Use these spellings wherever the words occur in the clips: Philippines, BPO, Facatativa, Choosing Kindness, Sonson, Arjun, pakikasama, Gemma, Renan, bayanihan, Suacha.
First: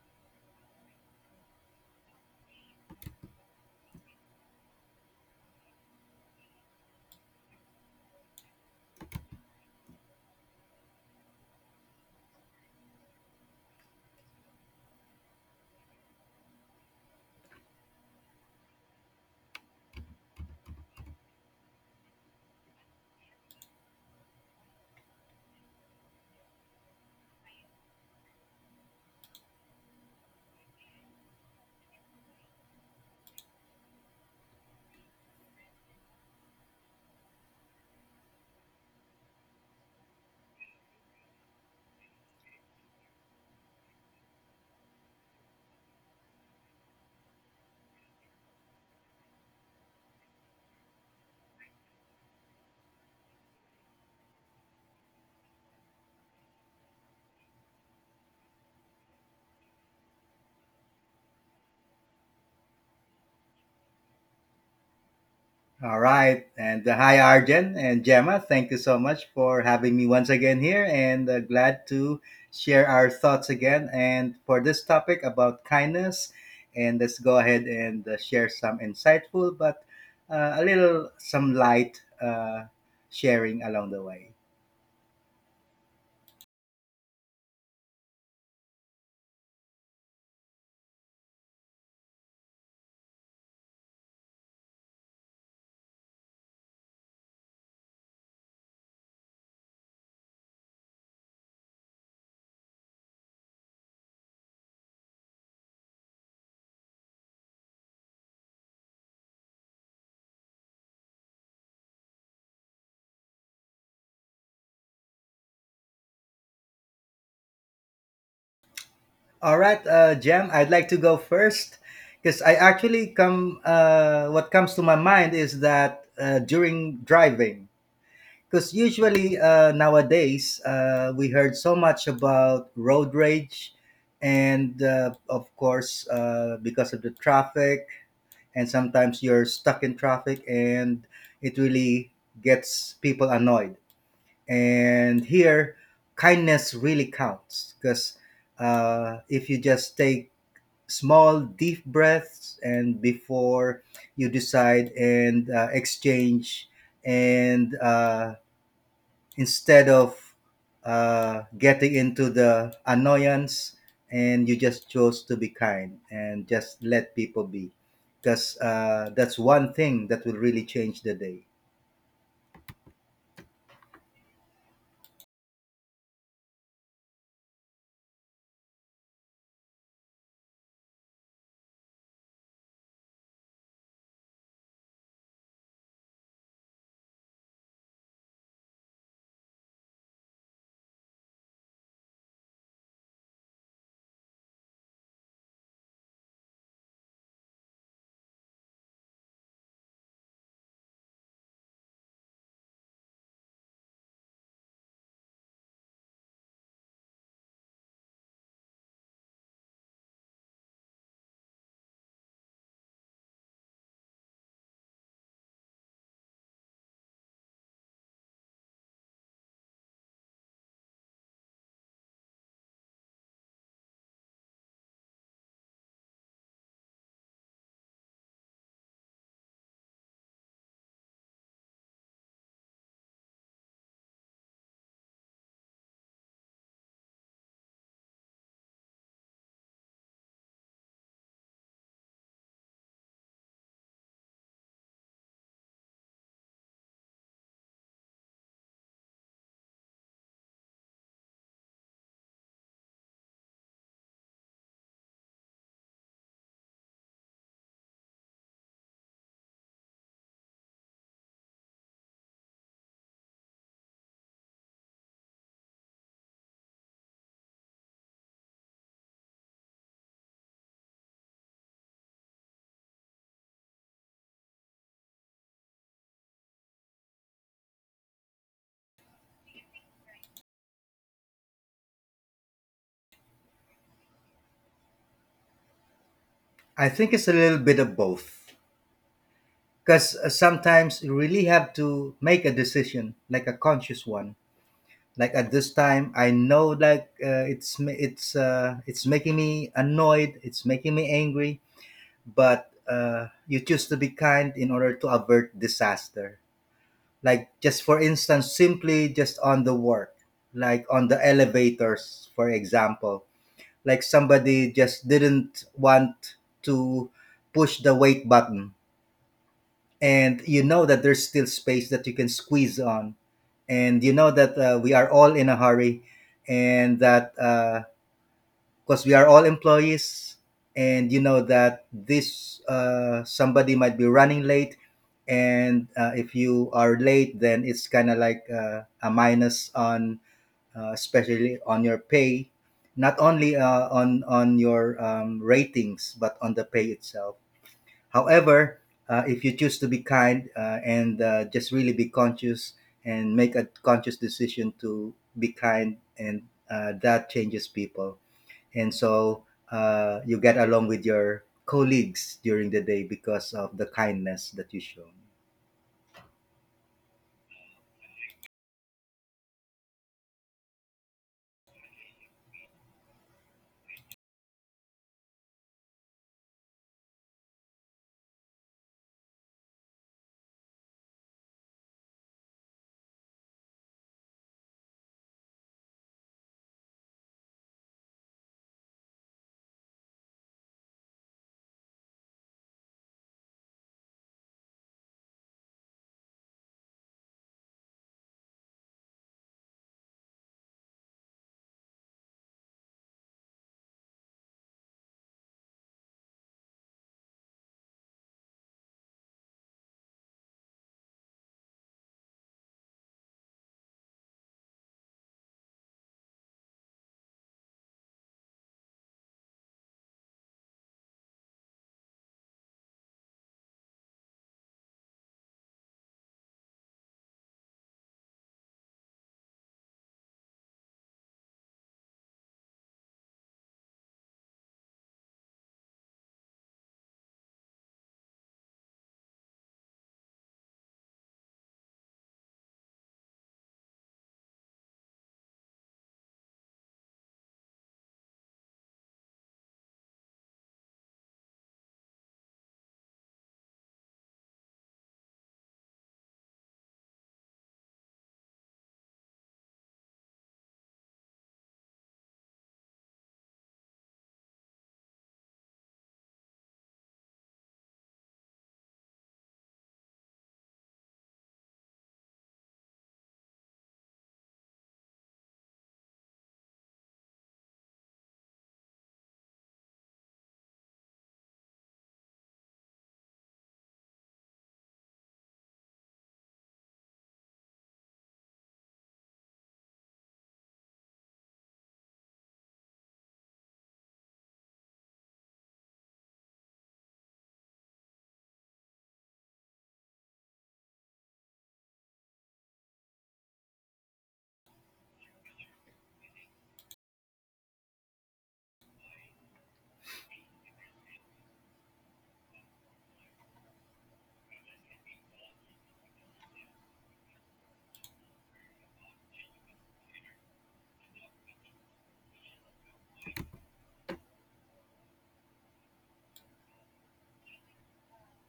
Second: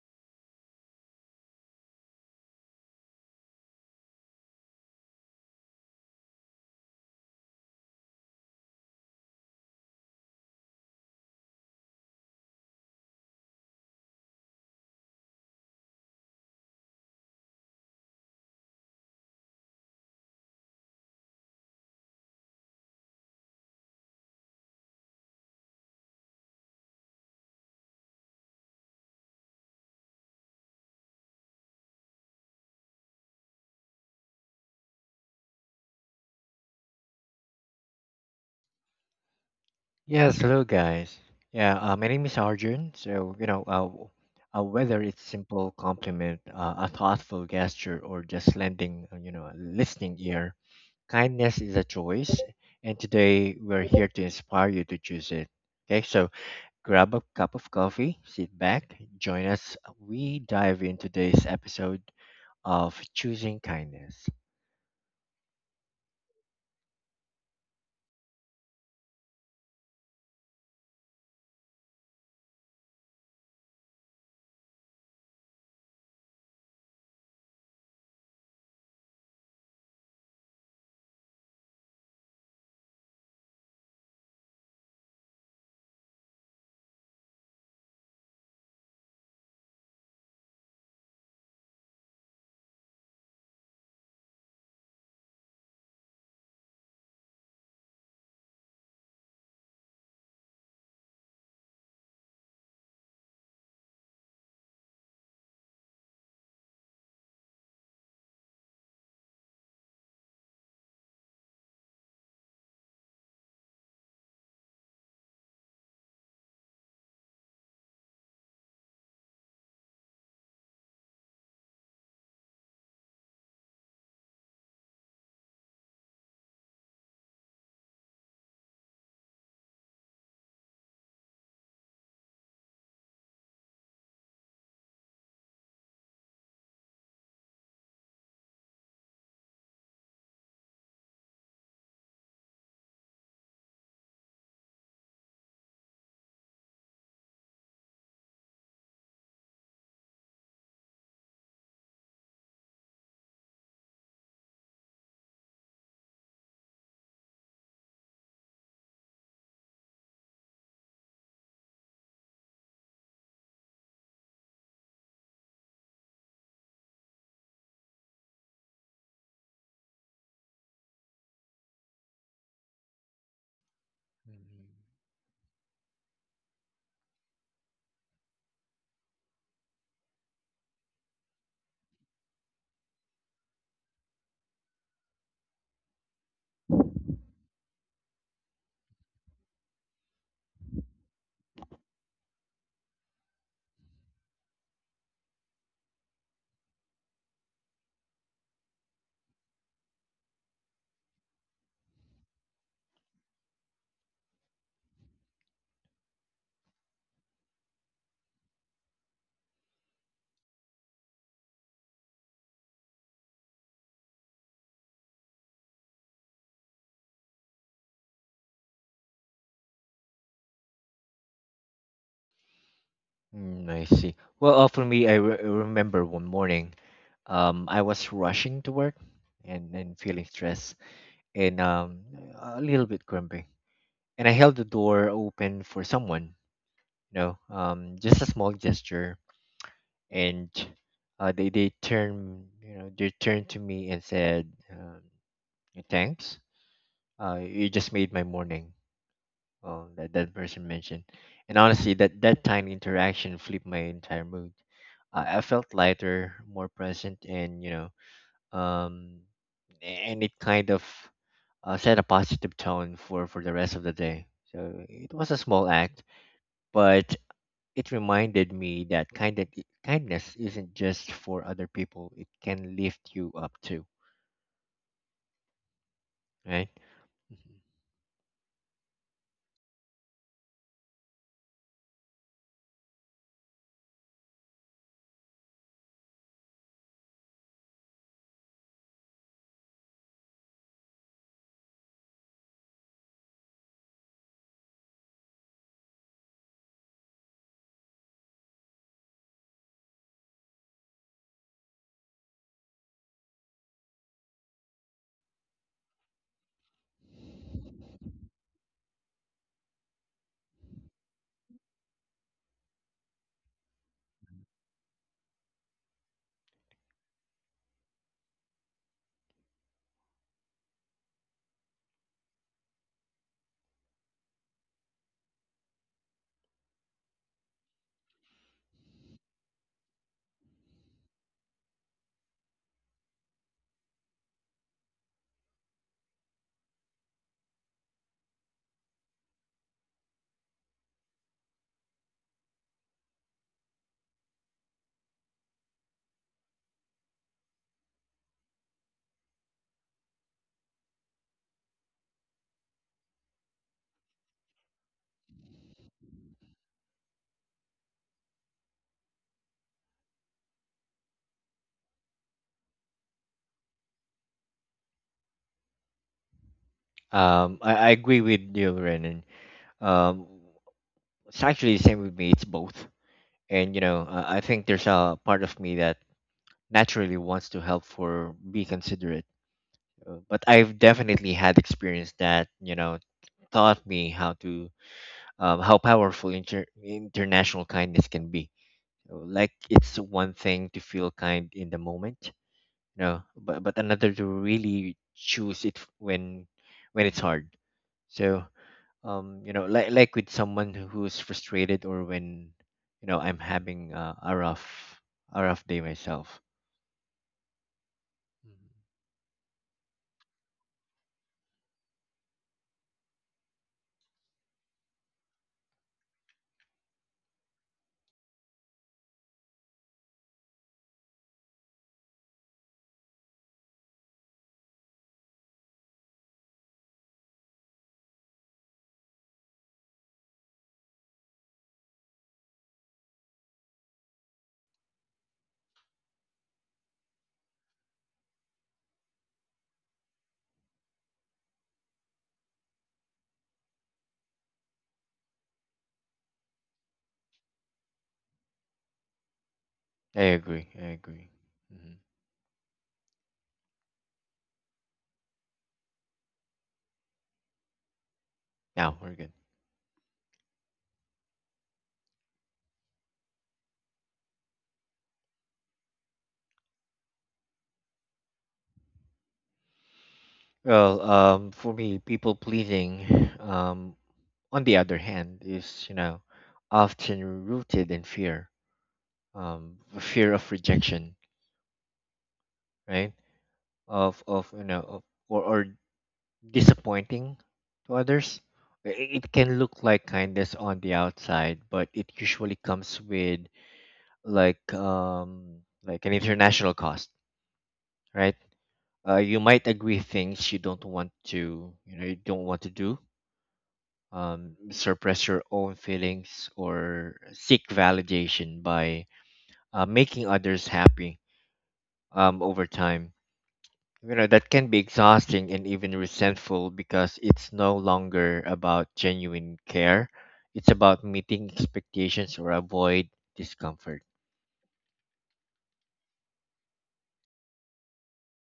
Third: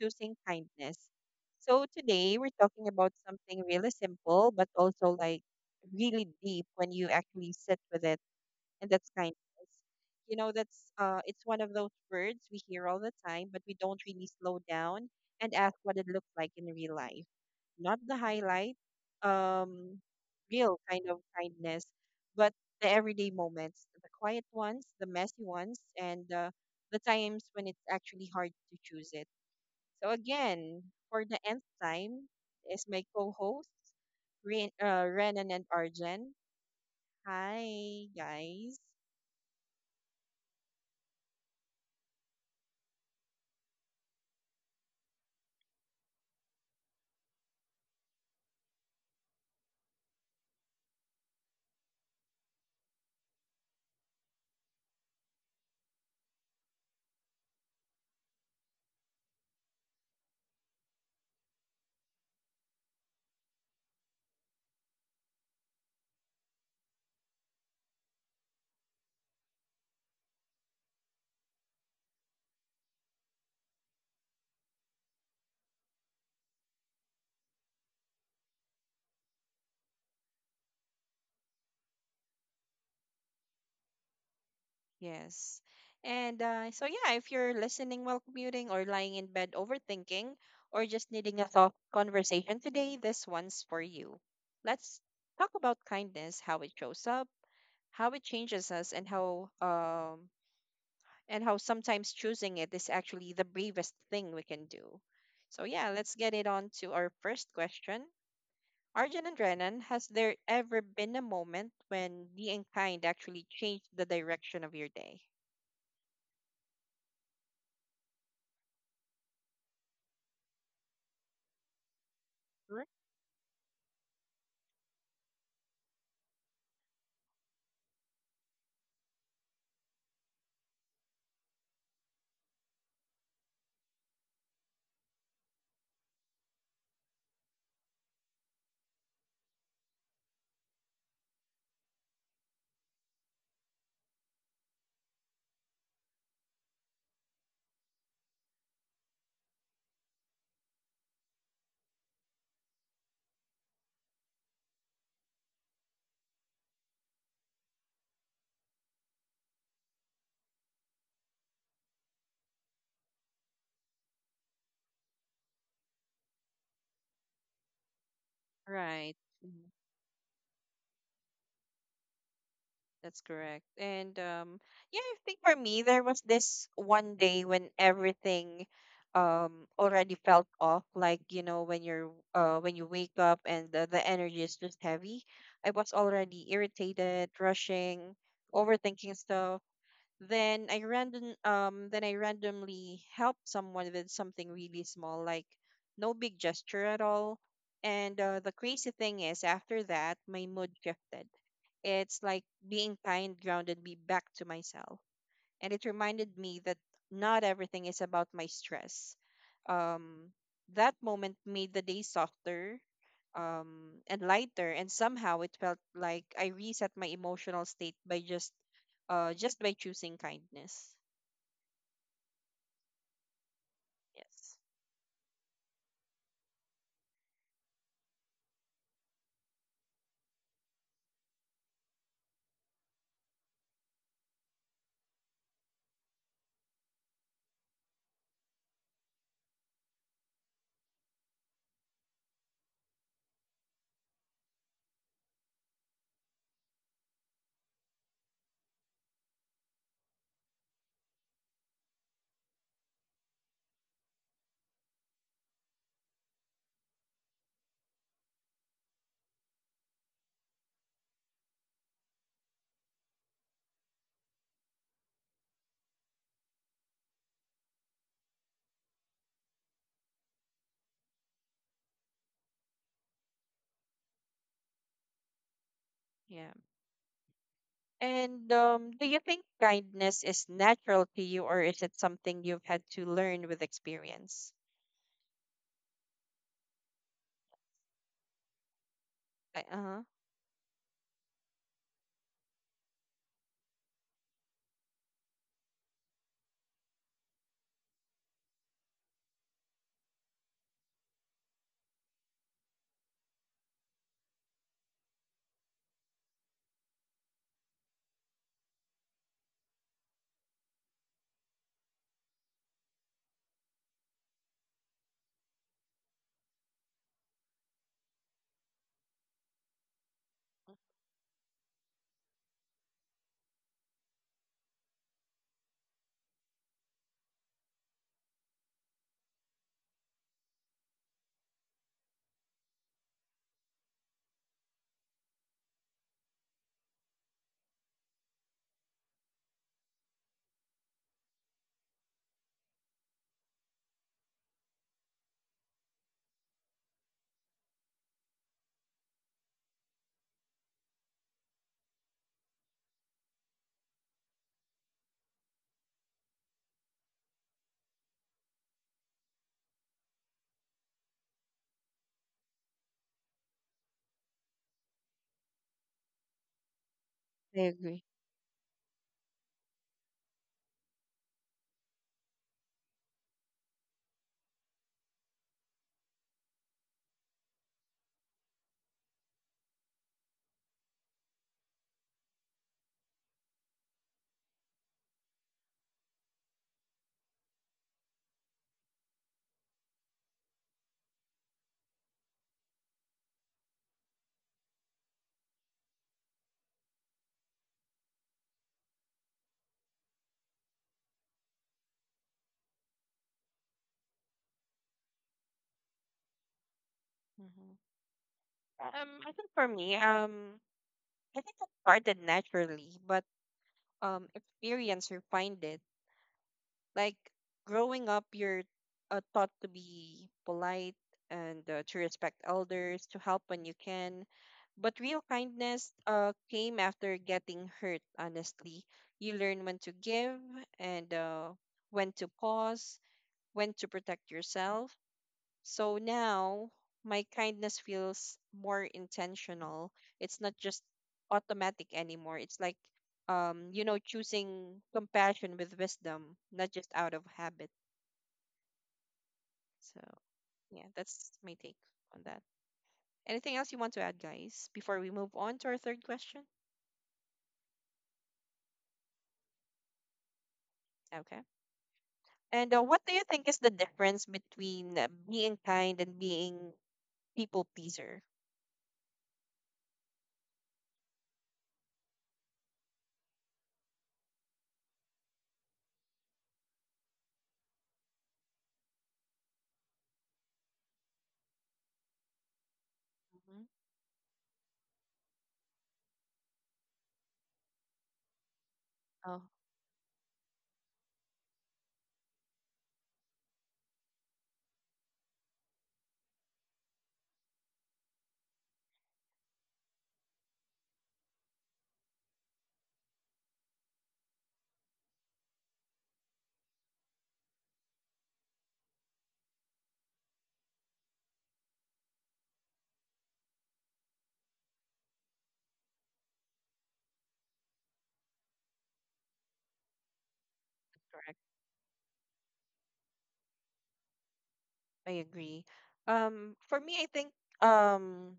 Choosing Kindness. So today we're talking about something really simple but also like really deep when you actually sit with it, and that's kindness. You know, that's it's one of those words we hear all the time, but we don't really slow down and ask what it looks like in real life, not the highlight um real kind of kindness, but the everyday moments, the quiet ones, the messy ones, and the times when it's actually hard to choose it. So again, for the nth time, is my co-host Renan, and Arjen. Hi guys. Yes, hello guys. Yeah, my name is Arjun. Whether it's simple compliment, a thoughtful gesture, or just lending, a listening ear, kindness is a choice. And today we're here to inspire you to choose it. Okay, so grab a cup of coffee, sit back, join us. We dive in today's episode of Choosing Kindness. All right. And Hi, Arjen and Gemma. Thank you so much for having me once again here, and glad to share our thoughts again. And for this topic about kindness, and let's go ahead and share some insightful but a little some light sharing along the way. Yes. And so, yeah, if you're listening while commuting or lying in bed overthinking or just needing a soft conversation today, this one's for you. Let's talk about kindness, how it shows up, how it changes us, and how sometimes choosing it is actually the bravest thing we can do. So yeah, let's get it on to our first question. Arjun and Renan, has there ever been a moment when being kind actually changed the direction of your day? All right, Jam, I'd like to go first because what comes to my mind is that during driving. Because usually nowadays we heard so much about road rage, and of course because of the traffic, and sometimes you're stuck in traffic, and it really gets people annoyed. And here, kindness really counts because if you just take small deep breaths and before you decide and exchange and instead of getting into the annoyance and you just chose to be kind and just let people be, because Right. that's one Mhm. thing that will really change the day. That's correct. And Mhm. Yeah, I think for me there was this one day when everything already felt off, like you know when you wake up and the energy is just heavy. I was already irritated, rushing, overthinking stuff. Then I randomly helped someone with something really small, like no big gesture at all. And the crazy thing is, after that my mood shifted. It's like being kind grounded me back to myself. And it reminded me that not everything is about my stress. Um, that moment made the day softer and lighter. And somehow it felt like I reset my emotional state by just by choosing kindness. I see. Yes. For me, remember one morning. I was rushing to work and feeling stressed and a little bit grumpy. And I held the door open for someone, just a small gesture. And they turned, they turned to me and said, thanks. You just made my morning. That person mentioned. And honestly, that tiny interaction flipped my entire mood. I felt lighter, more present, and um, and it kind of set a positive tone for the rest of the day. So it was a small act, but it reminded me that kindness isn't just for other people; it can lift you up too, Yeah. right? Mhm. And do you think kindness is natural to you, or is it something you've had to learn with experience? I think it's a little bit of both, because Uh-huh. Sometimes you really have to make a decision, like a conscious one. Like, at this time I know, like, it's making me annoyed, it's making me angry, but you choose to be kind in order to avert disaster. Like, just for instance, simply just on the work, like on the elevators, for example. Like, somebody just didn't want to push the wait button, and you know that there's still space that you can squeeze on, and you know that we are all in a hurry, and that because we are all employees, and you know that this, somebody might be running late, and if you are late then it's kind of like a minus on especially on your pay, not only on your ratings but on the pay itself. However, if you choose to be kind, and just really be conscious and make a conscious decision to be kind, and that changes people. And so you get along with your colleagues during the day because of the kindness that you show. Um, I I, I agree. agree with you, Renan. Um, it's actually the same with me. It's both, and I think there's a part of me that naturally wants to help for be considerate. But I've definitely had experience that taught me how to how powerful international kindness can be. Like it's one thing to feel kind in the moment, but another to really choose it when it's hard. So like with someone who's frustrated or when I'm having a rough day myself. Mm-hmm. Mhm. I think for me, I think it started naturally, but experience refined it. Like growing up, you're taught to be polite and to respect elders, to help when you can. But real kindness came after getting hurt, honestly. You learn when to give and when to pause, when to protect yourself. So now my kindness feels more intentional. It's not just automatic anymore. It's like, choosing compassion with wisdom, not just out of habit. So I yeah, agree. that's my take hmm on that. Anything else you want to add, guys, before we move on to our third question? Now we're good. Okay. And what do you think is the difference between being kind and being people pleaser? For me, people pleasing, on the other hand, is often rooted in fear, the fear of rejection, right? Hmm. Of you know of, or disappointing to others. I- i- It Oh, can look like kindness on the outside, but it usually comes with like an international cost, right? You might agree things you don't want to do, suppress your own feelings or seek validation by making others happy over time. You know, that can be exhausting and even resentful because it's no longer about genuine care. It's about correct. meeting expectations or avoid discomfort. I agree. For me, I think um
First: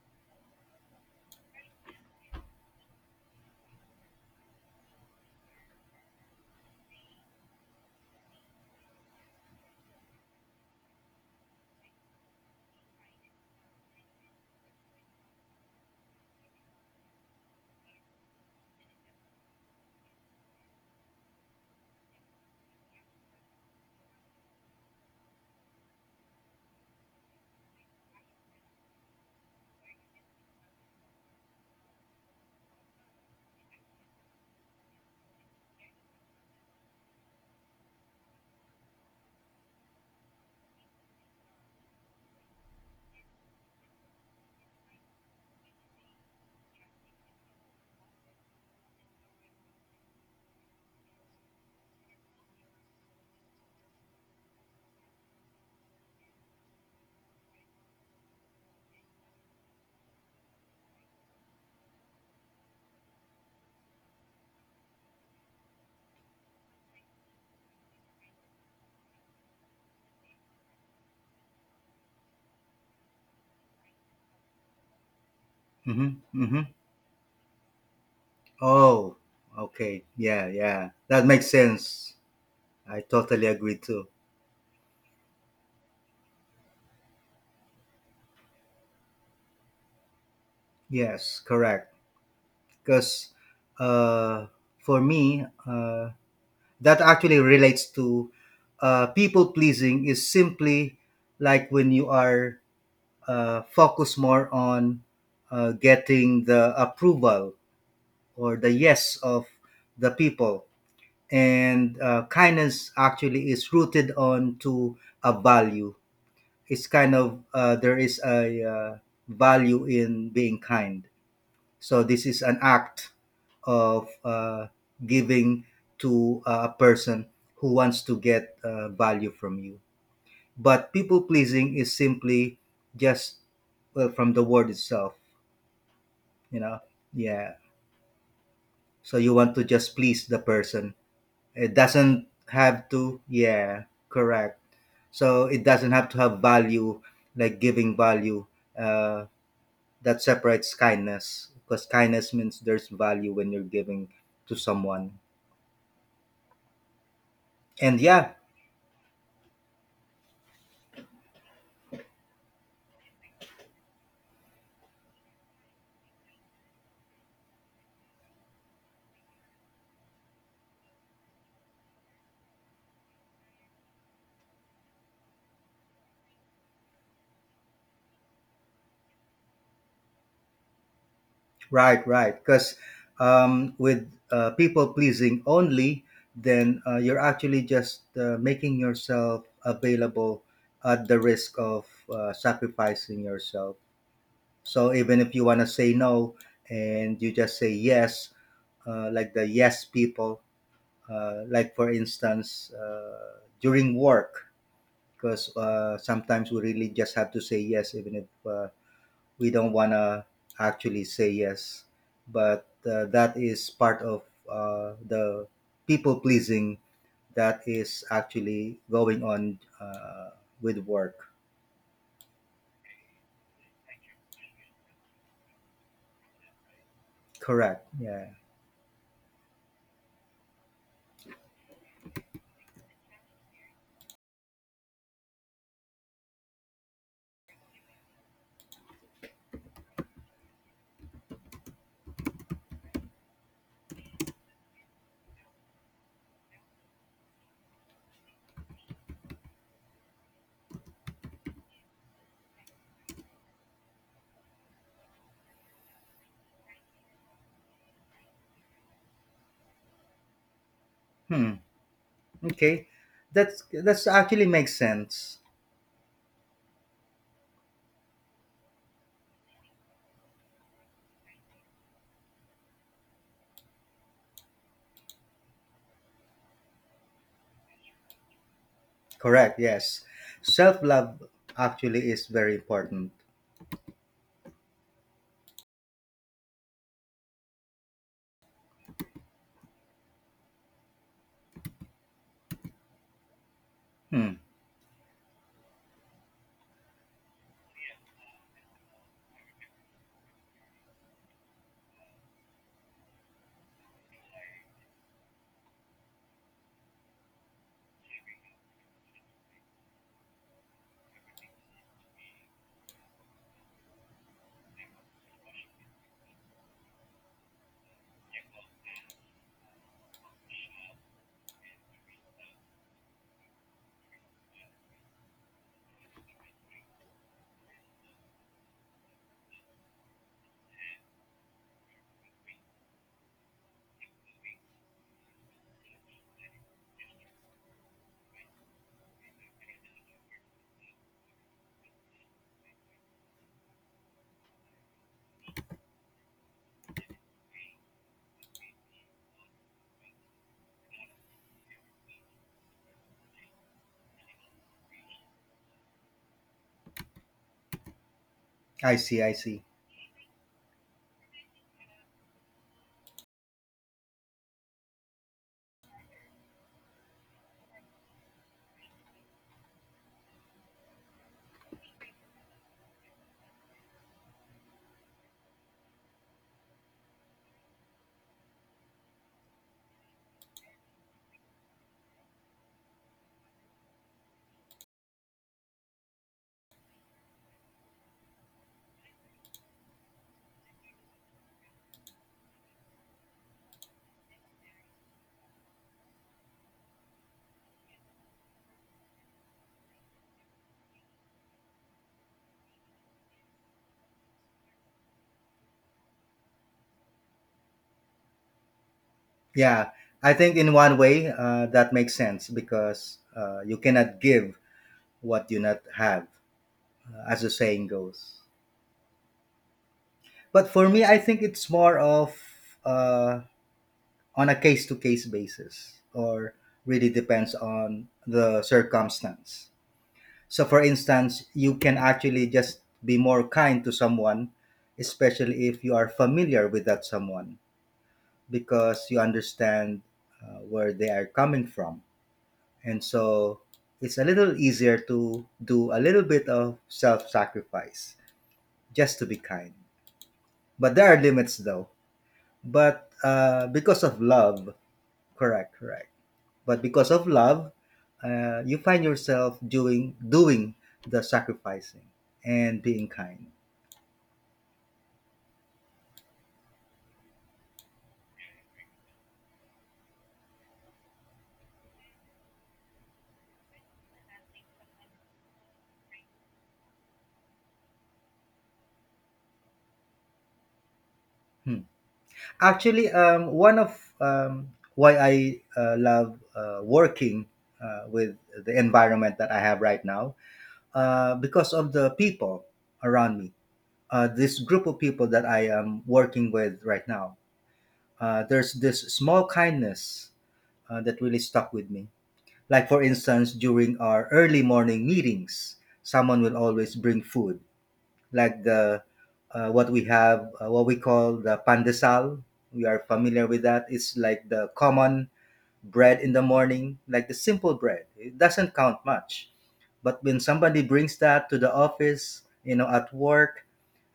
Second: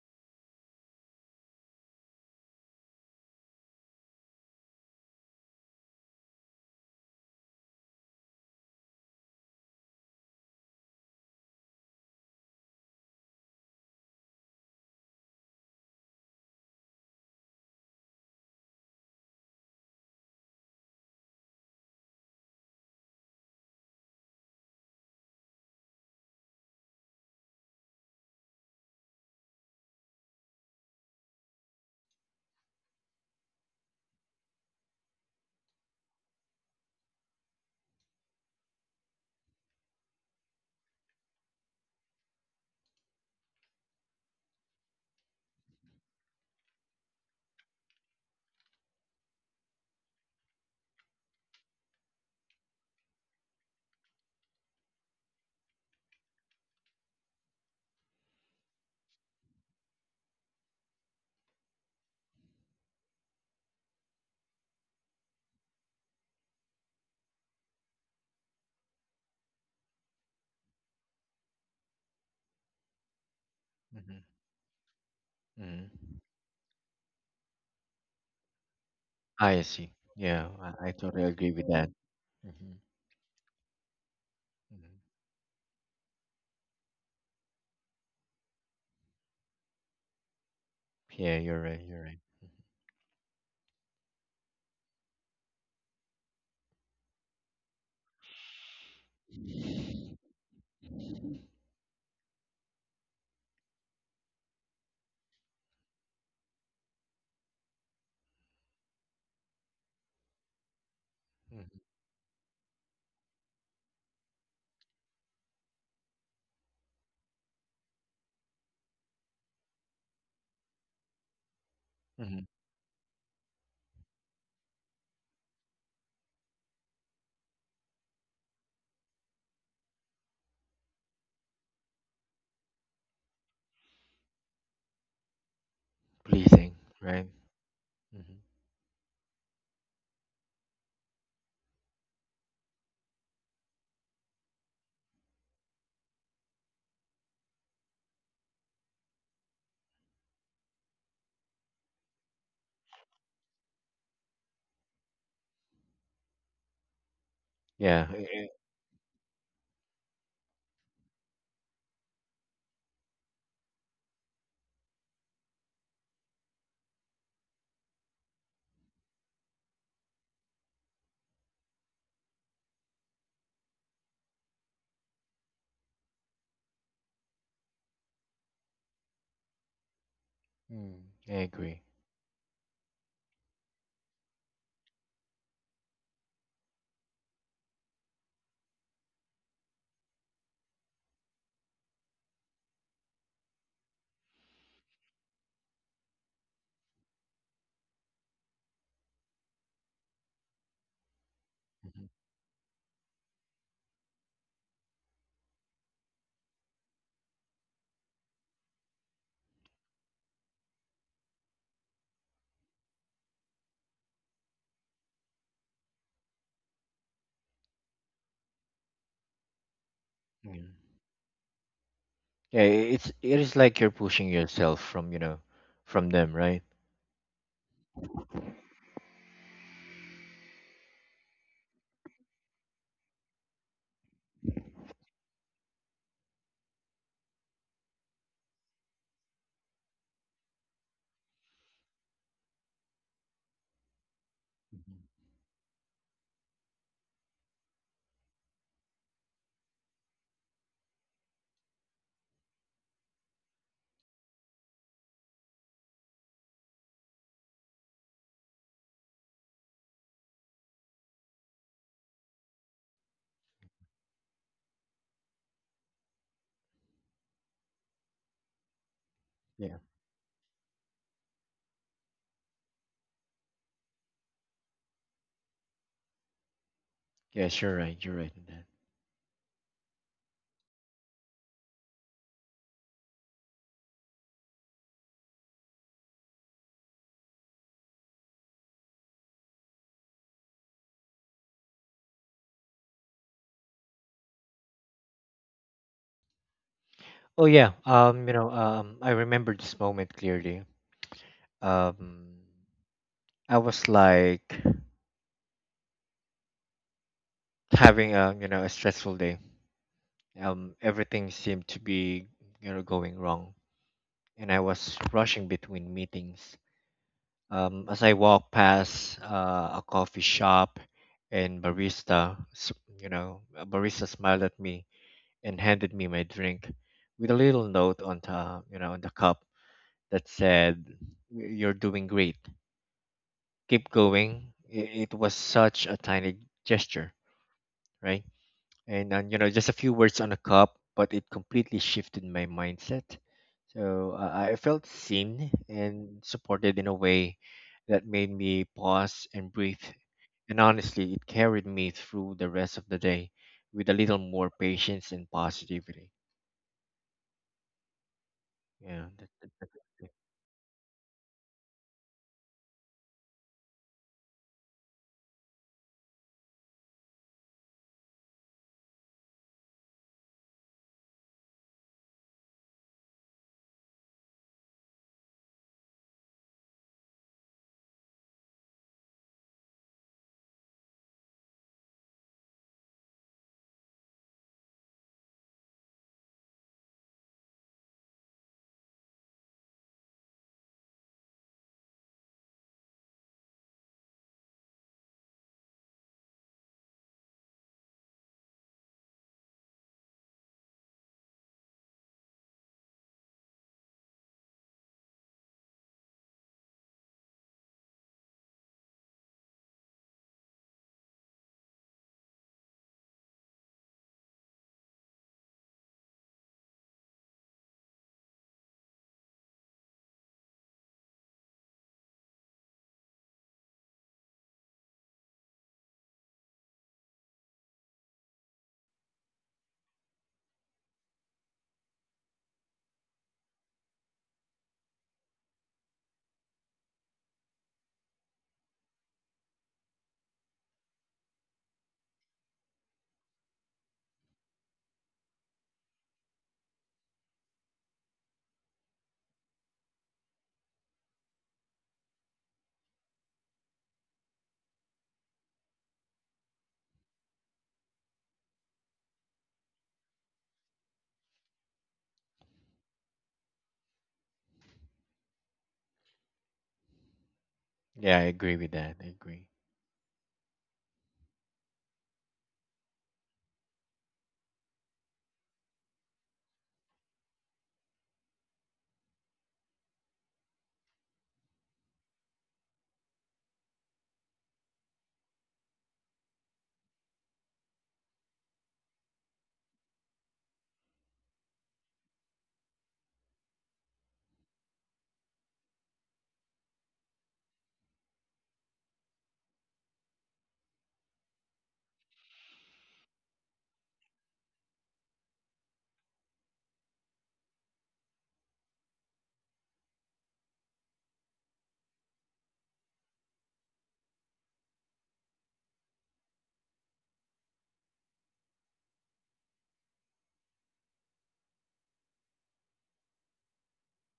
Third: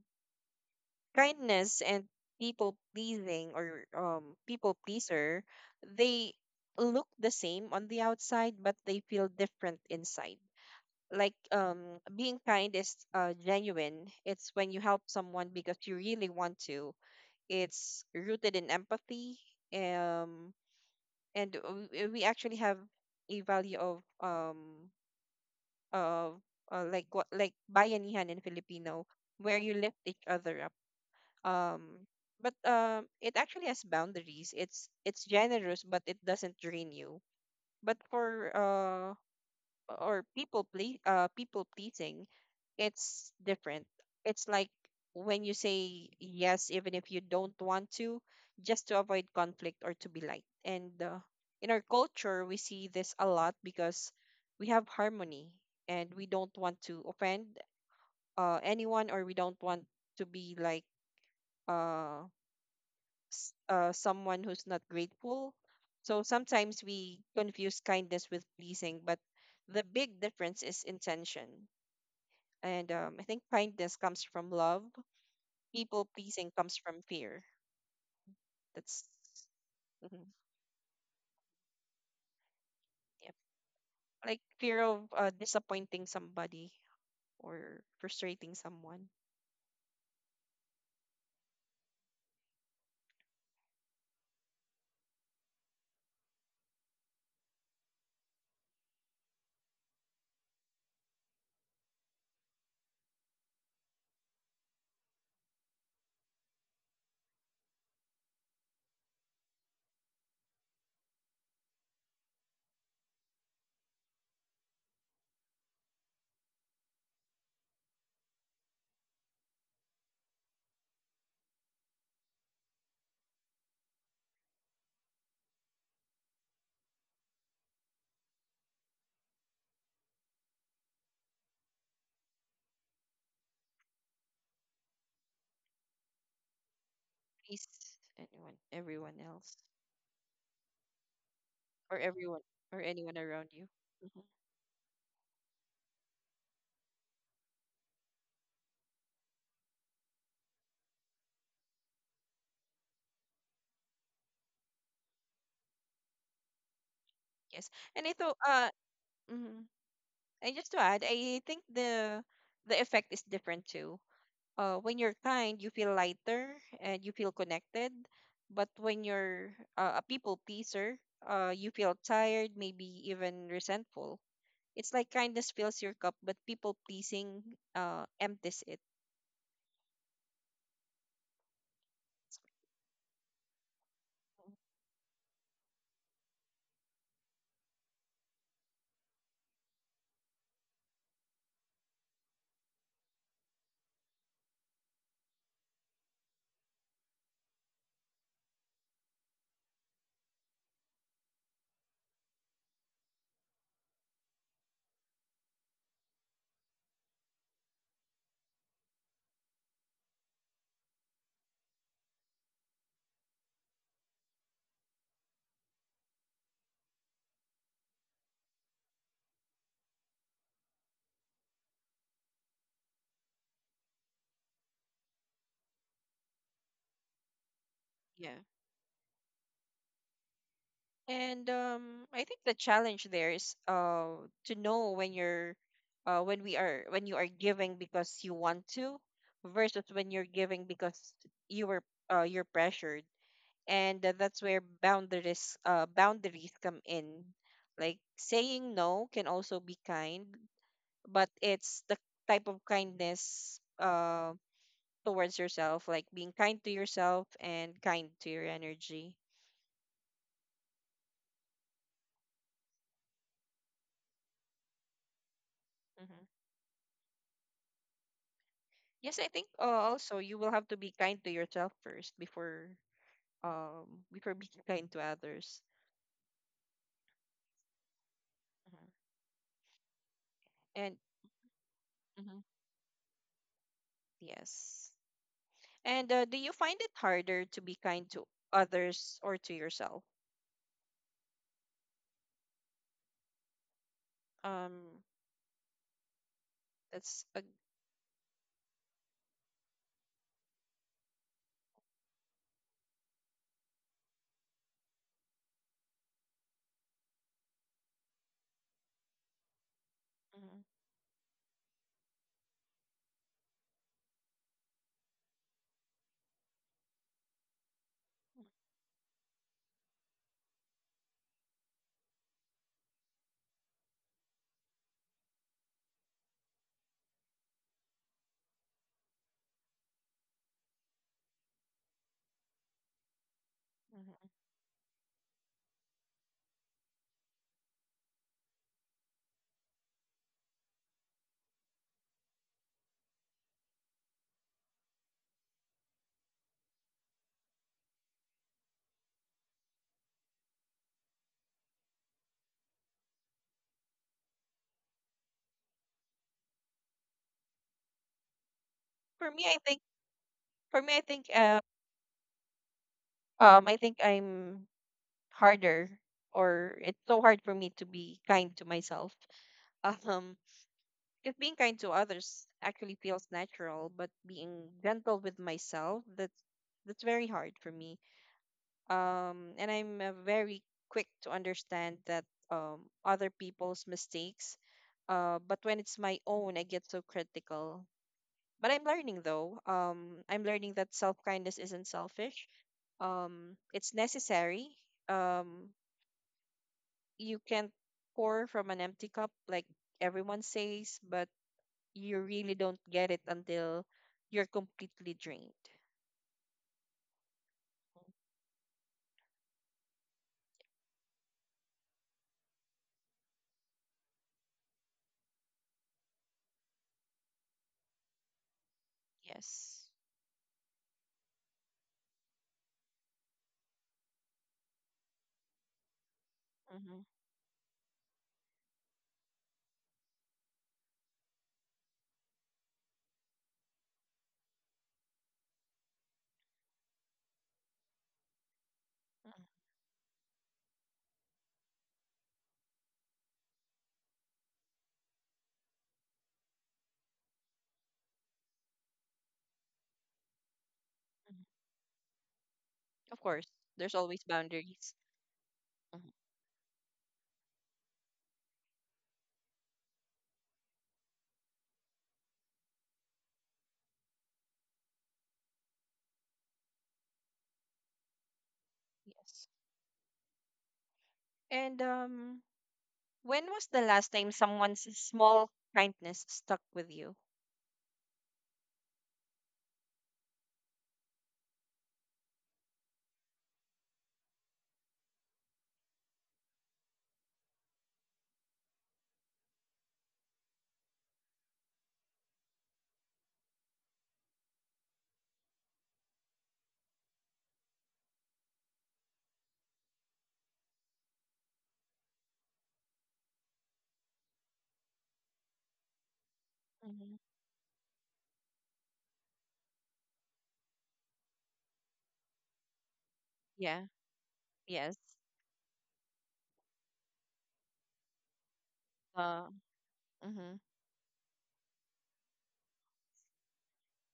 kindness and people pleasing, or people pleaser, they look the same on the outside, but they feel different inside. Like being kind is genuine. It's when you help someone because you really want to. It's rooted in empathy. um and we actually have a value of, of like, what, like bayanihan in Filipino, where you lift each other up. um but it actually has boundaries. It's generous, but it doesn't drain you. But for people pleasing, it's different. It's like when you say yes even if you don't want to, just to avoid conflict or to be liked. And in our culture we see this a lot because we have harmony, and we don't want to offend anyone, or we don't want to be like uh someone who's not grateful. So sometimes we confuse kindness with pleasing, but the big difference is intention. And I think kindness comes hmm from love. hmm People hmm pleasing hmm comes from fear. That's Oh, I see. okay. mhm, Yeah, Yeah, I, yeah. I That totally makes agree with that. sense. hmm I yeah. totally agree too. Like fear of disappointing somebody, or frustrating someone. Yes, correct. You're right. Because uh, for me, that actually relates to people pleasing is simply like when you are focused more on getting the approval or the yes of the people. And kindness actually is rooted on to a value. It's kind of there is a value in being kind. So this is hmm an act of giving to a person who wants to get value from you. But people pleasing is simply just, well, from the word itself, you pleasing, know. right? Yeah. Please hmm anyone, everyone So you want else, to just please the person. It or doesn't everyone, or have anyone to, around you. yeah, Mhm. correct. So it doesn't have to have value, like giving value. Uh, that separates kindness, because kindness means there's value when you're giving to someone. Yes, And and Yeah, I yeah, thought, I mhm. And just to add, I think the effect is different too. When you're kind, you feel lighter and you feel connected. But when you're a people pleaser, you feel tired, maybe even resentful. It's like kindness fills your cup, but people pleasing empties it. Mm. I agree. right, right. Because with people pleasing only, then you're actually just making yourself available at the risk of sacrificing yourself. So even if you want to say no and you just say yes, like the yes people, like for hmm instance, during work, because sometimes we really just have to say yes, even if we don't want to actually say yes. But that is part of the people pleasing that is actually going on Yeah. with work. It's it is like you're pushing yourself from from them, right? Correct. Yeah. Yeah. And I think the challenge there is to know when you're when we are when you are giving because you want to, versus when you're giving because you were you're pressured. And that's where boundaries come in. Like saying no can also be kind, but it's the type of kindness towards yourself, like being kind to yourself and kind to your energy. Hmm. Okay. That's actually makes sense. Mm-hmm. Yes, I think Yeah, also you will have to be kind to yourself first before being kind to others. yes, You're right in that. Hmm. Correct, yes. Self And love actually is mhm, very important. yes. And do you find it harder to be kind to others or to yourself? Hmm. Um, that's a, I remember this moment clearly. Um, I was like having a a stressful day. hmm Everything seemed to be going wrong, and I was rushing between meetings. As I walk past a coffee shop and barista, s- you know, a barista smiled at me and handed me my drink with a little note on the, on the cup that said, "You're doing great. Keep hmm going." It was such a tiny gesture, right? Just a few words on a cup, but it completely shifted my mindset. So I felt seen and supported in a way that made me pause and breathe and honestly, it carried me through the rest of the day with a little more patience and positivity. I Yeah, see, that, I For that- me, see. I that- think for me, I think I'm harder, or it's so hard for me to be kind to myself. Um, because being kind to others actually feels natural, but being gentle with myself, that's very hard for me. And I'm very quick to understand that other people's mistakes. But when it's my own, I get so critical. But I'm learning though. I'm learning that self-kindness isn't selfish. It's necessary. Um, you can't pour from an empty cup, like everyone says, but you really don't get it until you're completely drained. Yeah, I think in one way that makes sense, because you cannot give what you not have, as the saying goes. Yes. But for me, I think it's more of uh, on a case to case basis, or Mm-hmm. really depends on the circumstance. So, for instance, you can actually just be more kind to someone, especially if you are familiar with that someone, because you understand where they are coming from. And so it's a little easier to do a little bit of self sacrifice just to be kind. But there are Hmm. limits, though. But Of course, there's because of always love, boundaries. correct, correct. Hmm. But because of love, you find yourself doing the sacrificing and being kind. yeah, I agree with that. I agree. Yes. And when was the last time someone's small kindness stuck with you? Hmm. Actually, one of why I love working with the environment that I have right now, because of the people around me. This group of people that I am working with right now, there's this small kindness that really stuck with me. Like, for instance, during our early morning meetings, someone will always Hmm. bring food like the what we have, what we call the pandesal. We are familiar with that. Yeah. It's like the Yes. common bread in the morning, like the simple bread. It doesn't count much, Uh, but when hmm. somebody brings that to the office, you know, at work,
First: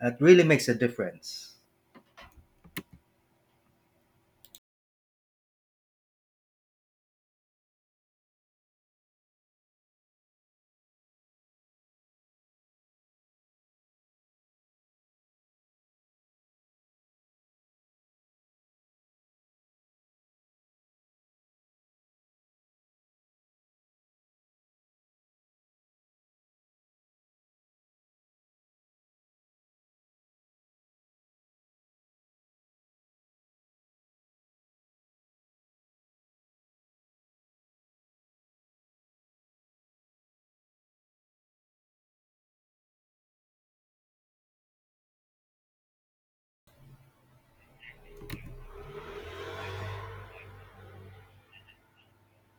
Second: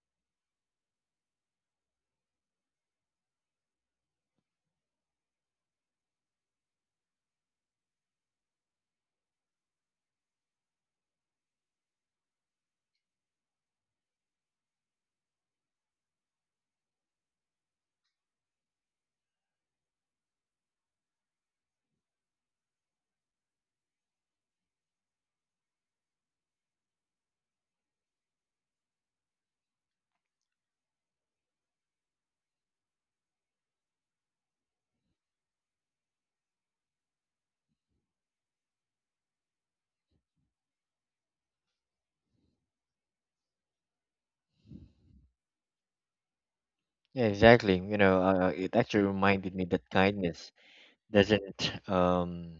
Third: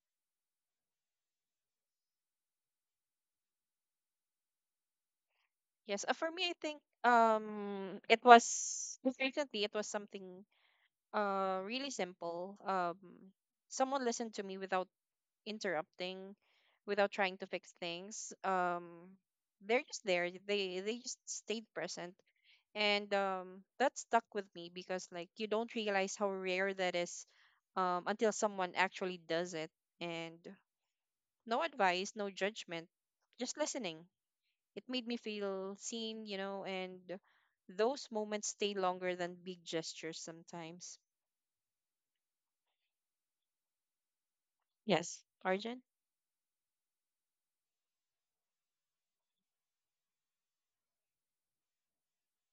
it really makes a difference. Yes. For me, I think it was most recently. It was something really simple. Someone listened to me without interrupting, without trying to fix things. They're just there. They just stayed present, and that stuck with me because, like, you don't realize how rare that is, until someone actually does it. And no advice, no judgment, just listening. It made me feel seen, and those moments stay longer than big gestures sometimes. Yes, Arjun. Yeah, exactly. It actually reminded me that kindness doesn't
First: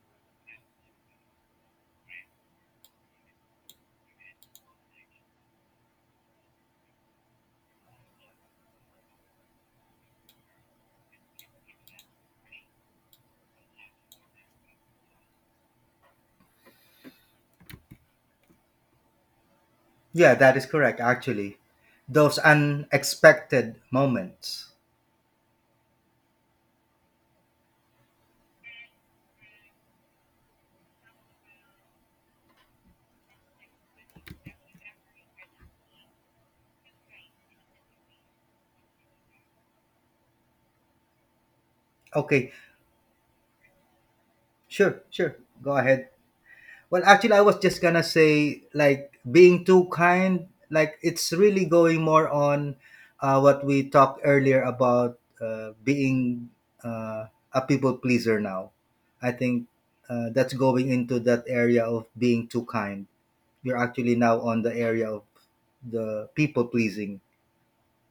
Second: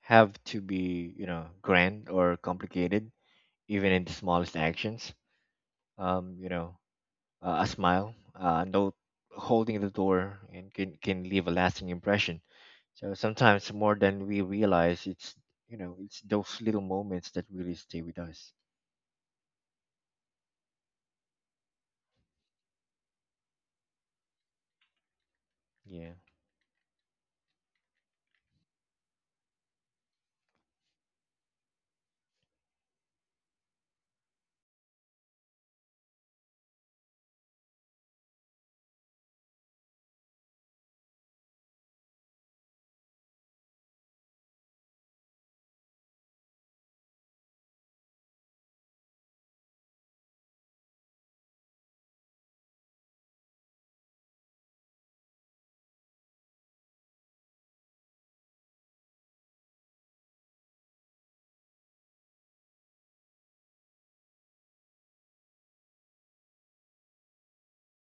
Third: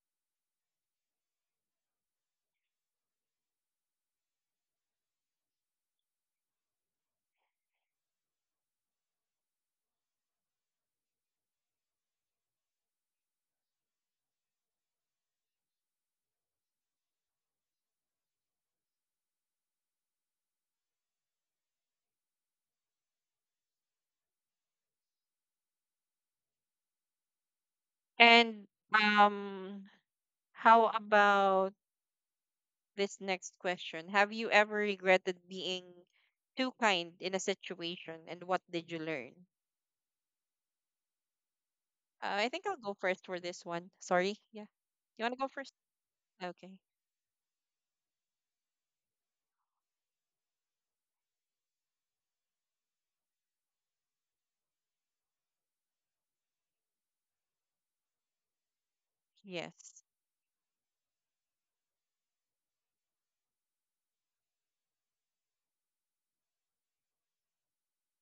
have to be, grand or complicated, even in the smallest actions. Um, you know, a smile, a note holding the door, and can leave a lasting impression. So sometimes more than we realize, it's it's those little moments that really stay with us. Yeah, that is correct. Actually, those unexpected moments. Yeah. And um, how about this next question. Have you ever regretted being too kind in a situation, and what did you learn? I think Okay, I'll go first for this one. Sorry. Yeah. sure, You want to go sure. first? Go ahead. Okay. Well, actually, I was just gonna say, like, being too kind. Like, it's really going more on what we talked earlier about being a people pleaser. Now, I think Yes. That's going into that area of being too kind. You're actually now on the area of the people pleasing.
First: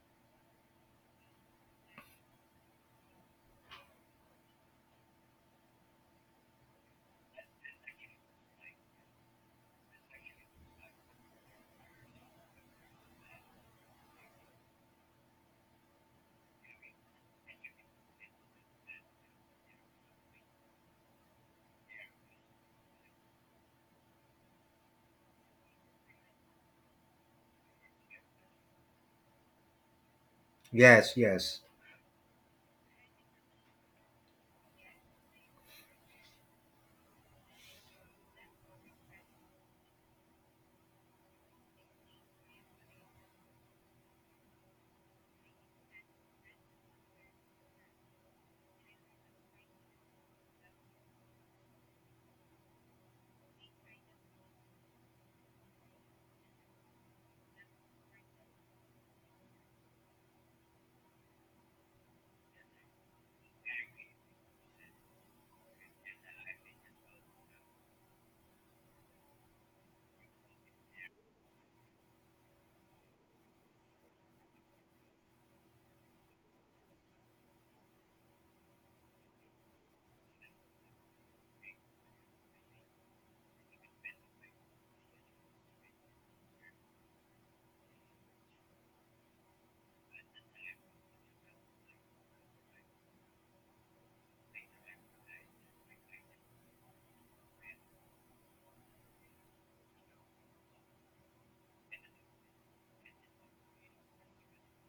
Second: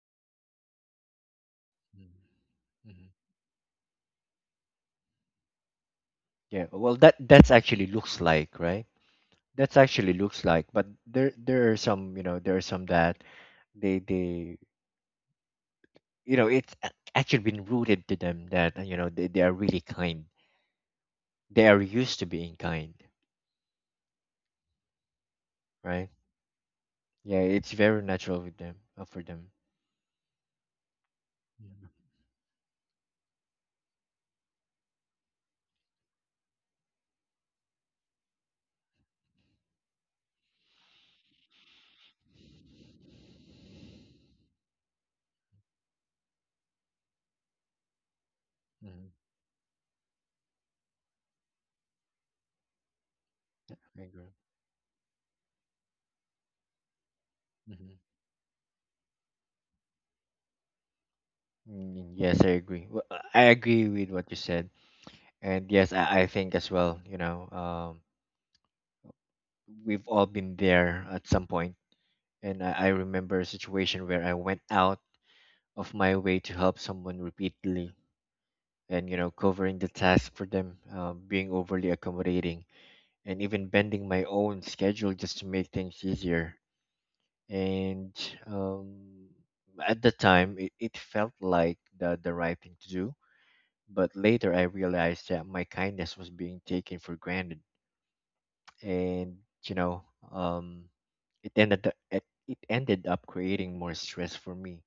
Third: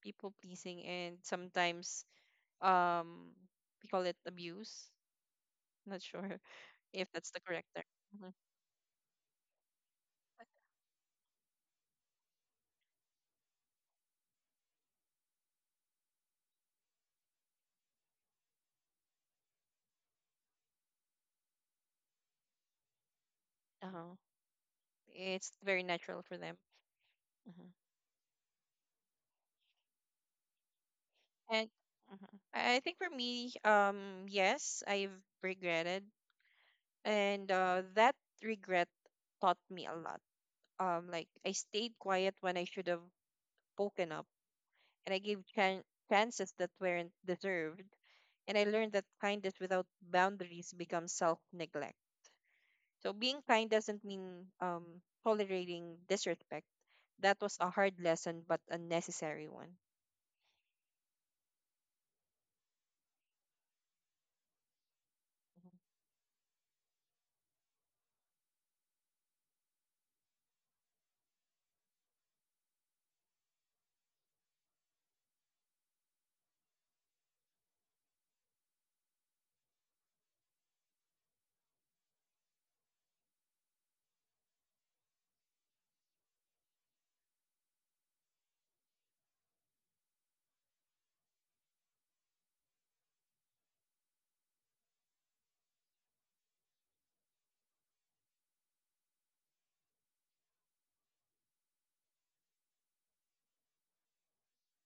People pleasing, and sometimes Mm-hmm. um we call it abuse. Not sure Yeah. Well, if that that's the that's correct actually term. looks Mhm. like right. That's actually looks like, but there are some there are some that they you know it's a- actually been rooted to them that they are really kind. They are used to being kind, Uh-huh. It's very right? natural for them. Yeah, Hmm. it's very natural with them, for them. Yes, yes. And Yeah. mhm. I think for me, yes, I've regretted, and that regret taught me a lot. Like, I stayed quiet when I should have spoken up, and I gave chances that weren't deserved. And I learned that hmm kindness without boundaries becomes self-neglect. So being kind I doesn't agree. mean tolerating disrespect. That was a hmm hard lesson, but a necessary one. Yes, I agree. I agree with what you said, and Mhm. yes, I think as well. We've all been there at some point, and I remember a situation where I went out of my way to help someone repeatedly, and covering the task for them, being overly accommodating, and even bending my own schedule just to make things easier. And um, at the time it felt like the right thing to do but later I realized that my kindness was being taken for granted and you know um, it ended up, it ended up creating more stress for me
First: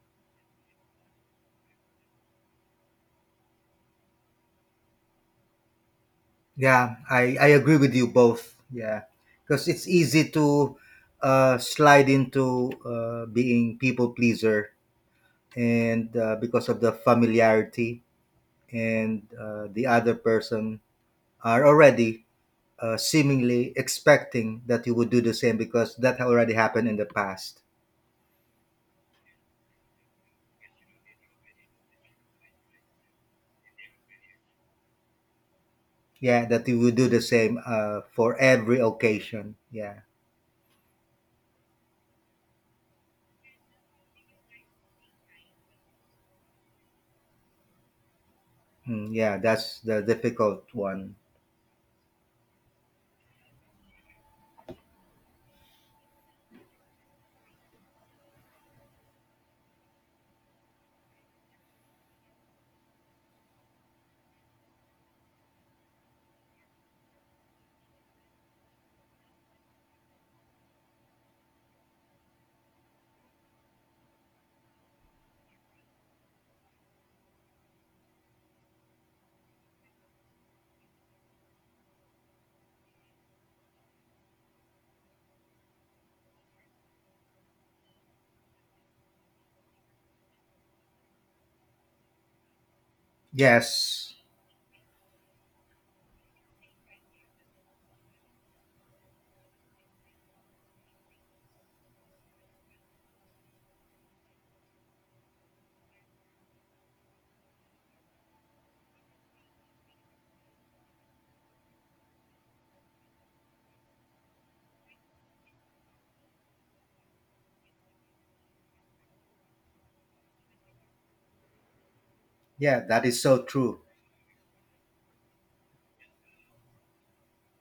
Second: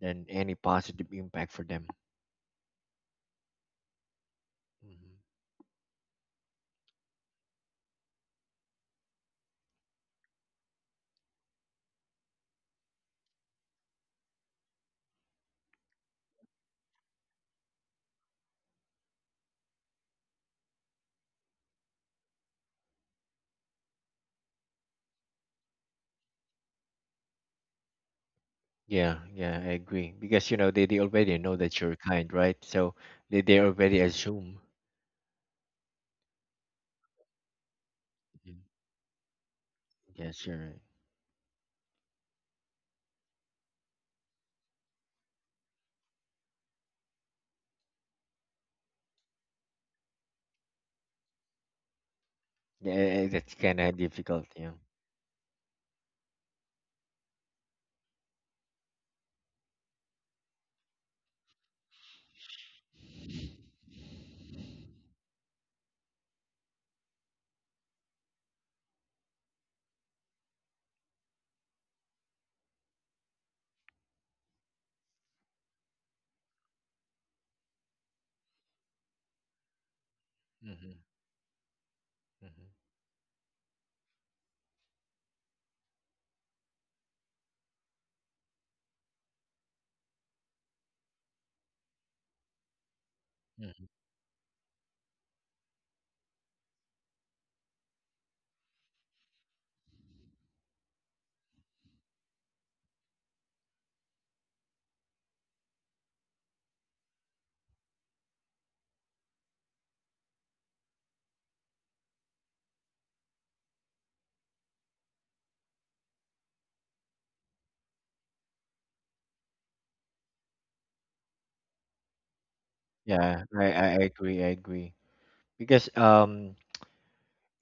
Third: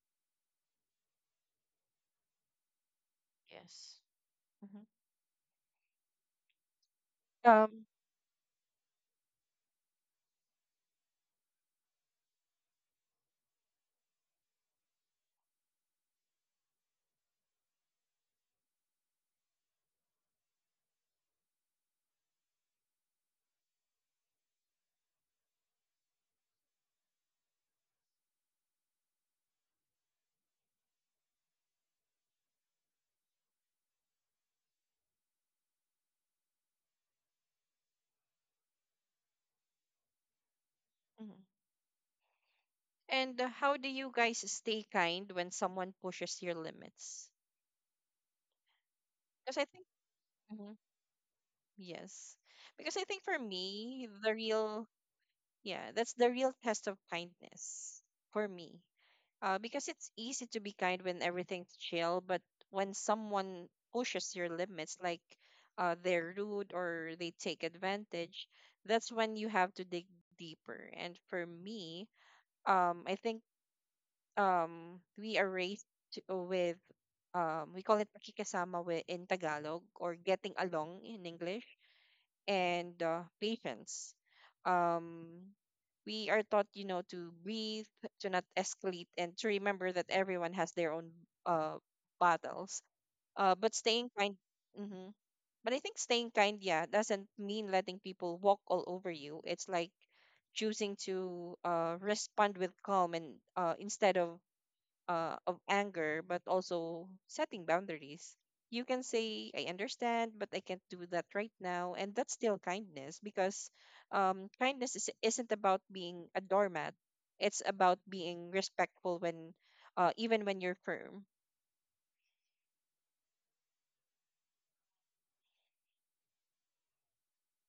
than any positive impact for them. Yes. Mhm. Mhm. Yeah, I agree Um, with you both. Yeah, because it's easy to slide into being people pleaser, and because of the familiarity and the other person are already seemingly expecting that you would do the same because that already happened in the past. Yeah I agree because they already know that you're kind right so they already assume. Yeah, that you would do the same for Mhm. every occasion. Yeah. Yes, you're right. mhm. And how do you guys stay kind when someone pushes your limits? Mm, yeah, Because I that's think, the difficult one. yes. Because I think Yeah, for that's kind of me, difficult, yeah. Yeah, that's the real test of kindness for me. Because it's easy to be kind when everything's chill, but when someone pushes your limits, like, they're rude or they take advantage, that's when you have to dig deeper. And for me, I think we are raised to- with, we call it pakikasama in Tagalog, or getting along hmm in English, and patience. Um, we are taught, to breathe, to not escalate, and to remember that everyone has their own uh, battles. But Mhm. staying Yes. kind, hmm but I think staying kind, yeah, doesn't mean letting people walk all over you. It's like choosing to respond with calm, and instead of anger, but also setting boundaries. You can say, I understand, but I can't do that right now. And that's still kindness because kindness isn't about being a doormat, it's about being respectful even when you're firm. Yeah, that is so true. I agree. I agree because um,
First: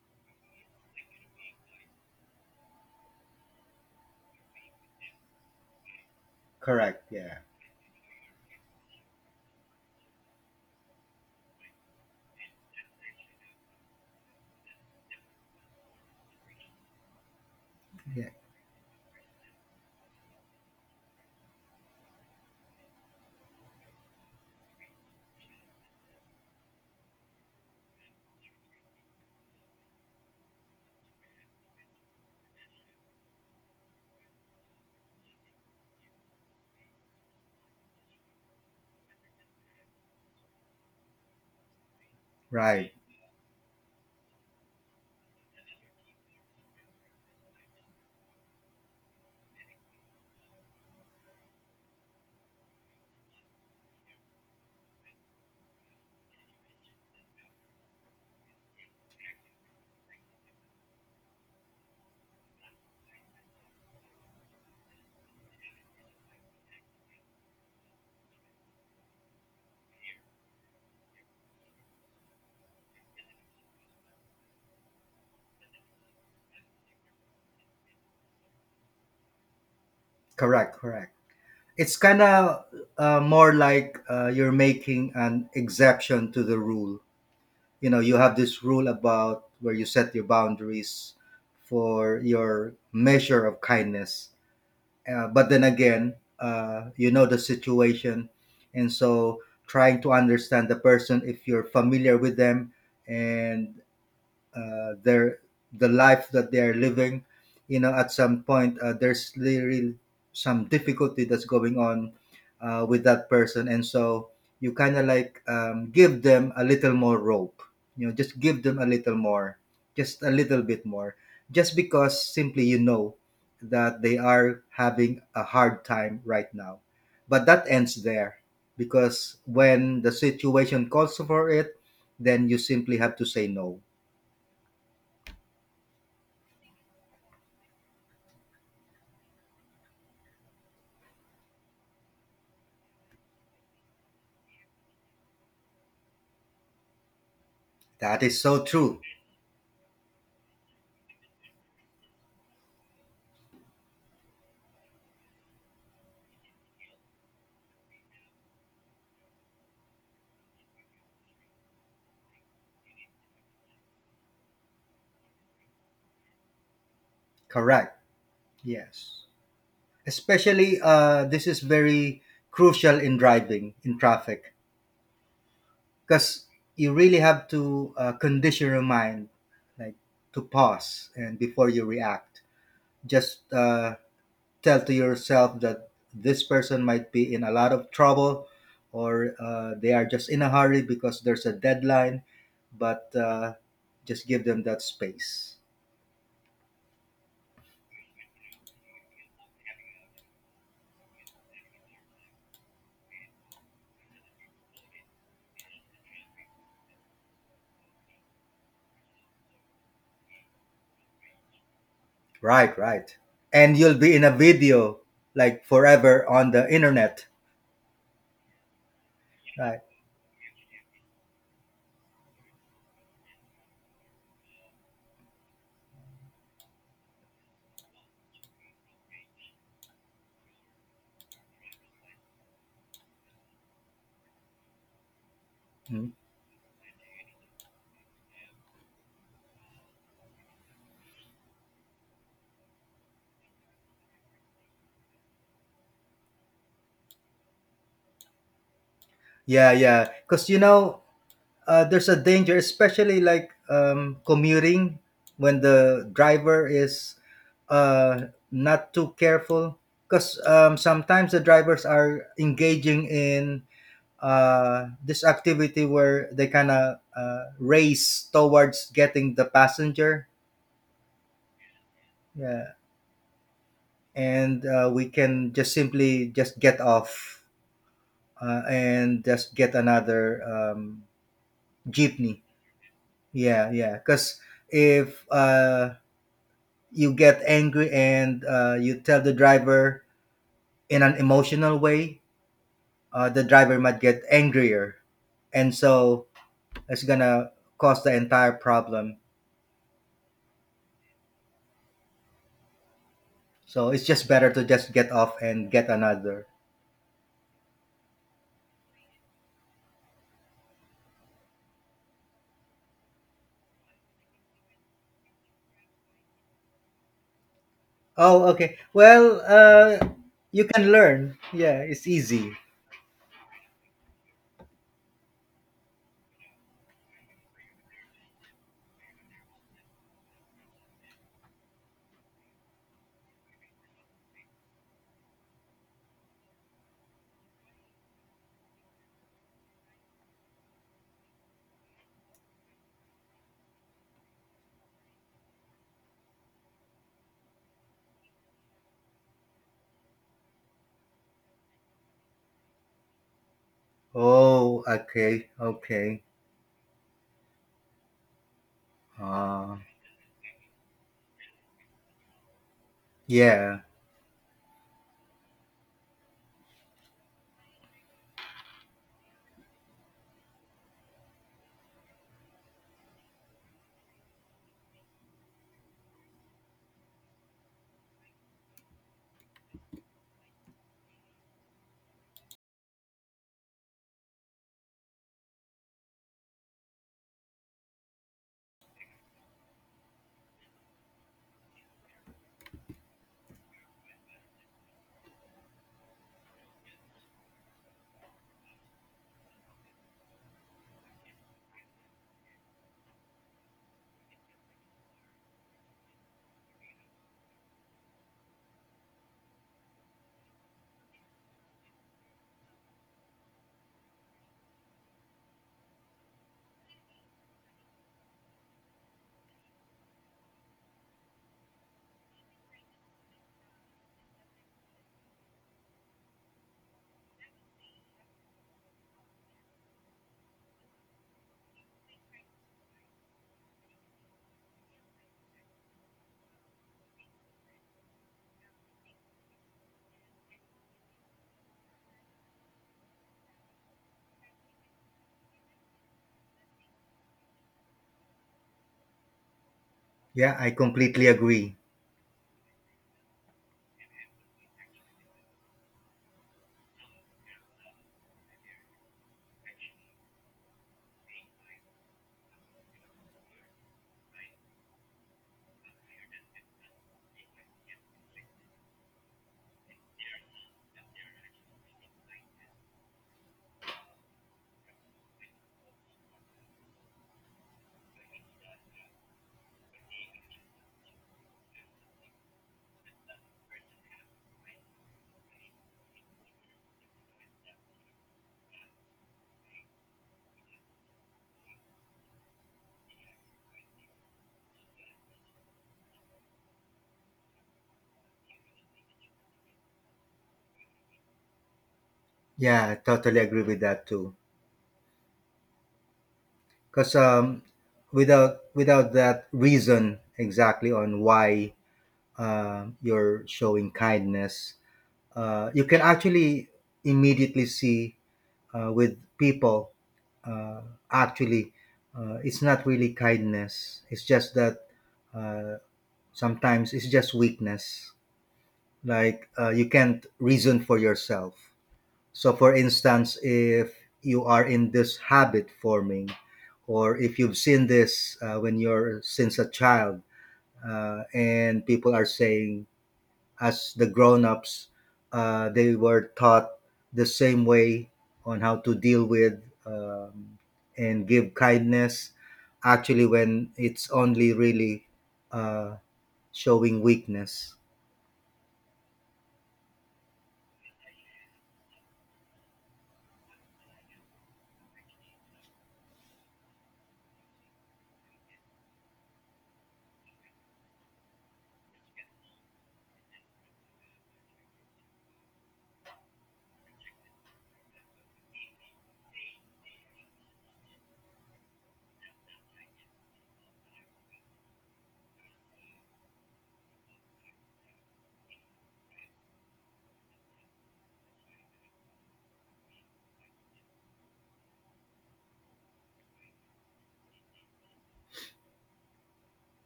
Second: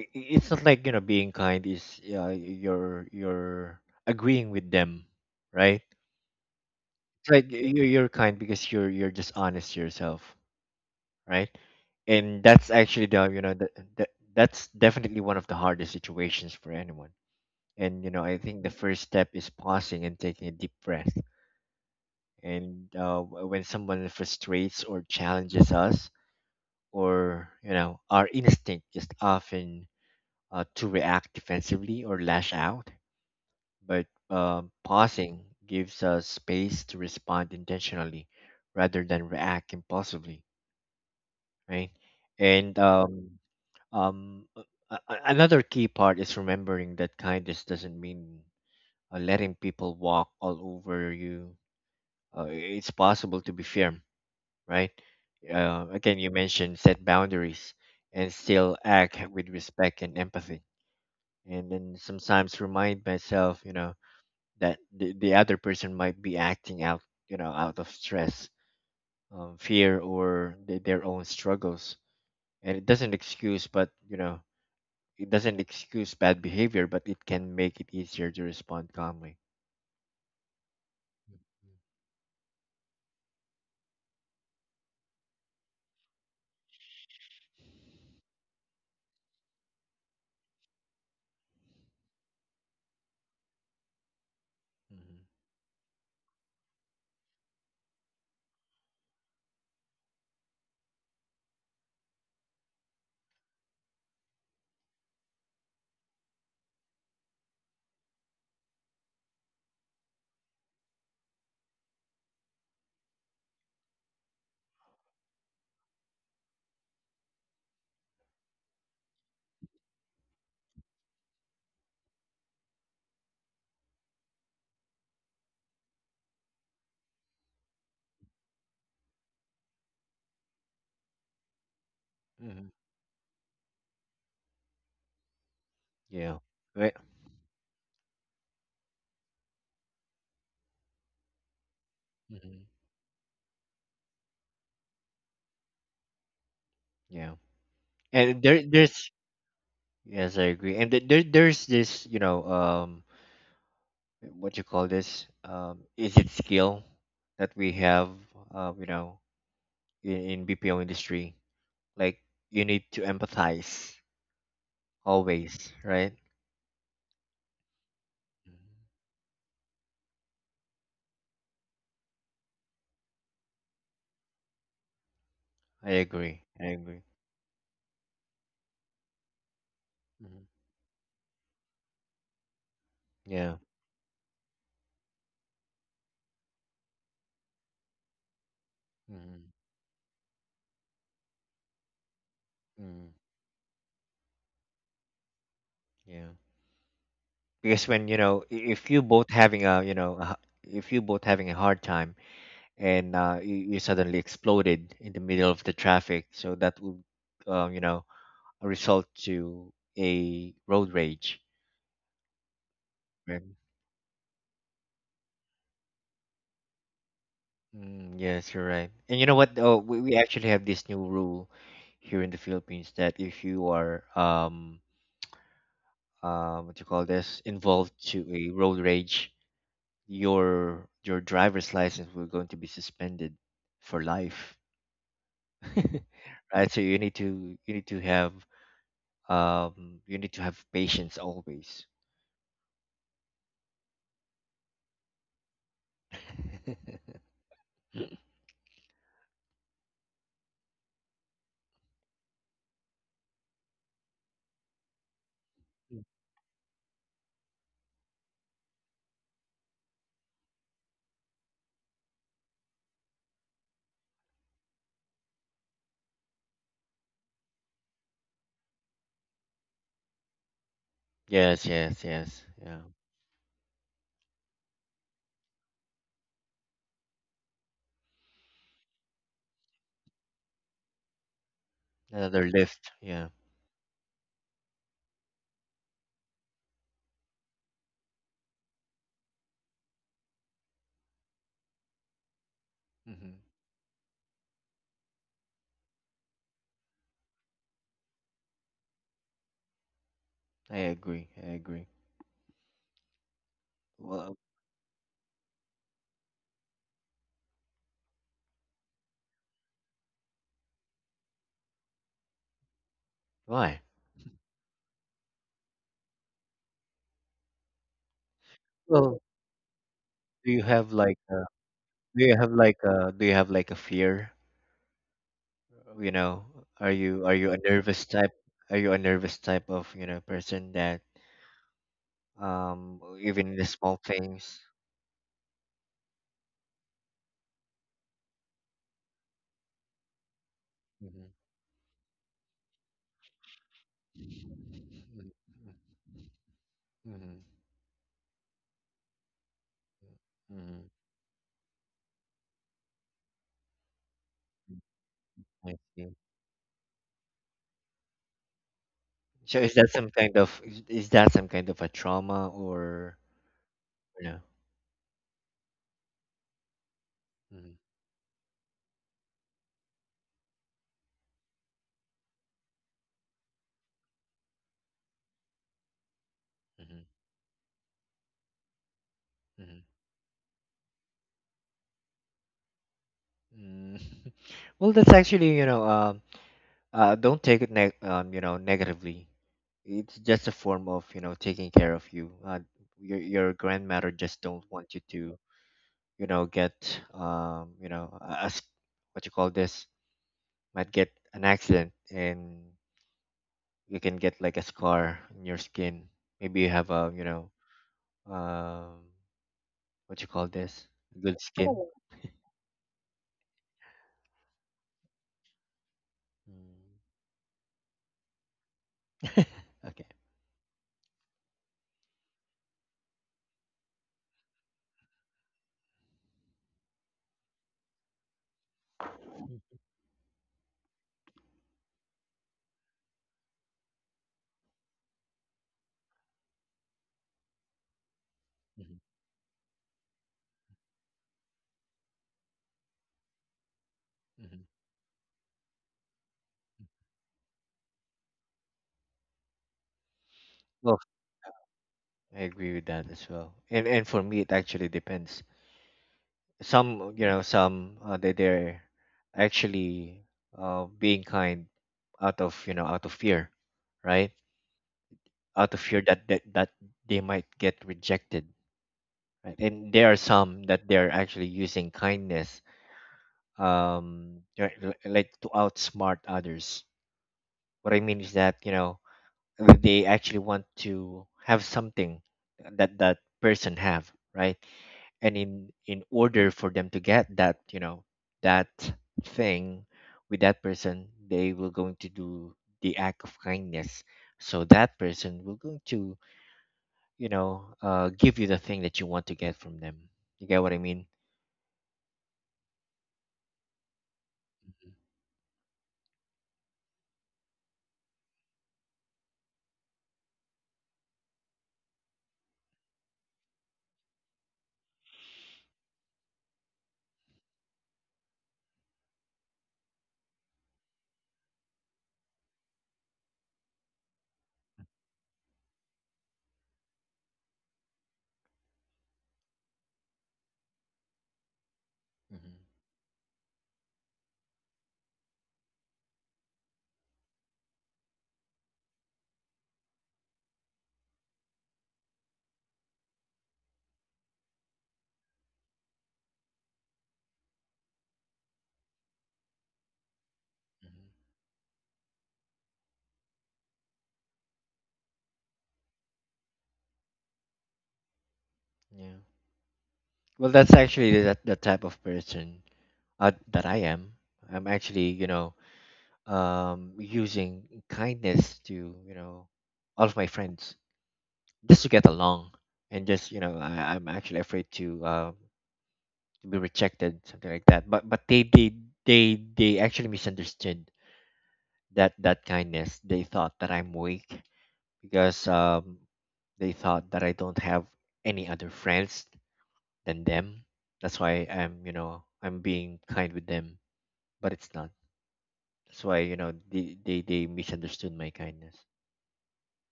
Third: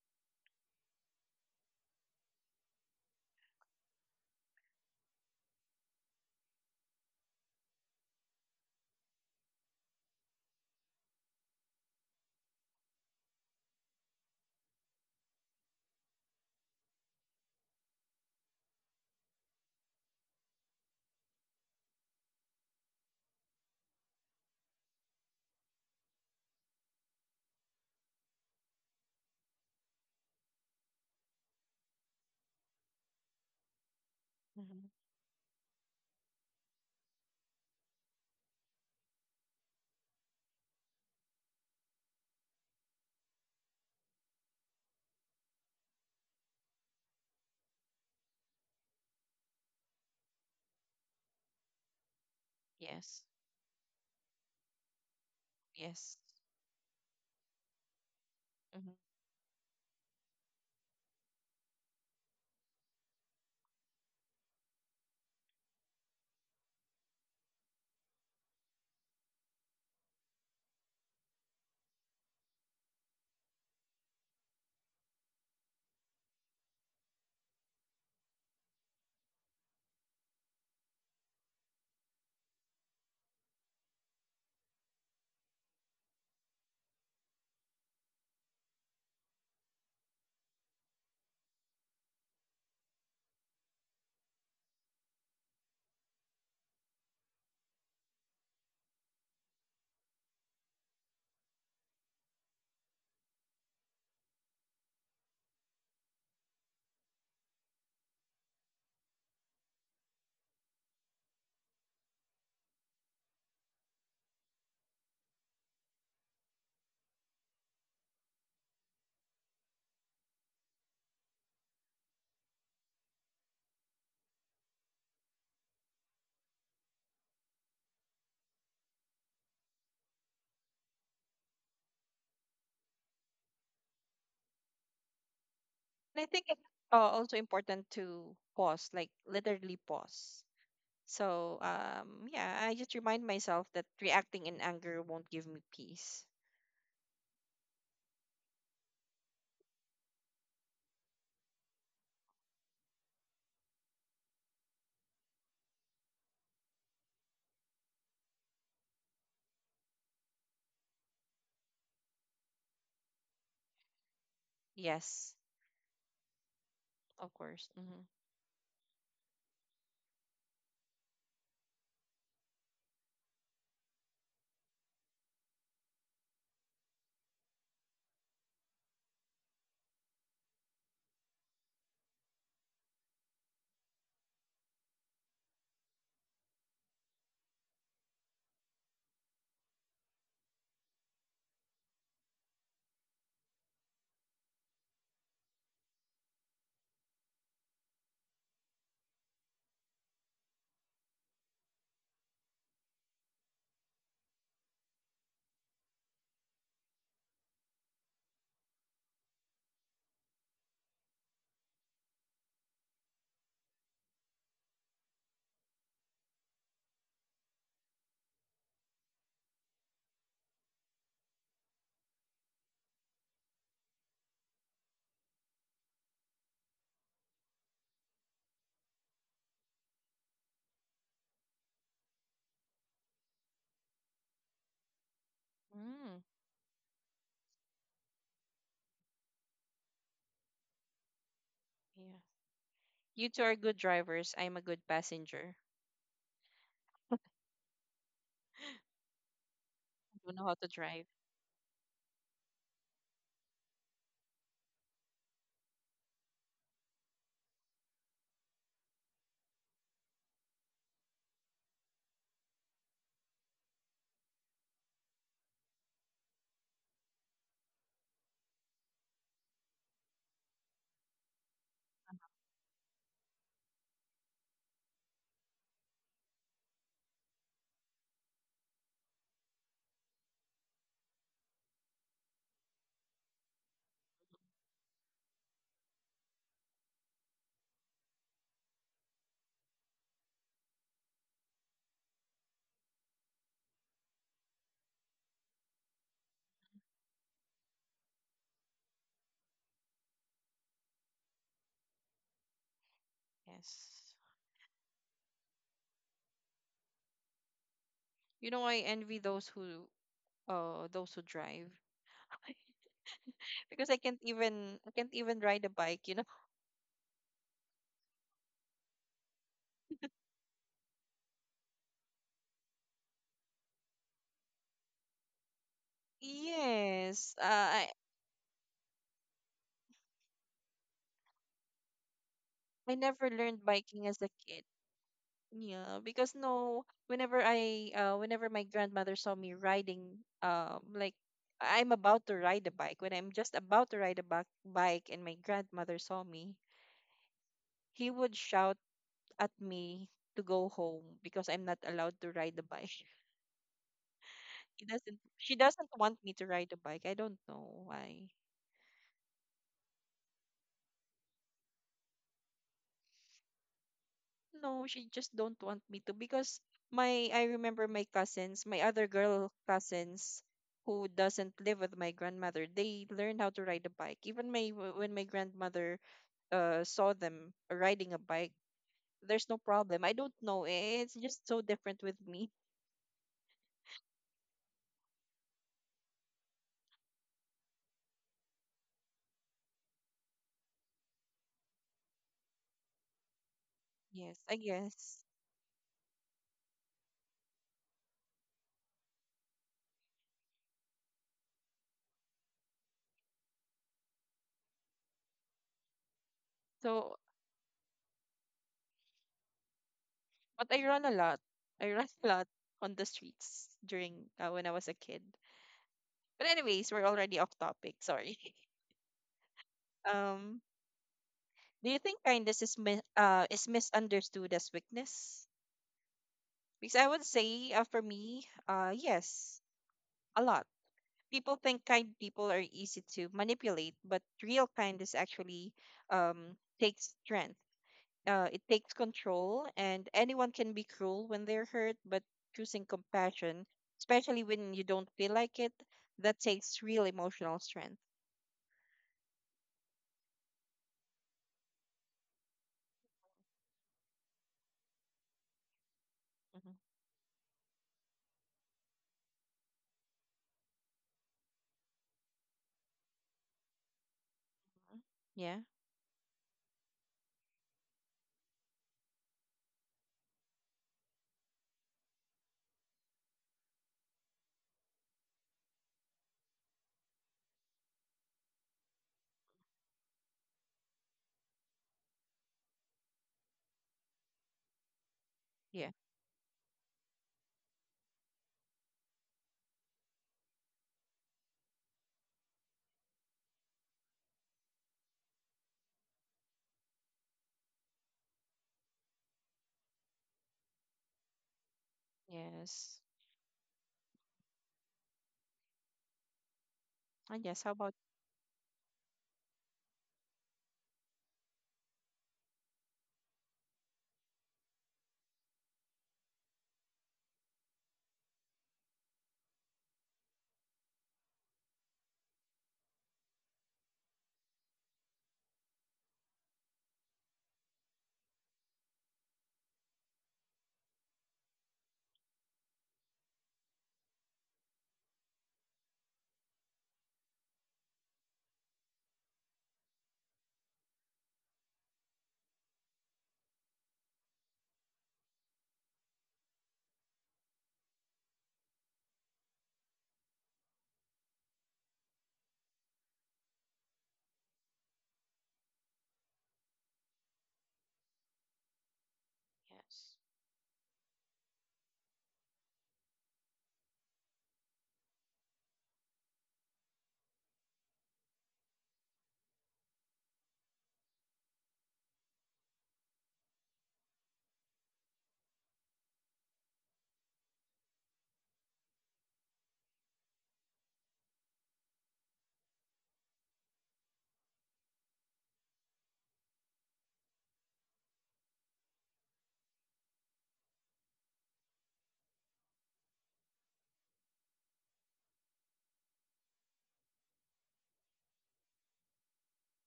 i- i- it's not like being kind is you're agreeing with them, right? Correct. It's Yeah. like you're kind because you're just honest to yourself, right? And that's actually the the that's definitely one of the hardest situations for anyone. And Yeah, I think the first step is pausing and taking a deep breath. And when someone frustrates or challenges us, or our instinct is often to react defensively or lash out but Hmm. pausing gives us space to respond intentionally rather than react impulsively, right? And right. Um, a- another key part is remembering that kindness doesn't mean letting people walk all over you. It's Yes, possible to be firm, right? Yes. Again, you mentioned set boundaries and still Hmm. act with respect and empathy. And then sometimes remind myself, you know, that the other person might be acting out, you know, out of stress, fear, or their own struggles. And it doesn't excuse, but, you know, it doesn't excuse bad behavior, but it can make it easier to respond calmly. Correct, correct. It's kind of more like you're making an exception to the rule. You know, you have this rule about where you set your boundaries for your measure of kindness, Mm-hmm. But then again, you know the situation, and so trying to understand the person if you're familiar with them, and their the life that they are living. You know, at some point, there's really some difficulty that's going on with that person, and so you kind of like give them a little more rope. You know, just give them a little more, just a little bit more, just because simply you know that they are having a hard time right now. But that ends there, because when the situation calls for it, then you hmm simply have to say no. And I Yeah. think it's Right. Also important to pause, like literally pause. So, yeah, hmm I just remind myself that reacting in anger won't give me peace. Yeah. That is And there, so true. there's Yes, I agree. And th- there, there's this, what you call this? Is it skill that we have, uh, you know, in BPO industry? Like you need to empathize Yes. always, right? Of course. Correct. Mm-hmm. Mhm. Yes. Especially, this is very crucial in driving in traffic, because I you agree. really have to condition your mind, like to hmm pause and before you react. Just Yeah. Tell to yourself that this person might be in a lot of trouble, or hmm they are just in a hurry because there's a deadline. hmm But just give them that space. Yeah. Because when you know, I- if you both having a, you know, a, if you both having a hard time, and you suddenly exploded in the middle of the traffic, so that would, uh, you know result to a road rage. Right, right. Right. And you'll be in a video like forever on the internet, Yes, you're right. And you know what? Oh, right? We actually have this new rule here in the Philippines that if you are what do you call this involved to a road rage, your driver's license will going to be suspended for life. Mm. Mm, Right? So you need to have you need to have patience always. yeah. You two are good drivers. I'm a good passenger. Yeah, yeah. I don't know Because how you to know, drive. There's a danger, especially like commuting when the driver is not too careful. Because sometimes the drivers are engaging in this activity where they kind of race towards getting the passenger. Yes. Yeah. Yeah. And we can just simply just get off and just get another jeepney. Another lift. Yeah. Yeah, yeah, because if you get angry and you tell the driver in an emotional way, hmm the driver might get angrier, and so it's gonna cause the entire problem. I agree. So it's Yes. just Well, better to just get off and get another. You know, I envy those who drive why? because I can't even ride a bike. Oh, okay, Well, well, do you you can have like a, learn, yeah, it's do you have easy. like a, do you have like a fear? You know, Yes. are you a I nervous type? Are you a nervous type of, you know, person that I never even in learned the small biking as a things? kid. Yeah, because no, whenever I whenever my grandmother saw me riding um like Mm-hmm. I'm about to ride a bike when I'm just about to ride a bike and my grandmother saw me. Mm-hmm. He would shout at me to go Mm-hmm. home because I'm not allowed to ride the bike. Oh, He doesn't okay, She I doesn't see. want okay. me to ride the bike. I don't know why. So Uh, is that some kind of a trauma or yeah, you know? No, she just don't want me to because my I remember my cousins, my other girl cousins who doesn't live with my grandmother, they learn how to ride a bike. Even when my grandmother Mm-hmm. Saw them riding a bike, there's no problem. I don't know. It's just so different with me. Mm. Well, that's actually, you know, don't take it negatively. It's just a form of, you know, taking care of you. Your your grandmother just Yes, don't I want you to, guess. you know, get, um, you know, a, a s- what you call this, might get an accident and you can get like a scar in your skin. Maybe you have a, So, um, what you call this, but I run a good lot. skin. Oh. I run a lot on the streets during when I was a kid. But Mm. anyways, we're already off topic. Sorry. Okay. Um, do you think kindness is misunderstood as weakness? Because I would say, for me, yes, a lot. People think kind people are easy to manipulate, but real kindness actually takes strength. It hmm takes control, and anyone can be cruel when they're hurt, but choosing compassion, especially hmm when you don't feel like it, that takes real emotional strength. yeah, I Well, completely agree. I agree with that as well. And for me, it actually depends. Mhm. Some, some they they're actually being kind out of out of fear, right? Yeah, Out of fear that they might get rejected, right? And there are some that they're actually using kindness, they're like to outsmart others. What I mean is that they actually want to have something that that person have, right? And in yeah, in order for them to get that you know that thing with that person, they will going to do the act of kindness, so that person will going to give you the thing that you want to get from them. You get what I mean? Yeah, I yes. totally agree with that too. Because And um, yes. How about without without that reason exactly on why you're showing kindness, you can actually immediately see with people. Uh, Actually, it's not really kindness. It's just that uh, sometimes it's just weakness, like you can't reason for yourself. Mhm, So for instance, if you are in this habit forming, or if you've seen this when you're since a child, and people are saying as the grown-ups, they were taught the same way on how to deal with um, mhm. and give kindness actually when it's only really uh, showing weakness. Yeah. yes? Well, that's actually that the type of person that I am. I'm actually, using kindness to, all of my friends. Just to get along, and just I'm actually afraid to, be rejected, something like that, but they actually misunderstood that kindness. They thought that I'm weak because they thought that I don't have any other friends than them. That's why I'm you know I'm being kind with them. But it's not. That's why, they misunderstood my kindness.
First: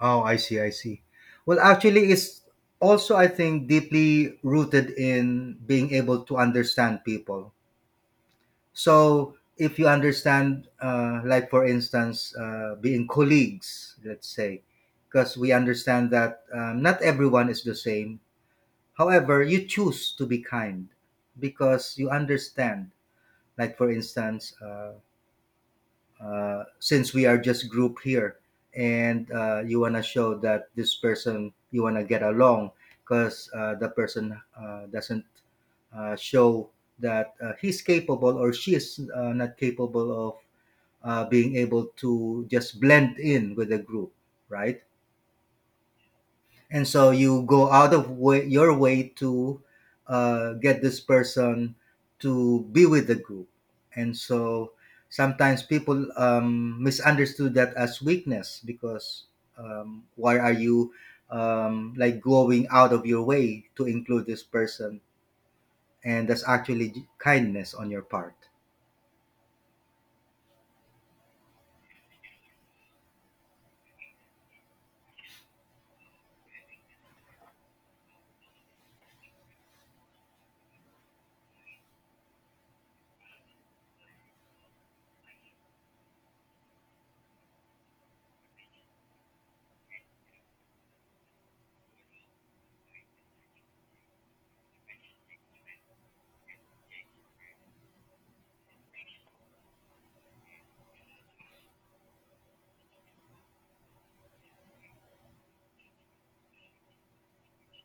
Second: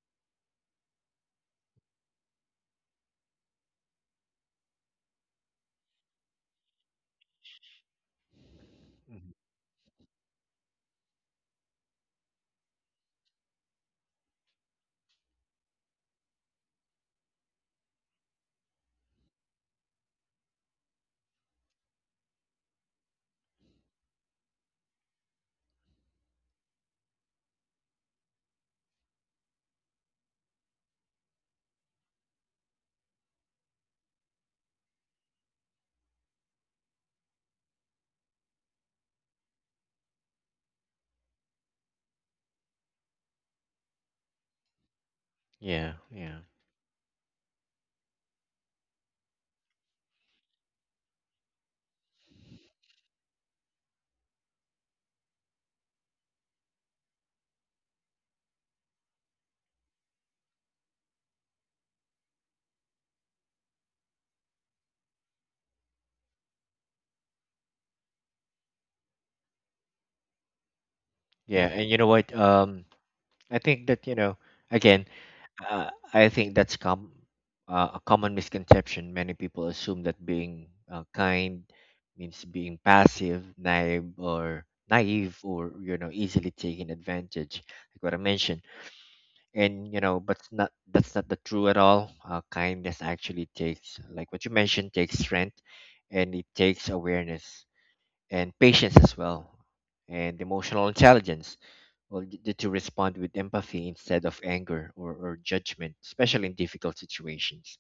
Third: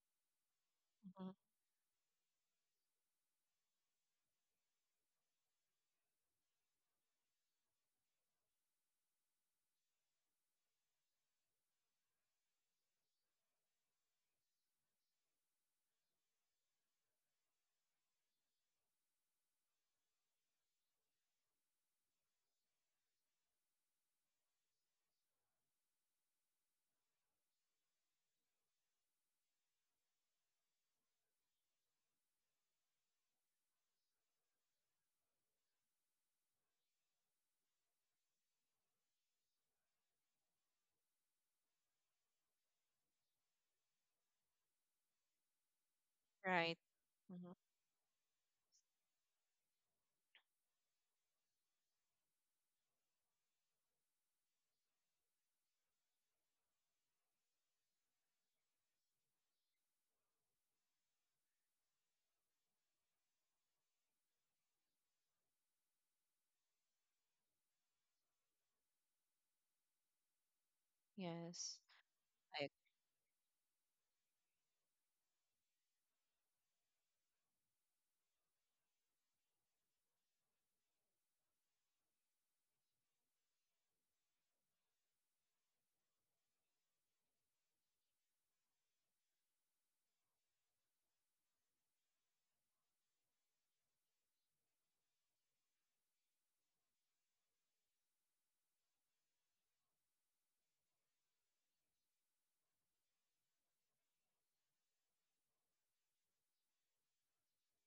Oh, I see, I see. Mhm. Well, actually, it's also, I think, deeply rooted in being able to understand people. Mhm. So, if you understand, like for instance, being colleagues, let's say, because we understand that not everyone is the same. However, you choose to be kind because you understand. Like for instance, since we are just group here and you want to show that this person you want to get along because the person doesn't show that he's capable or she is not capable of being able to just blend in with the group, right? Yeah, yeah, Right? And so you Mhm. go out of your way to get this person to be with the group. And so sometimes people misunderstood that as weakness because why are you like going out of your way to include this person, and that's actually kindness on your part. yeah. Yeah. Yes. And you know what? I I think that, again, I think that's a common misconception. Many people assume that being kind means being passive, naive, or, easily taken advantage, like what I mentioned. And, but it's not that's not the true at all. Kindness actually takes, like what you mentioned, takes strength, and it takes awareness and patience as well, and emotional intelligence. Well, to respond with empathy instead of anger or judgment, especially in difficult situations.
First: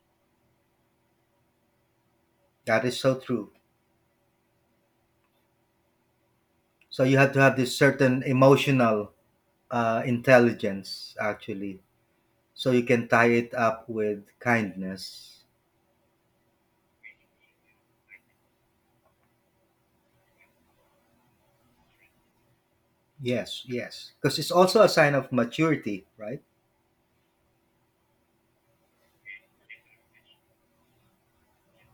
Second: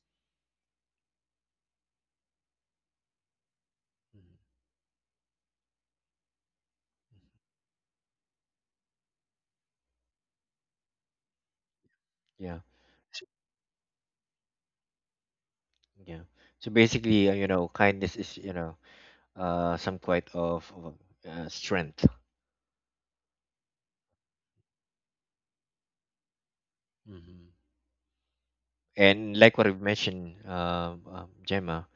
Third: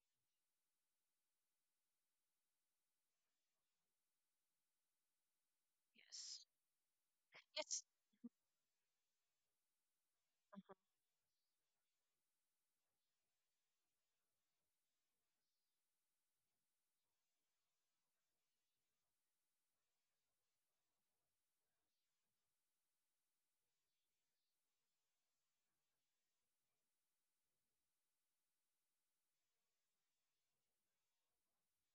That is so true. Mhm. yes. So you have to have this Yes. certain emotional intelligence, actually. Yeah, So you can S- tie it up with kindness. yeah. So basically, kindness is some quite of, strength. Yes, yes. Because it's also a sign of maturity, right? Hmm. And like what I've mentioned, Gemma,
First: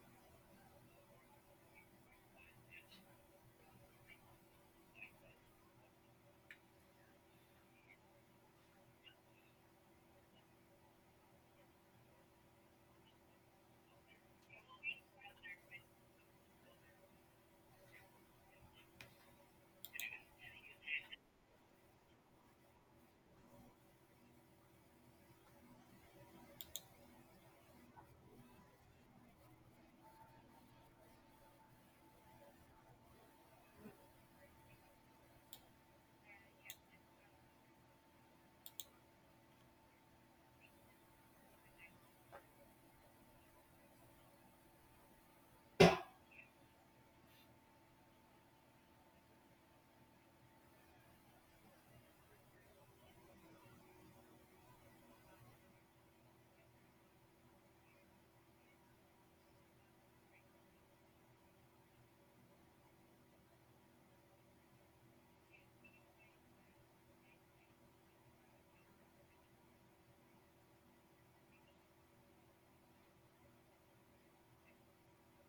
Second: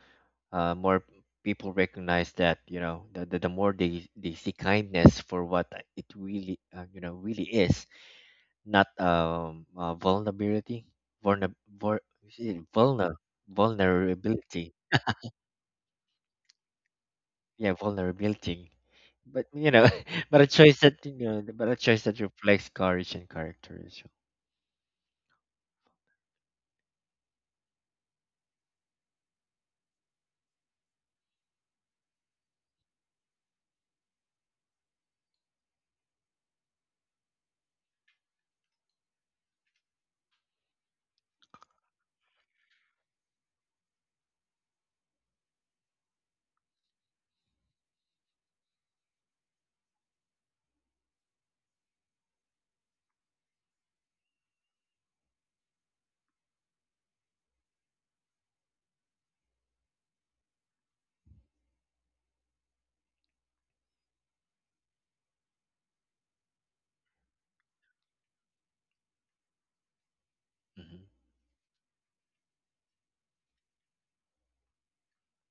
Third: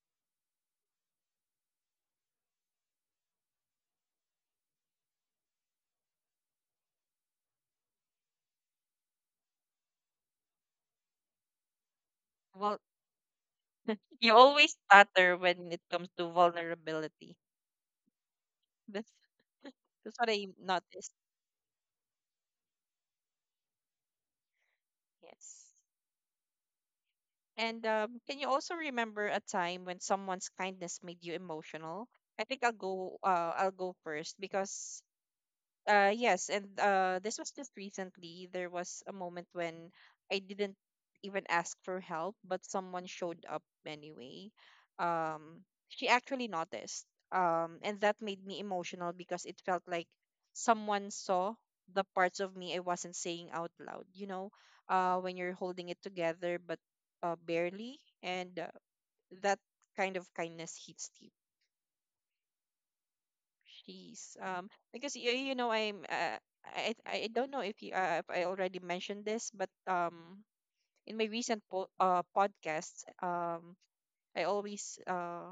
more people recognize that, the, more they see kindness for what it really really is, not vulnerability. Vulner, vul, is it Well, vulner? you always Vulnerability. stutter when it comes to vulnerability. Yeah, vulnerability, That's but you know that's what but a I choice that you noticed. know but a choice that reflects courage and character as well. Yes. And can you also remember a time when someone's kindness made you emotional? I think I'll go. I'll go first because yes, and this was just recently. There was a moment when I didn't even ask for help, but someone showed up anyway. Um, she actually noticed. And that made me emotional because it felt like someone saw the parts of me I wasn't saying out loud. You know, when you're holding it together, but barely, and that kind of kindness hits deep. Jeez. Because you know, I'm I don't know if you if I already mentioned this, but Hmm. in my recent podcasts, I always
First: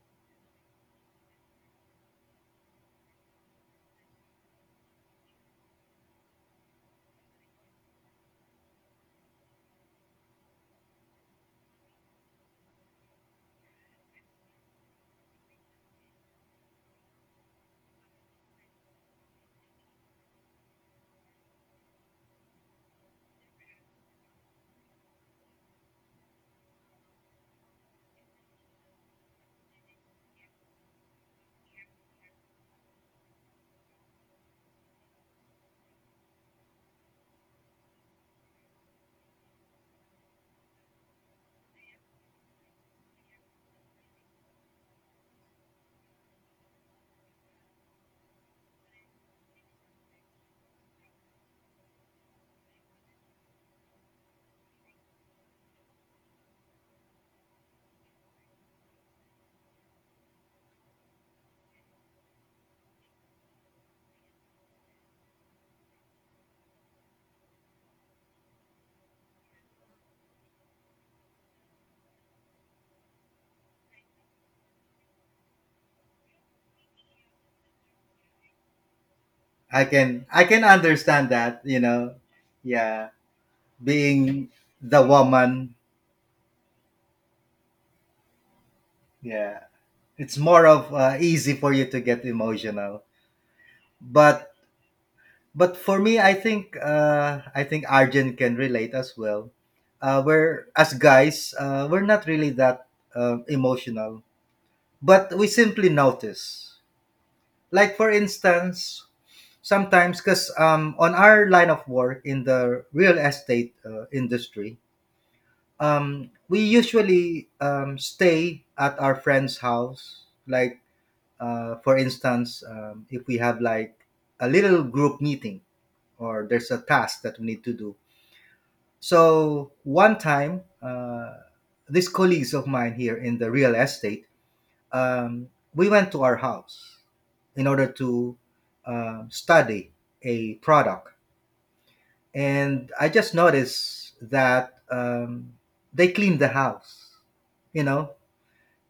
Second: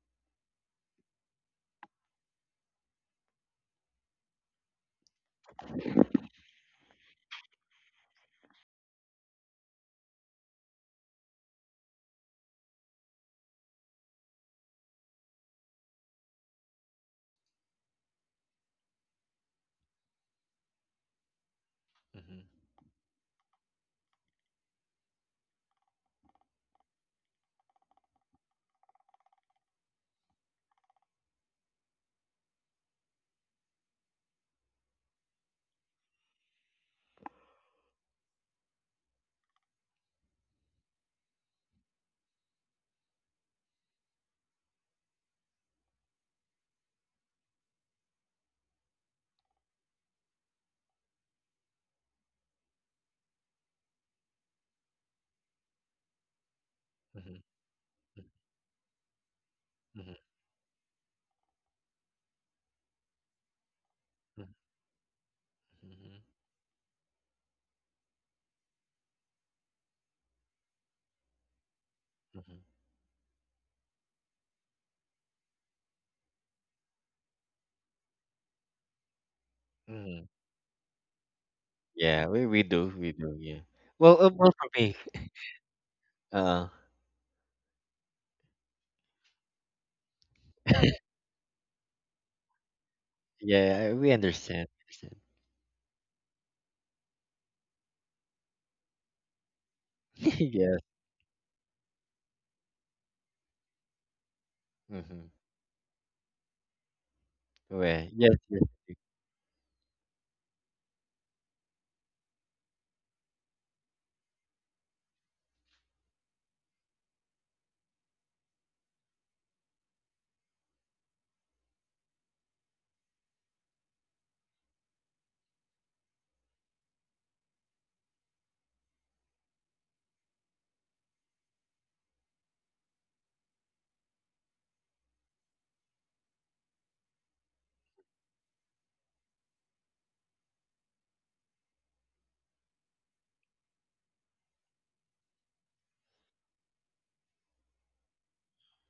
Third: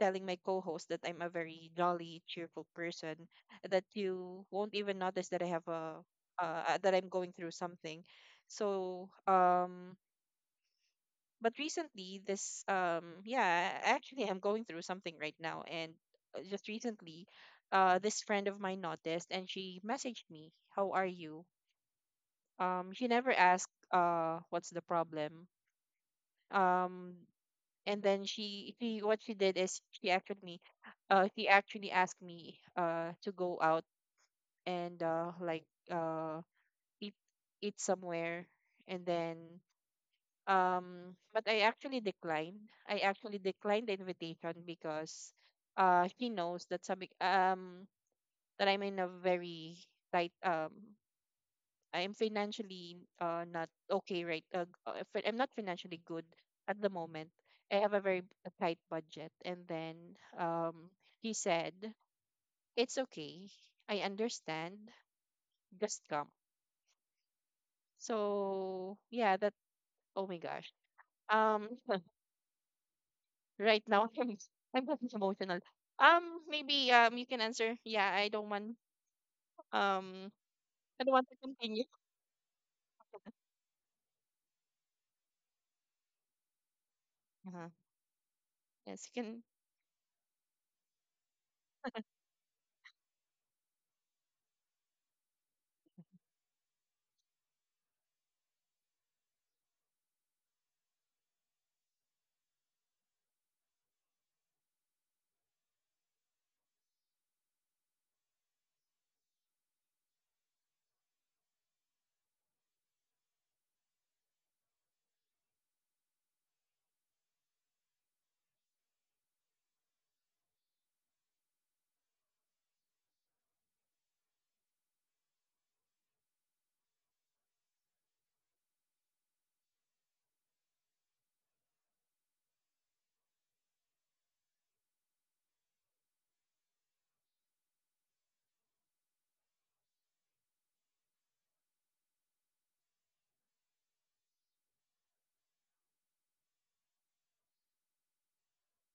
telling my co-host that I'm a very jolly, cheerful person, that you won't even notice that I have a that I'm going through something. So but recently this yeah actually I'm going through something right now and just recently this friend of mine noticed and she messaged me, how are you? Hmm. She never asked what's the problem. um and then she what she did is she actually asked me to go out and uh eat, eat somewhere. And then but I actually declined. I actually declined the invitation because she knows that sabi, that I'm in a very tight I'm financially not okay right I'm not financially good at the moment. Hmm. I have a very a tight budget and then Hmm. um he said it's okay. I Hmm. understand. Just come. So yeah, that, oh my gosh. Um Hmm. right now. I'm getting emotional. Um, maybe you can answer. Yeah, I can um Hmm. I can I don't want understand to that, you continue. know. Yeah, we, we do Yeah, we do yeah. Well, being well, for me, the woman, uh Uh-huh. Yes, you can. yeah. It's more of easy for you to get emotional. yeah, we But understand, understand. but for me, I think I think Arjun can relate as well. Uh, we're Yes. as guys, uh, we're not really that emotional, Mm-hmm. but we simply notice. Like Well, for yes, yes, yes. instance, sometimes because on our line of work in the real estate industry, we usually stay at our friend's house, like for instance, if we have like a little group meeting or there's a task that we need to do. So one time, these colleagues of mine here in the real estate, um, we went to our house in order to study a product. And I just noticed that they cleaned the house, you know,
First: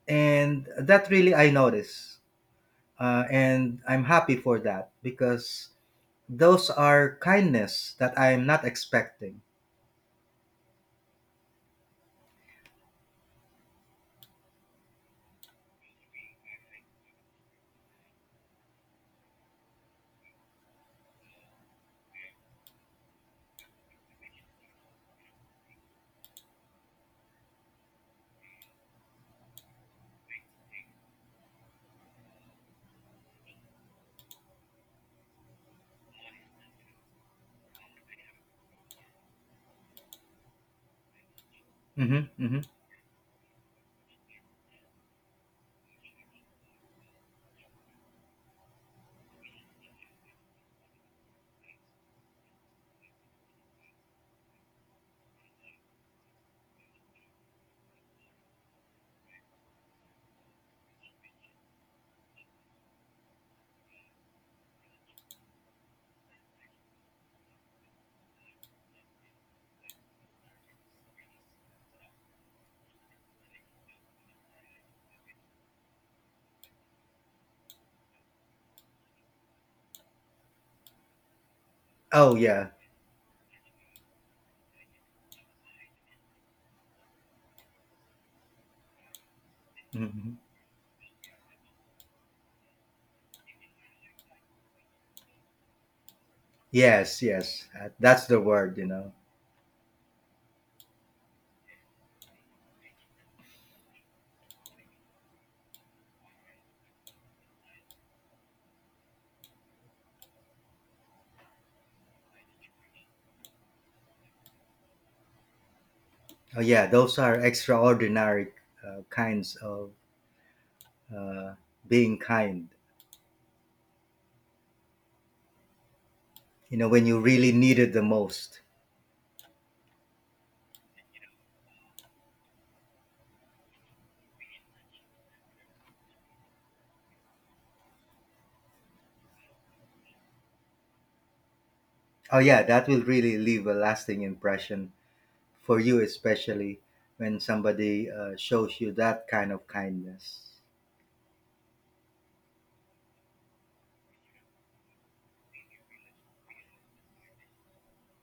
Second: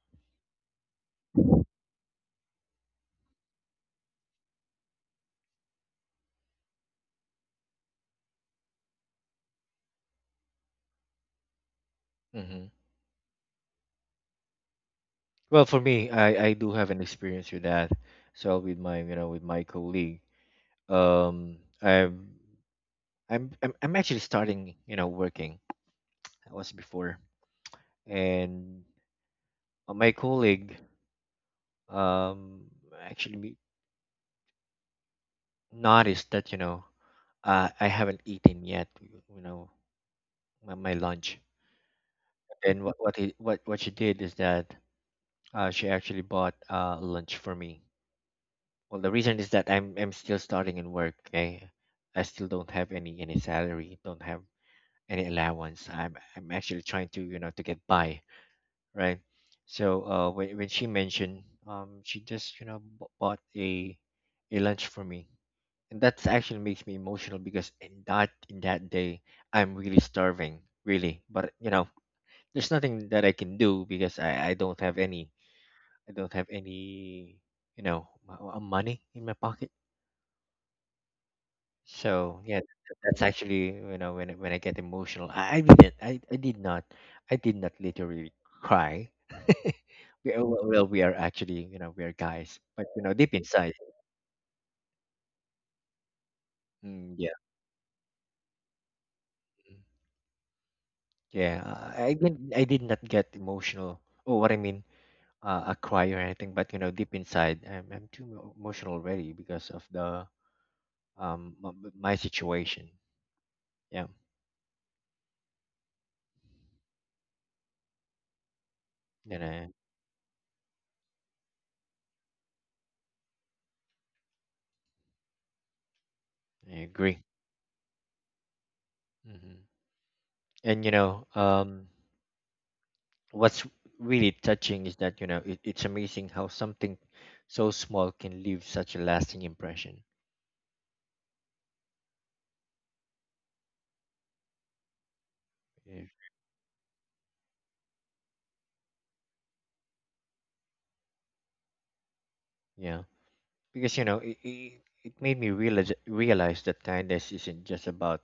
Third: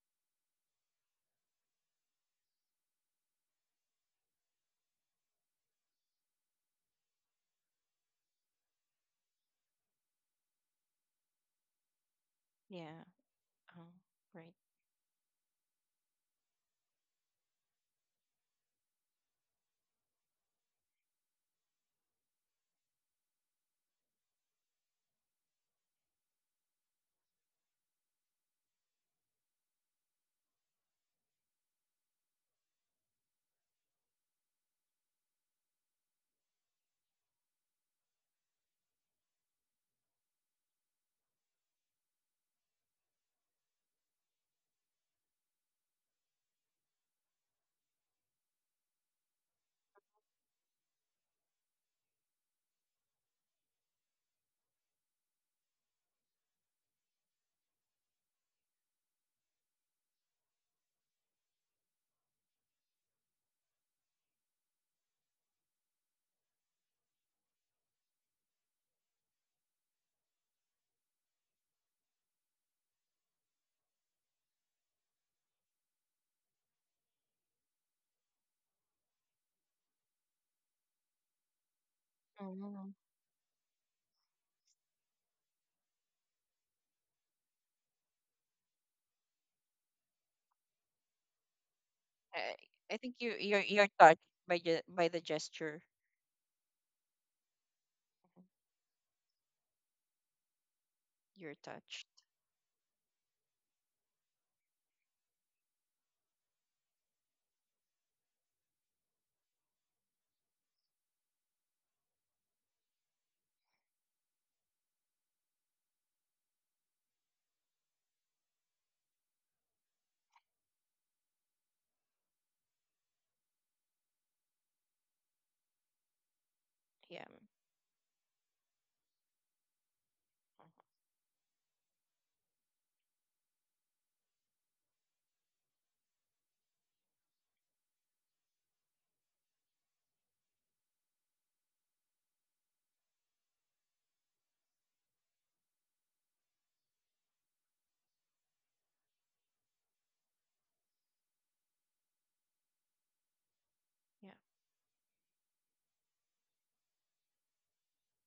and that really I noticed. And I'm happy for that because those are kindness that I'm not expecting. Mm-hmm. Yeah. Oh, right. Well, for me, I do have an experience with that. So with my, colleague, um, I'm I'm actually starting, working. I was before, and my colleague um actually noticed that, I haven't eaten yet. You know, my lunch. Hmm. Hmm. And what he, what she did is that, she actually bought lunch for me. Well, the reason is that I'm still starting in work. I still don't have any salary, don't have any allowance. I'm actually trying to you know to get by, right? So when she mentioned, she just bought a lunch for me, and that actually makes me emotional, because in that day I'm really starving, really. But, there's nothing that I can do because I don't have any money in my pocket. Oh, So yeah, yeah. Oh. That's actually, when I get emotional, I did not literally cry. Hmm. Well, we are actually, you know we are I, guys, but, I think you deep you're inside, you're touched by the gesture. mm, Yes, yeah, yes. That's the word, you know. You're yeah. touched. I did not get emotional. Oh, what I mean, a cry or anything, but, deep inside, I'm too emotional already because of the my situation. Yeah, Oh yeah, those are extraordinary and kinds I, of uh, being kind. You I know, when you agree. Yeah. really need it the most. Hmm. And, what's really touching is that, it's amazing how something so small can leave such a lasting impression. Oh yeah, that will really leave a lasting impression for you, Yeah. especially when somebody shows you that kind of kindness. Yeah. Because, Yeah. it made me realize that kindness isn't just about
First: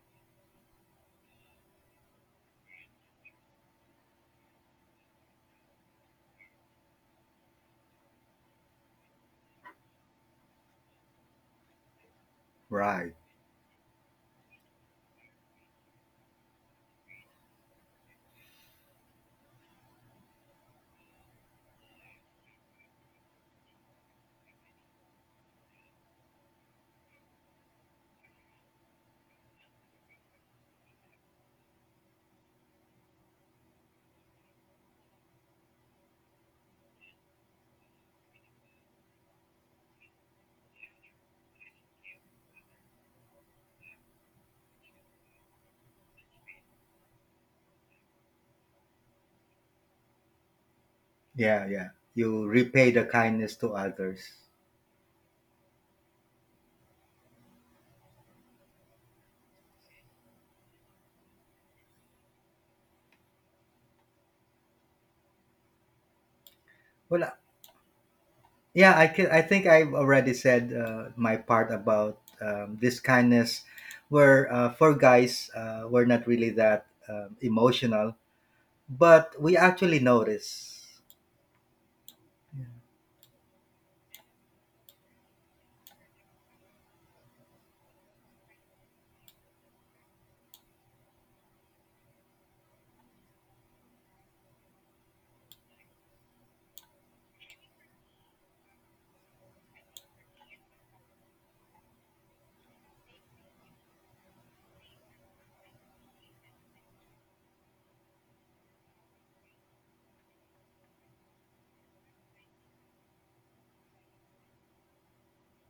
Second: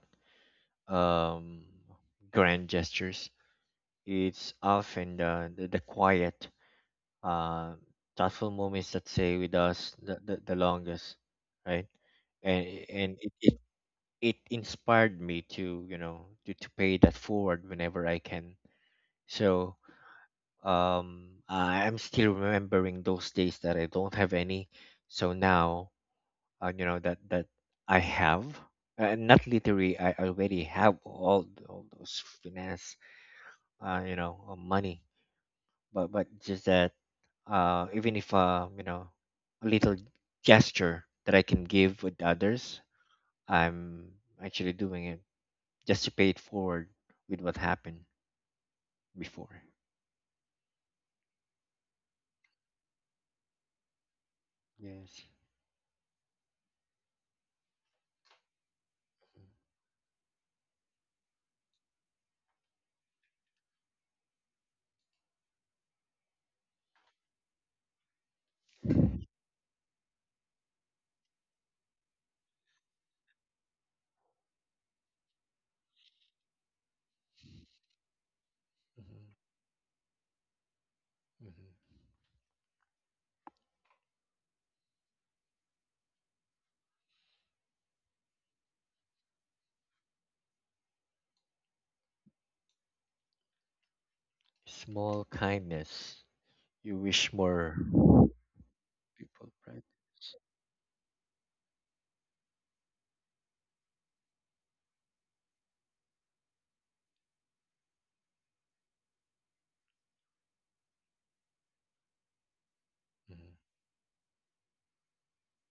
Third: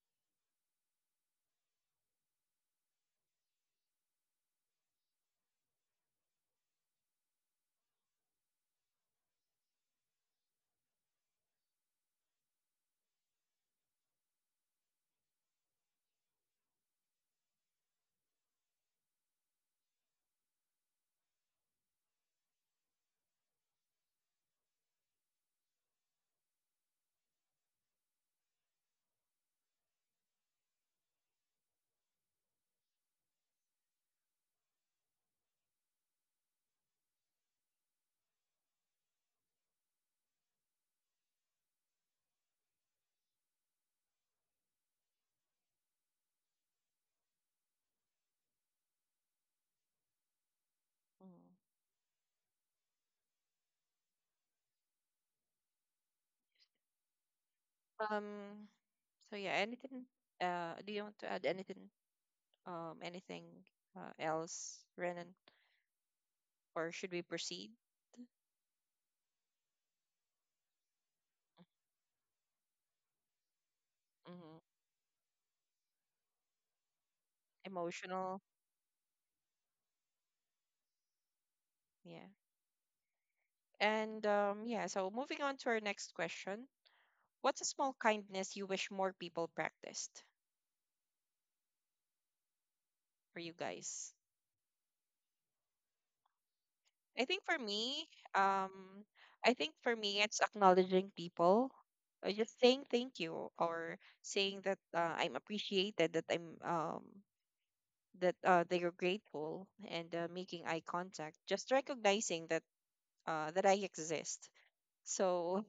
um grand gestures. It's often the quiet, uh thoughtful moments that stay with us the longest, right? And Right. It inspired me to you know to pay that forward whenever I can. So, I'm still remembering those days that I don't have any. So now, that I have, not literally, I already have all, all those finance, money, but just that, even if, a little gesture that I can give with others, I'm actually doing it, just to pay it forward with what happened before. Mm. Yeah, yeah. You repay the kindness to others. Yes. Um. So yeah. Anything? Do you want to add anything? Anything else, Renan? Or should we Well, proceed? yeah, I Mhm. can, I think I've already said my part about this kindness. Where Mm-hmm. For guys, we're not really that emotional, Emotional. but we actually notice. Mhm. Yeah. And yeah, so moving on to our next question. What's a small kindness you wish more people practiced for you guys? Small kindness you I wish think for more me, um, people I think for me, practice. it's acknowledging people. Just saying thank you or saying that I'm appreciated, that I'm that they are grateful, and making eye contact. Just recognizing that Mhm. That I exist. So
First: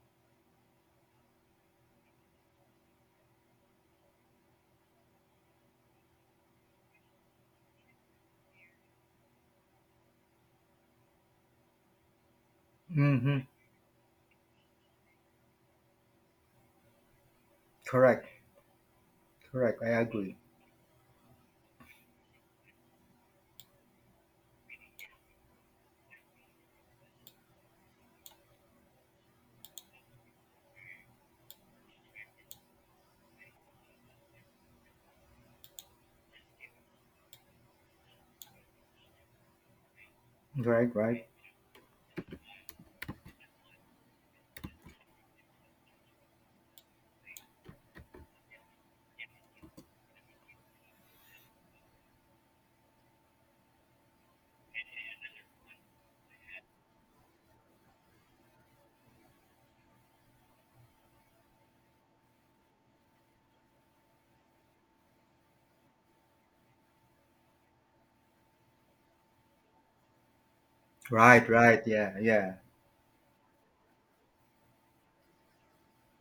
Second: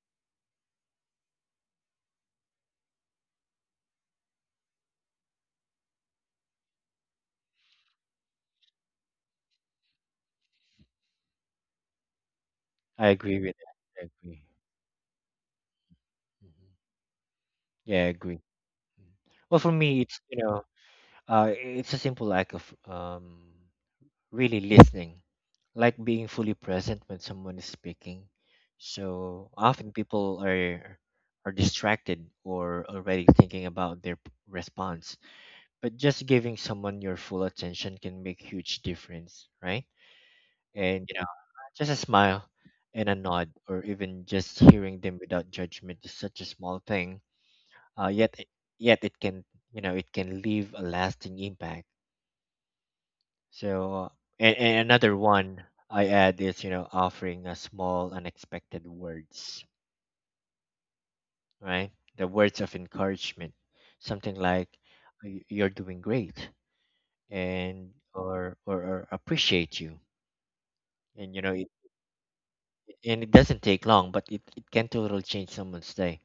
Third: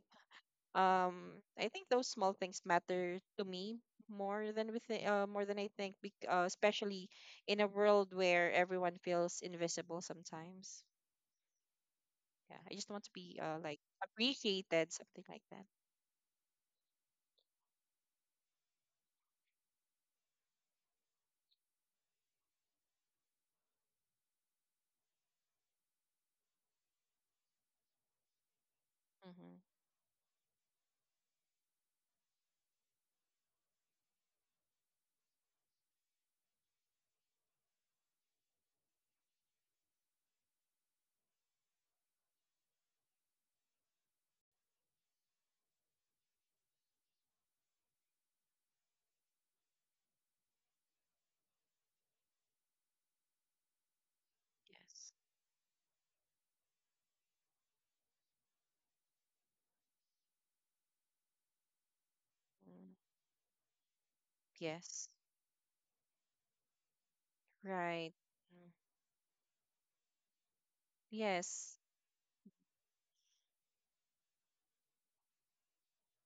um I think those small things matter to me more than we think more than I think especially in a world where everyone feels invisible sometimes. Yeah, I just want I to be Mm-hmm. agree with like that. I agree. appreciated, something like that. Mhm. Yeah, I Correct. agree. Mhm. Well, for Correct. I me, agree. It's a simple act of, um, really listening, like being fully present when someone is speaking. So Mm-hmm. often people are distracted or already thinking about their response, but just giving someone your full attention can make huge difference, right? Right. And, Right. just a smile and a nod, or even just hearing them without judgment is such a small thing. Yet, yet it can leave a lasting impact. So, and Yes. another one I add is, offering a small, unexpected words, right? The words of Mm. encouragement, something like, Yes. "You're doing great," and Right. or Mm. or, or "Appreciate you," and, Right. Yes. Right. Yeah. Yeah. It doesn't take long, but it can totally change someone's day.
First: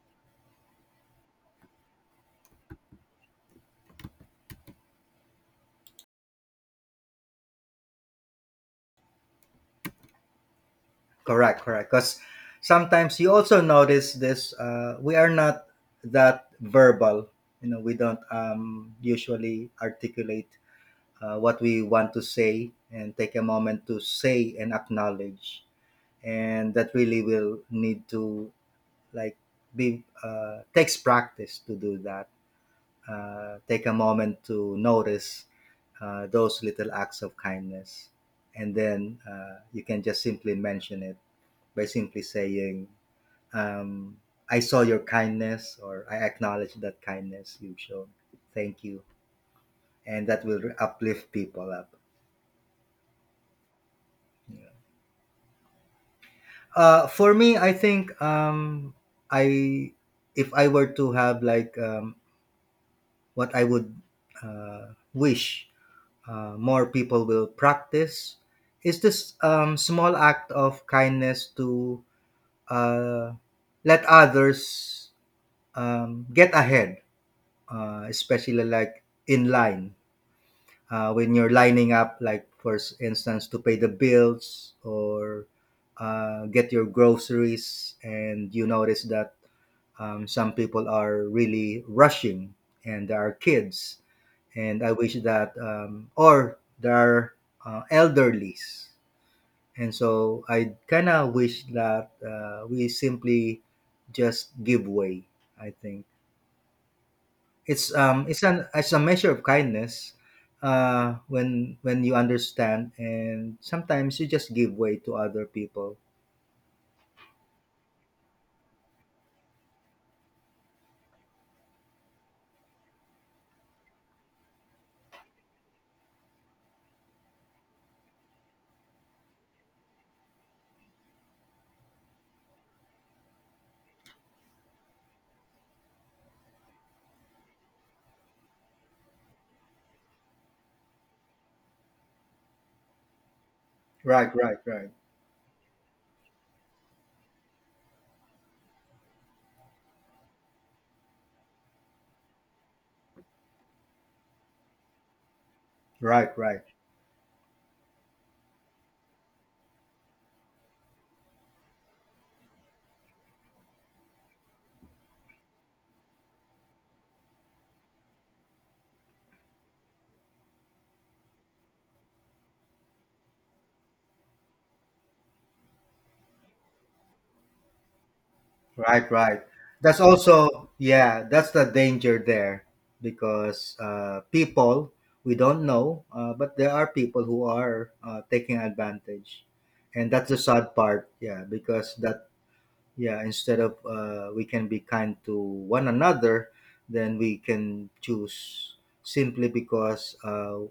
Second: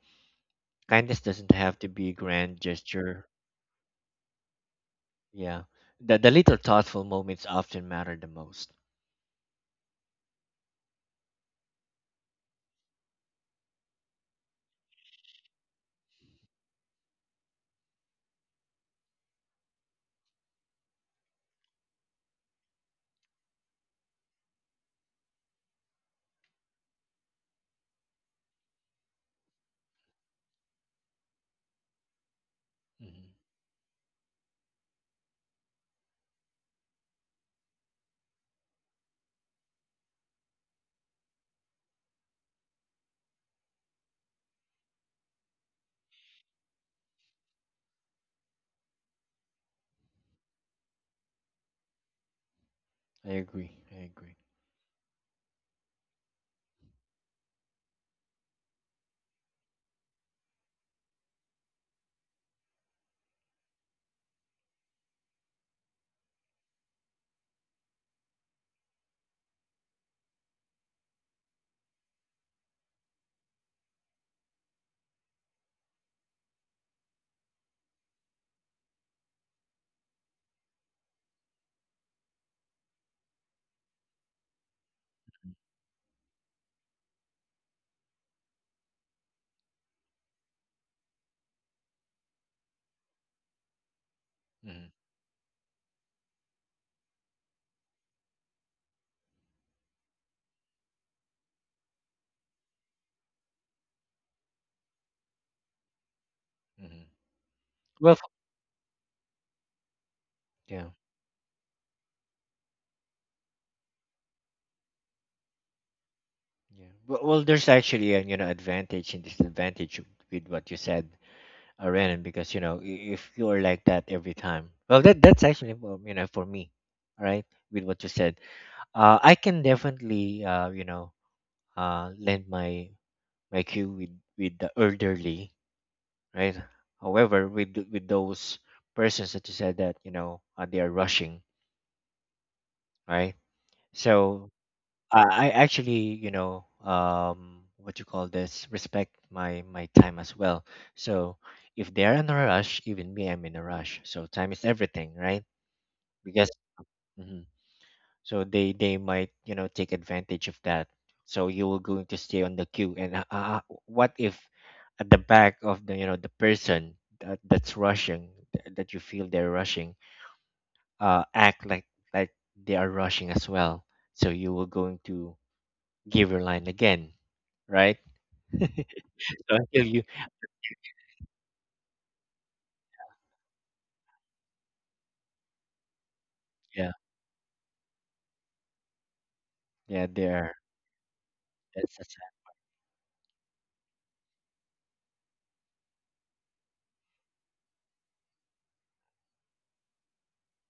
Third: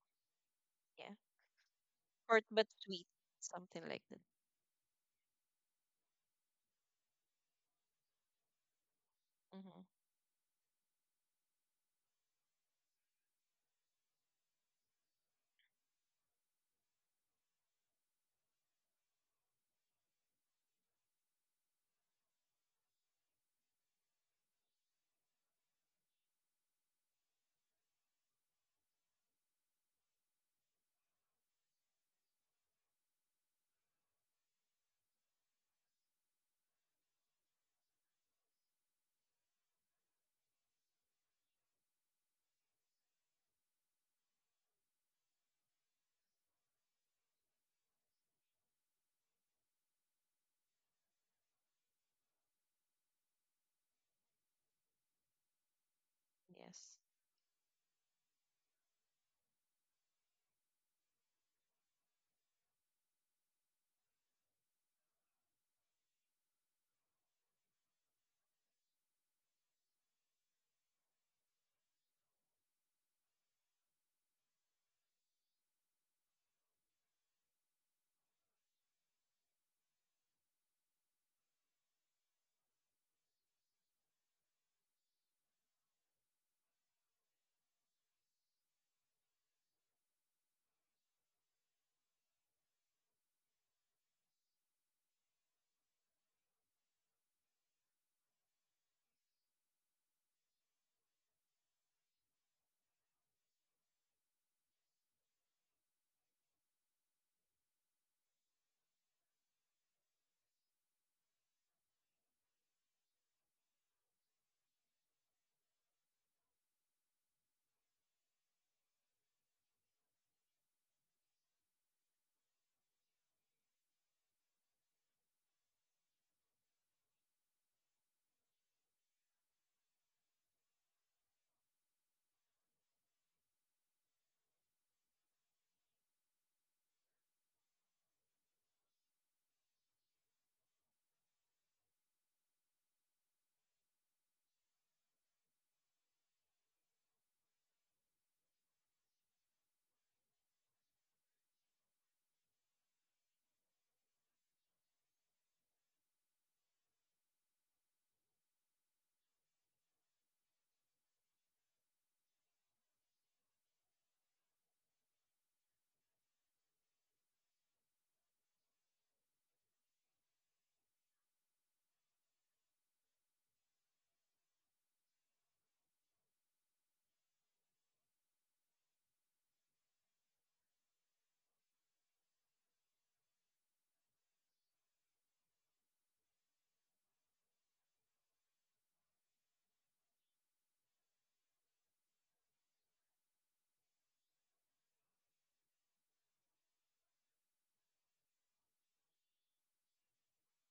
Yeah, Kindness doesn't have to be a short grand but sweet, gesture. something like that. Yeah. The little thoughtful moments often matter the most. Mm-hmm. Correct. Correct. Because sometimes you also notice this. We are not that verbal. You know, we don't usually articulate what we want to say and take a moment to say and acknowledge. And that really will need to like be takes practice to do that. Hmm. Uh, take a moment to notice those little acts of kindness. And then you can just simply mention it by simply saying, um, "I saw your kindness," or "I acknowledge that kindness you've shown, thank you." And that will uplift people up. I agree. I agree. Yes. For me, I think I, if I were to have like what I would wish more people will practice is this small act of kindness to uh, let others get ahead, especially like in line. Uh, when you're lining up, like for instance, to pay the bills or get your groceries, and you notice that some people are really rushing, and there are kids, and I Hmm. wish that, or there are elderlies, and so I kind of wish that we simply just give way. I think. Hmm. It's Well, um it's an it's a measure of kindness yeah. When you understand and sometimes you just give way to other people. Yeah. Well, there's actually a, advantage and disadvantage with what you said, Renan, because, if you're like that every time, well, that's actually, well, for me, all right, with what you said, I can definitely, lend my cue with the elderly, right? However, with those persons that you said that, they are rushing, right? Right, So, right, right. I actually, what you call this, respect my time as well. So if they are in a rush, even me, I'm in a rush. So time is everything, right? Right, Because. right. Mhm. So they might, take advantage of that, so you were going to stay on the queue, and what if at the back of the, the person that's rushing, that you feel they're rushing, act like, like they are rushing as well, so you were going to give your line again, right? So Right, right. until That's you. also, yeah, that's the danger there because people, we don't know, but there are Yeah, people who are taking advantage. yeah, And that's the there, sad part, yeah, because that's a that, sad- yeah, instead of we can be kind to one another, then we can choose simply because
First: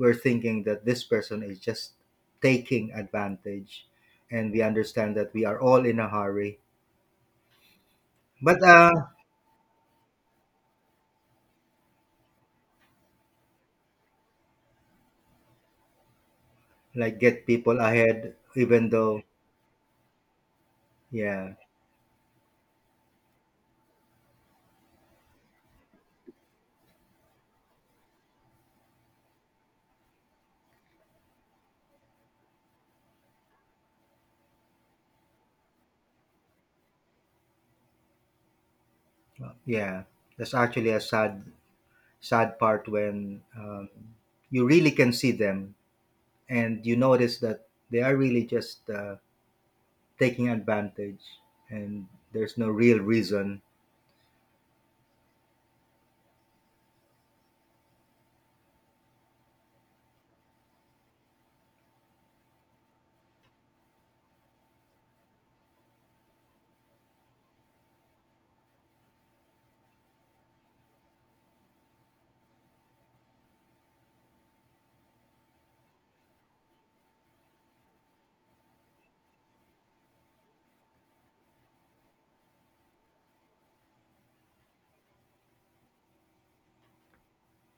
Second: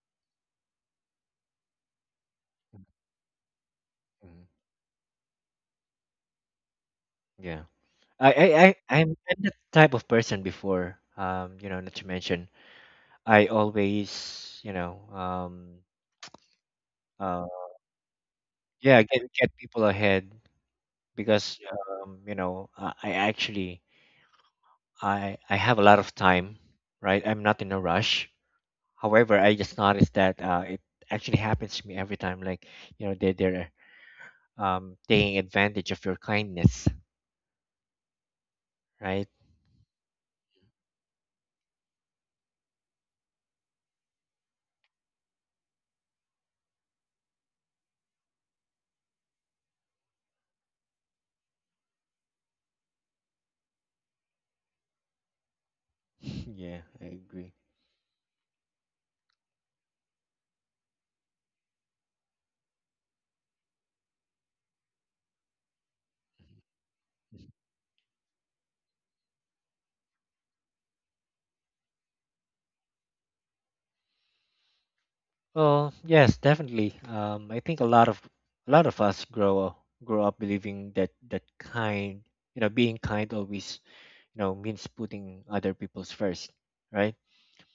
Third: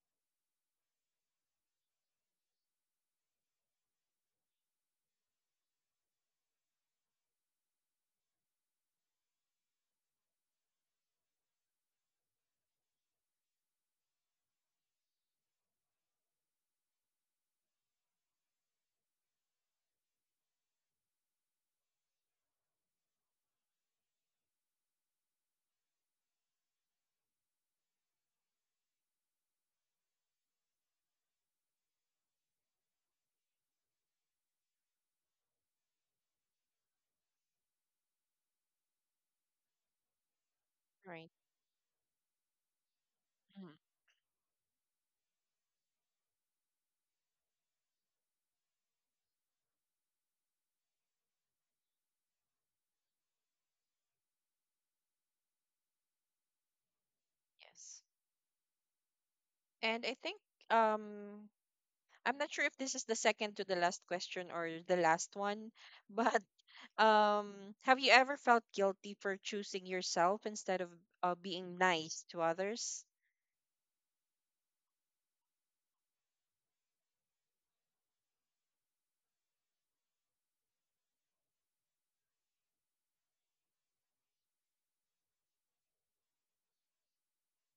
we're thinking that this person is just taking advantage, mhm, and we understand that we are all in a hurry. yeah. I, I But i I'm that type of person before, not to mention, I always, like uh, get people ahead, even yeah, though get people ahead yeah, because, I actually I have a lot of time, right? I'm not in a rush. However, I just noticed that, it actually happens to me every time. Like, they're taking advantage of your kindness, right? yeah, that's actually a Right. sad part when Mm. You really can see them and you notice that they are really just taking advantage and there's no real reason. Yeah, I agree. Yes. And I think um I'm not sure if this is the second to the last question or the last one, but have you ever felt guilty for choosing yourself instead of being nice to others? Well, yes, definitely. I think a lot of us grow up believing that, being kind always, means putting other people's first, right?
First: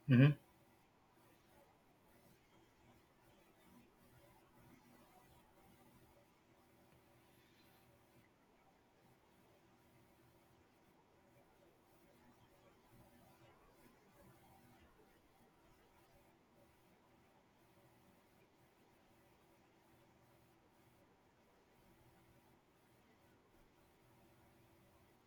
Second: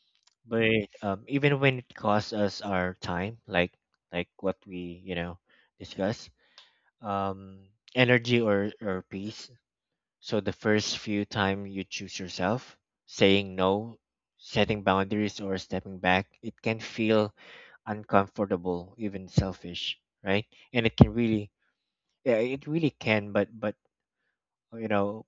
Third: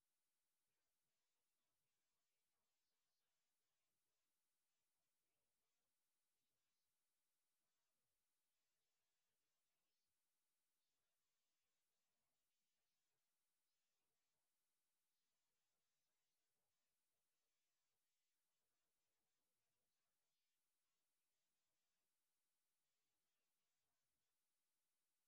Hmm. But, even when it costs us our time, like what we, discuss, um energy or peace. So the first few time you choose yourself, saying no, setting boundaries, or stepping back, it can feel uncomfortable, even selfish, right? And it can really, yeah, it really can, but you know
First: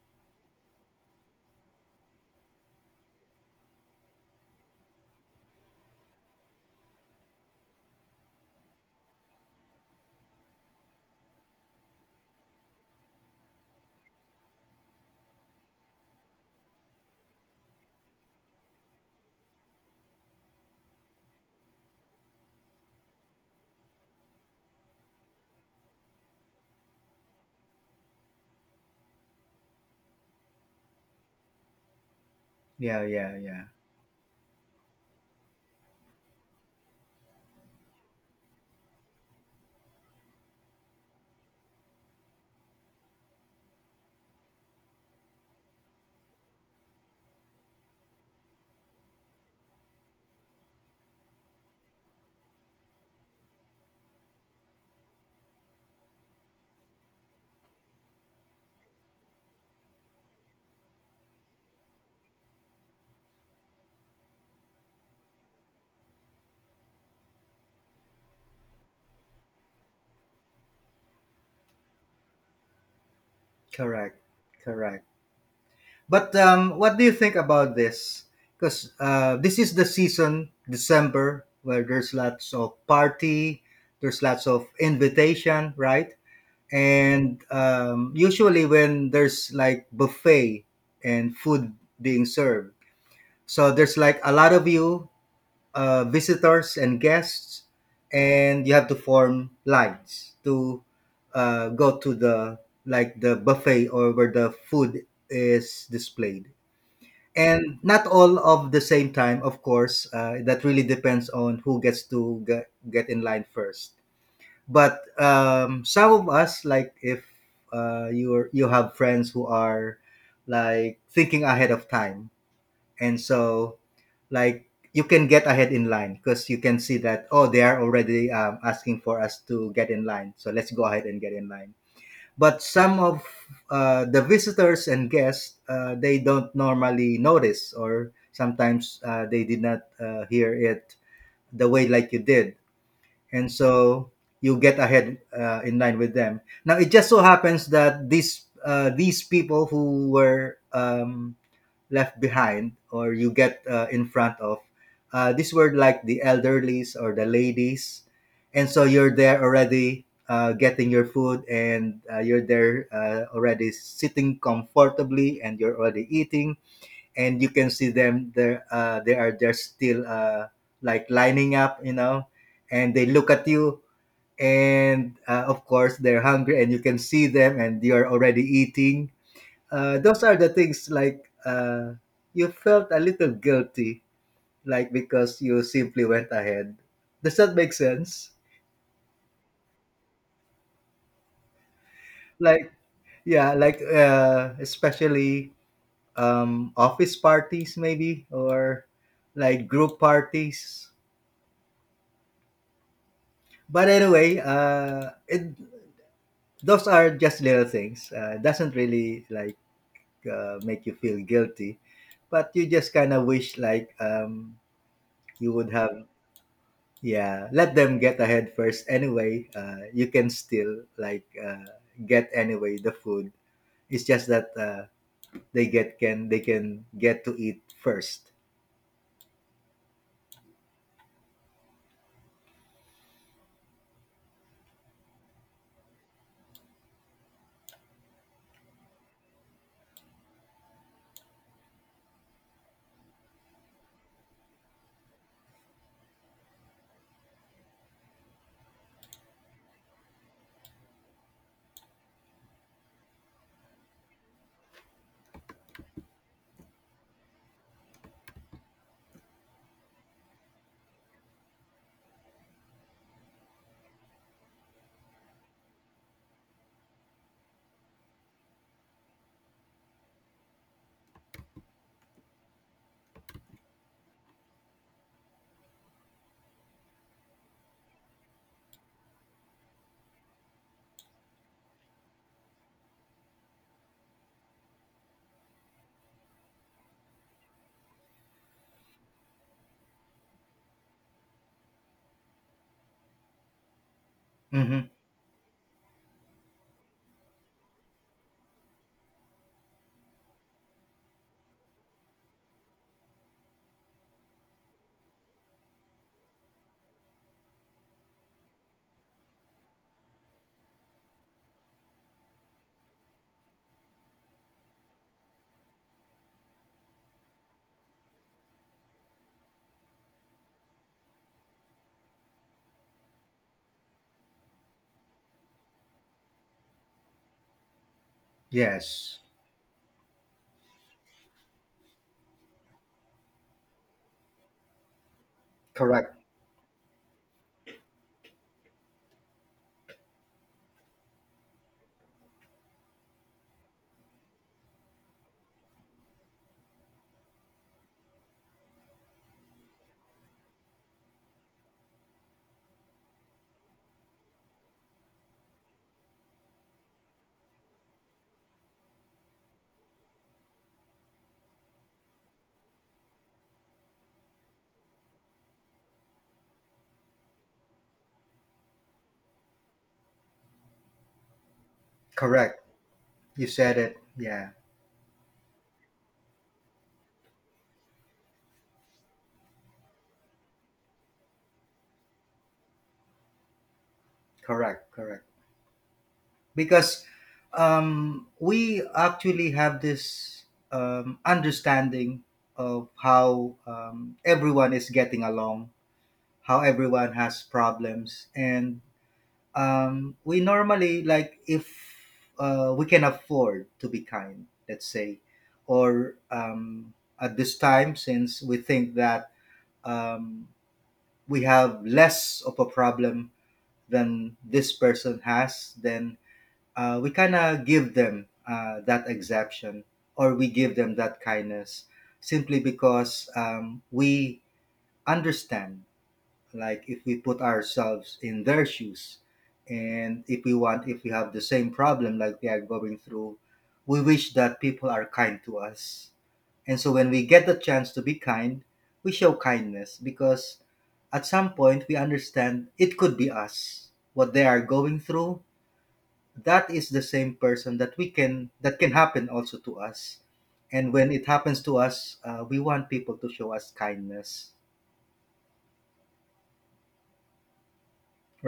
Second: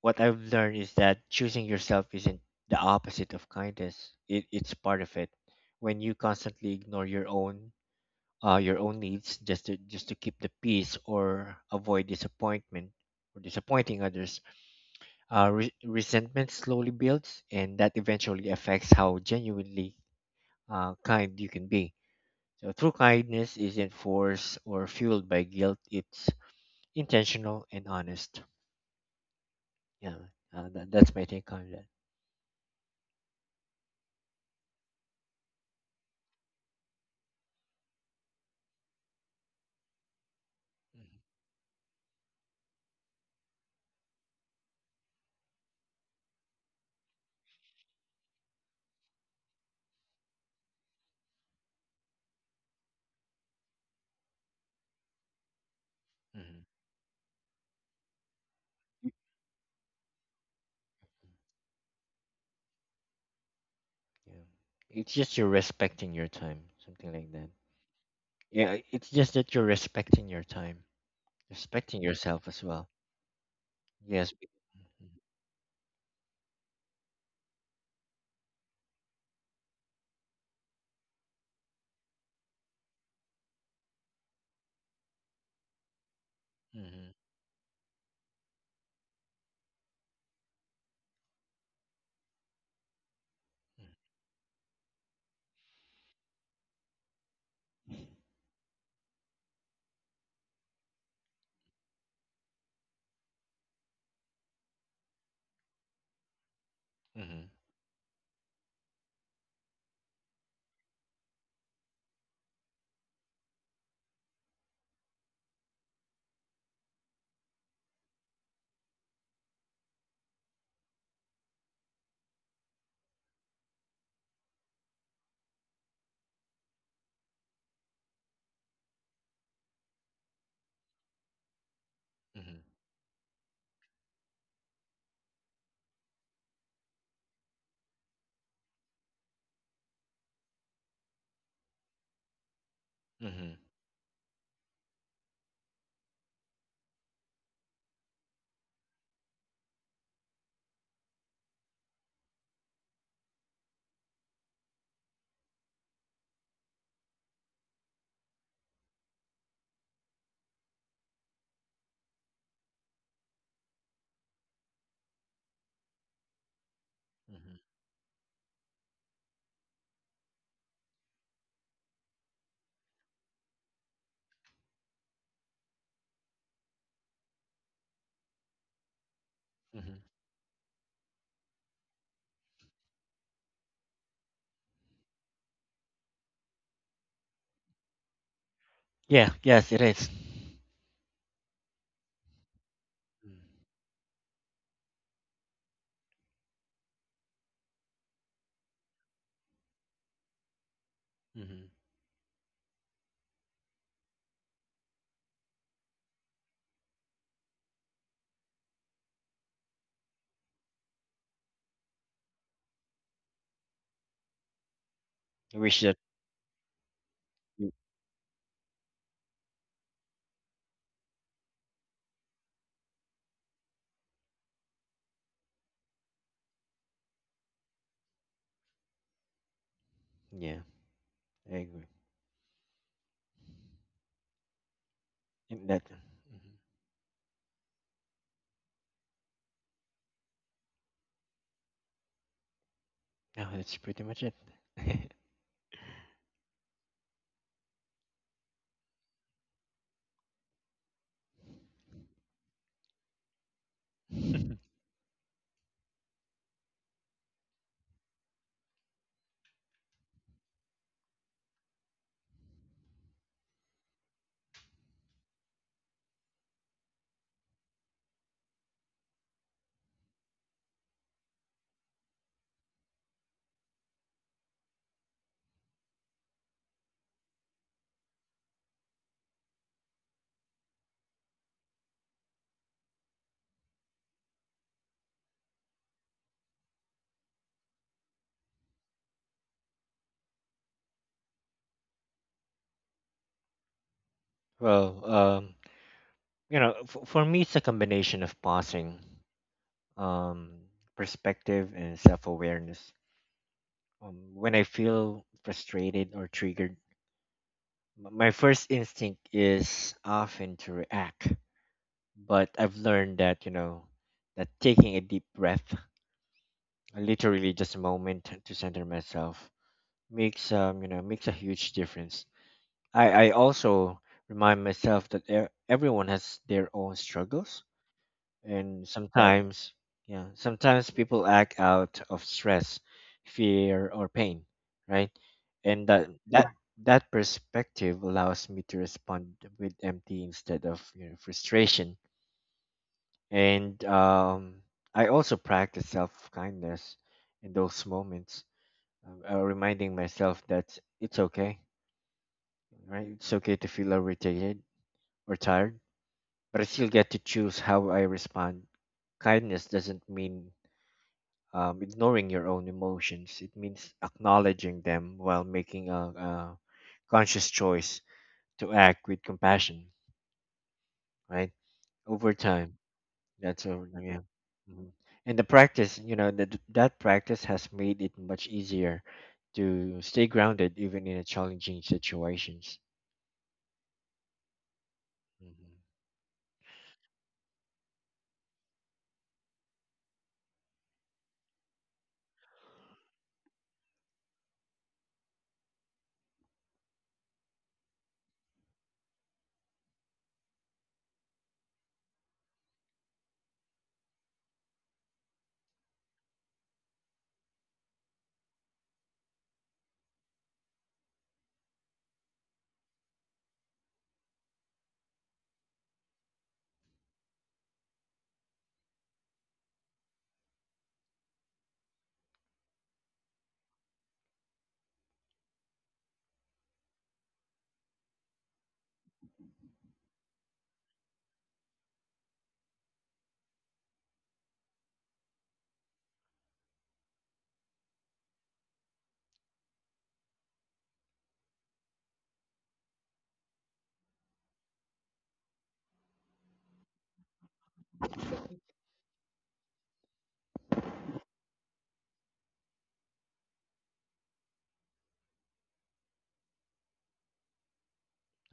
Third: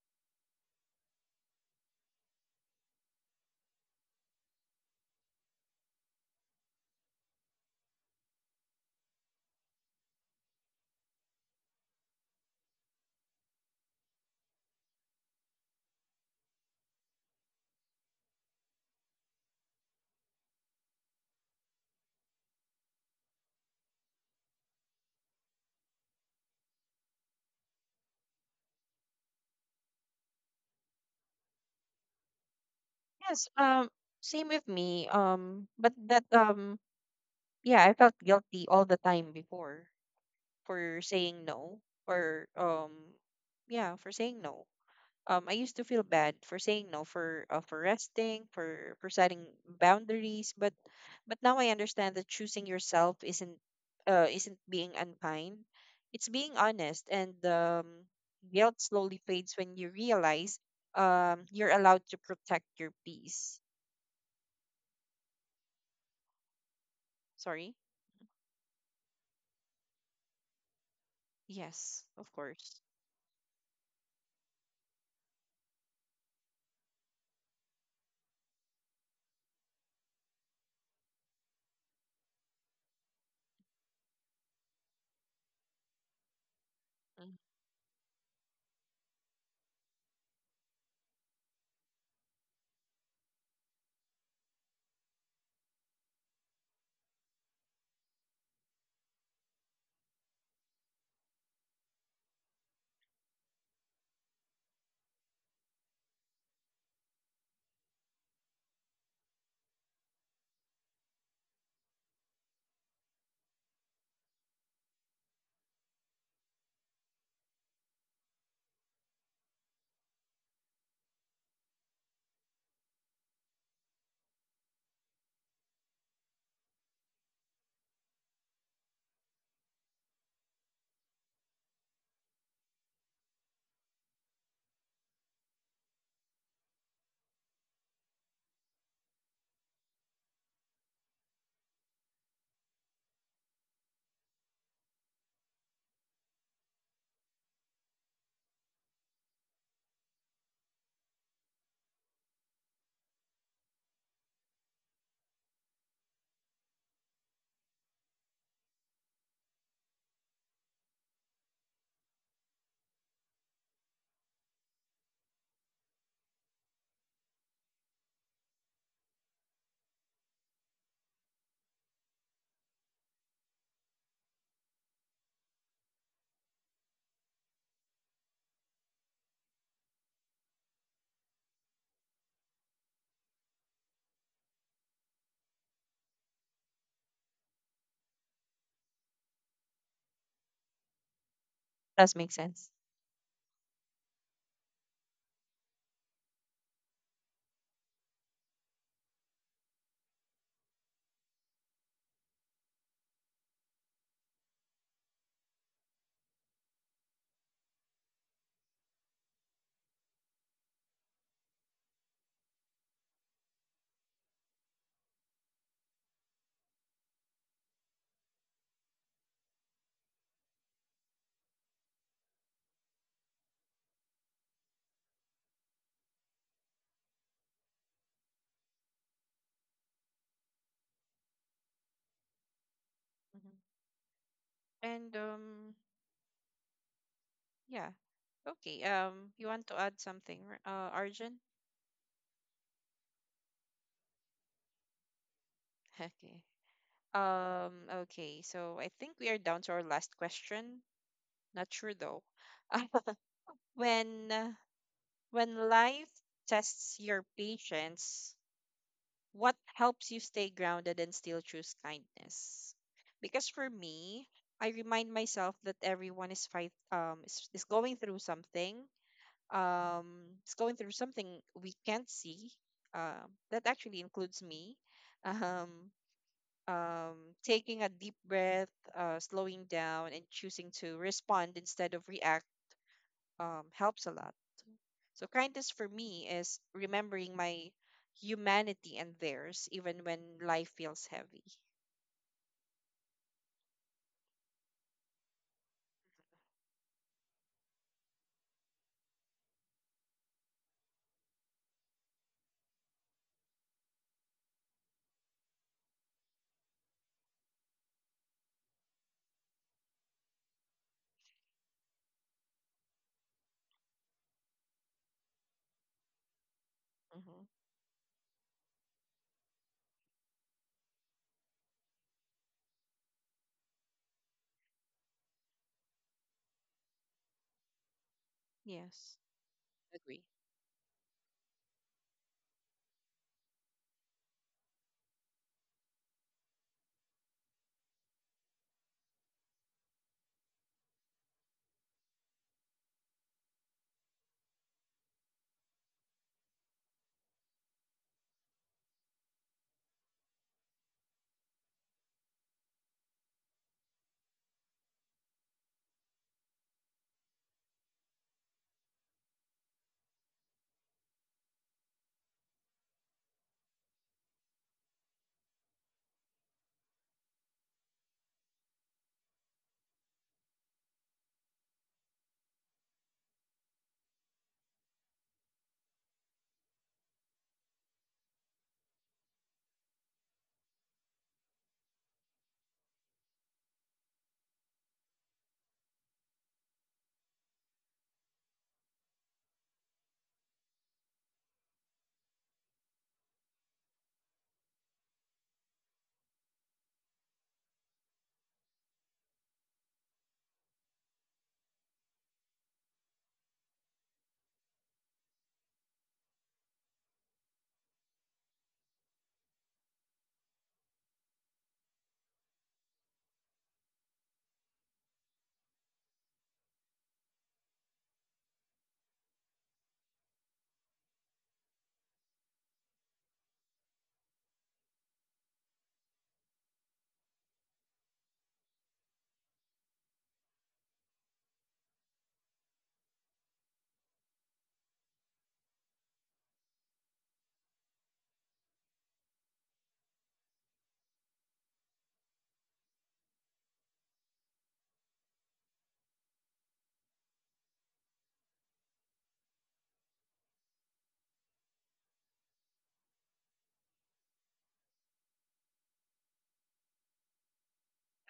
what I've learned is that choosing yourself isn't the opposite of kindness. It's part of it. When you constantly ignore your own needs, just to keep the peace or avoid disappointment or disappointing others, resentment slowly builds, and that eventually affects how genuinely, kind you can be. So true kindness isn't forced or fueled by guilt. It's intentional and honest. Yeah, that's my take on that. Yeah, yeah, Yes, yeah. Same with me. But that yeah, I felt guilty all the time before for saying no, or yeah, for saying no. I used to feel bad for saying no, for resting, for setting boundaries. But now I understand that choosing yourself isn't being unkind. It's Mhm. being Mhm. honest, and guilt slowly fades when you realize you're allowed to protect your peace. Yeah. It's just you're respecting your time, something like that. Sorry. Yeah, it's just that you're respecting your time, respecting Yes, of yourself as course. well. Correct, Yes. correct. But um, what do you think about this? Because this is the season December where there's lots of party, there's lots of invitation, right? Mm-hmm. Mm. And um, usually when there's like buffet and food being served, so there's like a lot of you visitors and guests, and you have to form lines to go to the like the buffet or where the food is displayed. Mm-hmm. Mm-hmm. And not all of the same time, of course. That really depends on who gets to get in line first. But some of us, like if you you have friends who are like thinking ahead of time, and so like you can get ahead in line because you can see that oh they are already asking for us to get in line, so let's go ahead and get in line. But some of the visitors and guests, they don't normally notice or sometimes they did not hear it the way like you did. And Mm-hmm. so you get ahead in line with them. Now it just so happens that these people who were left behind or you get in front of, these were like the elderlies or the ladies. And so you're there already getting your food, and you're there already sitting comfortably and you're already eating, and you Mm-hmm. can see them there they are just still like lining up, you know. And they look at you, and of course they're hungry and you can see them and you're already eating. Uh, Mm-hmm. those are the things like you felt a little guilty, like because you simply went ahead. Does that make sense? Yeah, yes, it is. Does make Like, sense. yeah, Mm-hmm. like especially office parties, maybe, or like group parties. Mm-hmm. But anyway, it, those are just little things. It doesn't really like make you feel guilty, but you just kind of wish like you I would wish that. have. Yeah, you- let them get ahead first. Anyway, you can still like get anyway the food. It's just that they get can they can get to eat 1st. Yeah, I agree. Mhm. And In that. Mm-hmm. yeah. Okay. You want to add something, Arjun? No, that's pretty much it. Okay. Okay. So I think we are down to our last question. Not sure though. when uh, When life tests your patience, what helps you stay grounded and still choose kindness? Because for me, I remind myself that everyone is is going through something is going through something we can't see. That actually includes me. Um, taking a deep breath, slowing down, and choosing to respond instead of react helps a lot. So kindness for me is remembering my humanity and theirs, even when life feels heavy. Mm-hmm. Well, for me, it's a combination of pausing, um, perspective and self awareness. When I feel frustrated or triggered, my first instinct is often to react. But I've learned that, taking a deep breath, literally Hmm. just a moment to center myself, makes, makes a huge difference. I also remind myself that everyone has their own struggles, and Yes, Yes. sometimes, yeah, Agree. sometimes people act out of stress, fear, or pain, right? And that correct, that Yeah. That perspective allows me to respond with empty instead of, frustration, and, I also practice self-kindness in those moments, reminding myself that it's okay, right? It's okay to feel irritated or tired, but I still get to choose how I respond. Kindness doesn't mean, ignoring your own emotions. It means acknowledging them while making a conscious choice to act with compassion, right? Over correct. time, You that's said over. it. Yeah. Yeah, Mhm. And the practice, that practice has made it much easier to stay grounded, even in a challenging situations. correct, correct. Hmm. Because we actually have this understanding of how everyone is getting along, how everyone has problems, and we normally, like if we can afford to be kind, let's say, or at this time since we think that um, we have less of a problem than this person has, then we kind of give them that exemption or we give them that kindness simply because we understand. Like if we put ourselves in their shoes and if we want, if we have the same problem like they are going through, we wish that people are kind to us. And so when we get the chance to be kind, we show kindness because at some point we understand it could be us what they are going through. That is the same person that we can, that can happen also to us. And when it happens to us, we want people to show us kindness,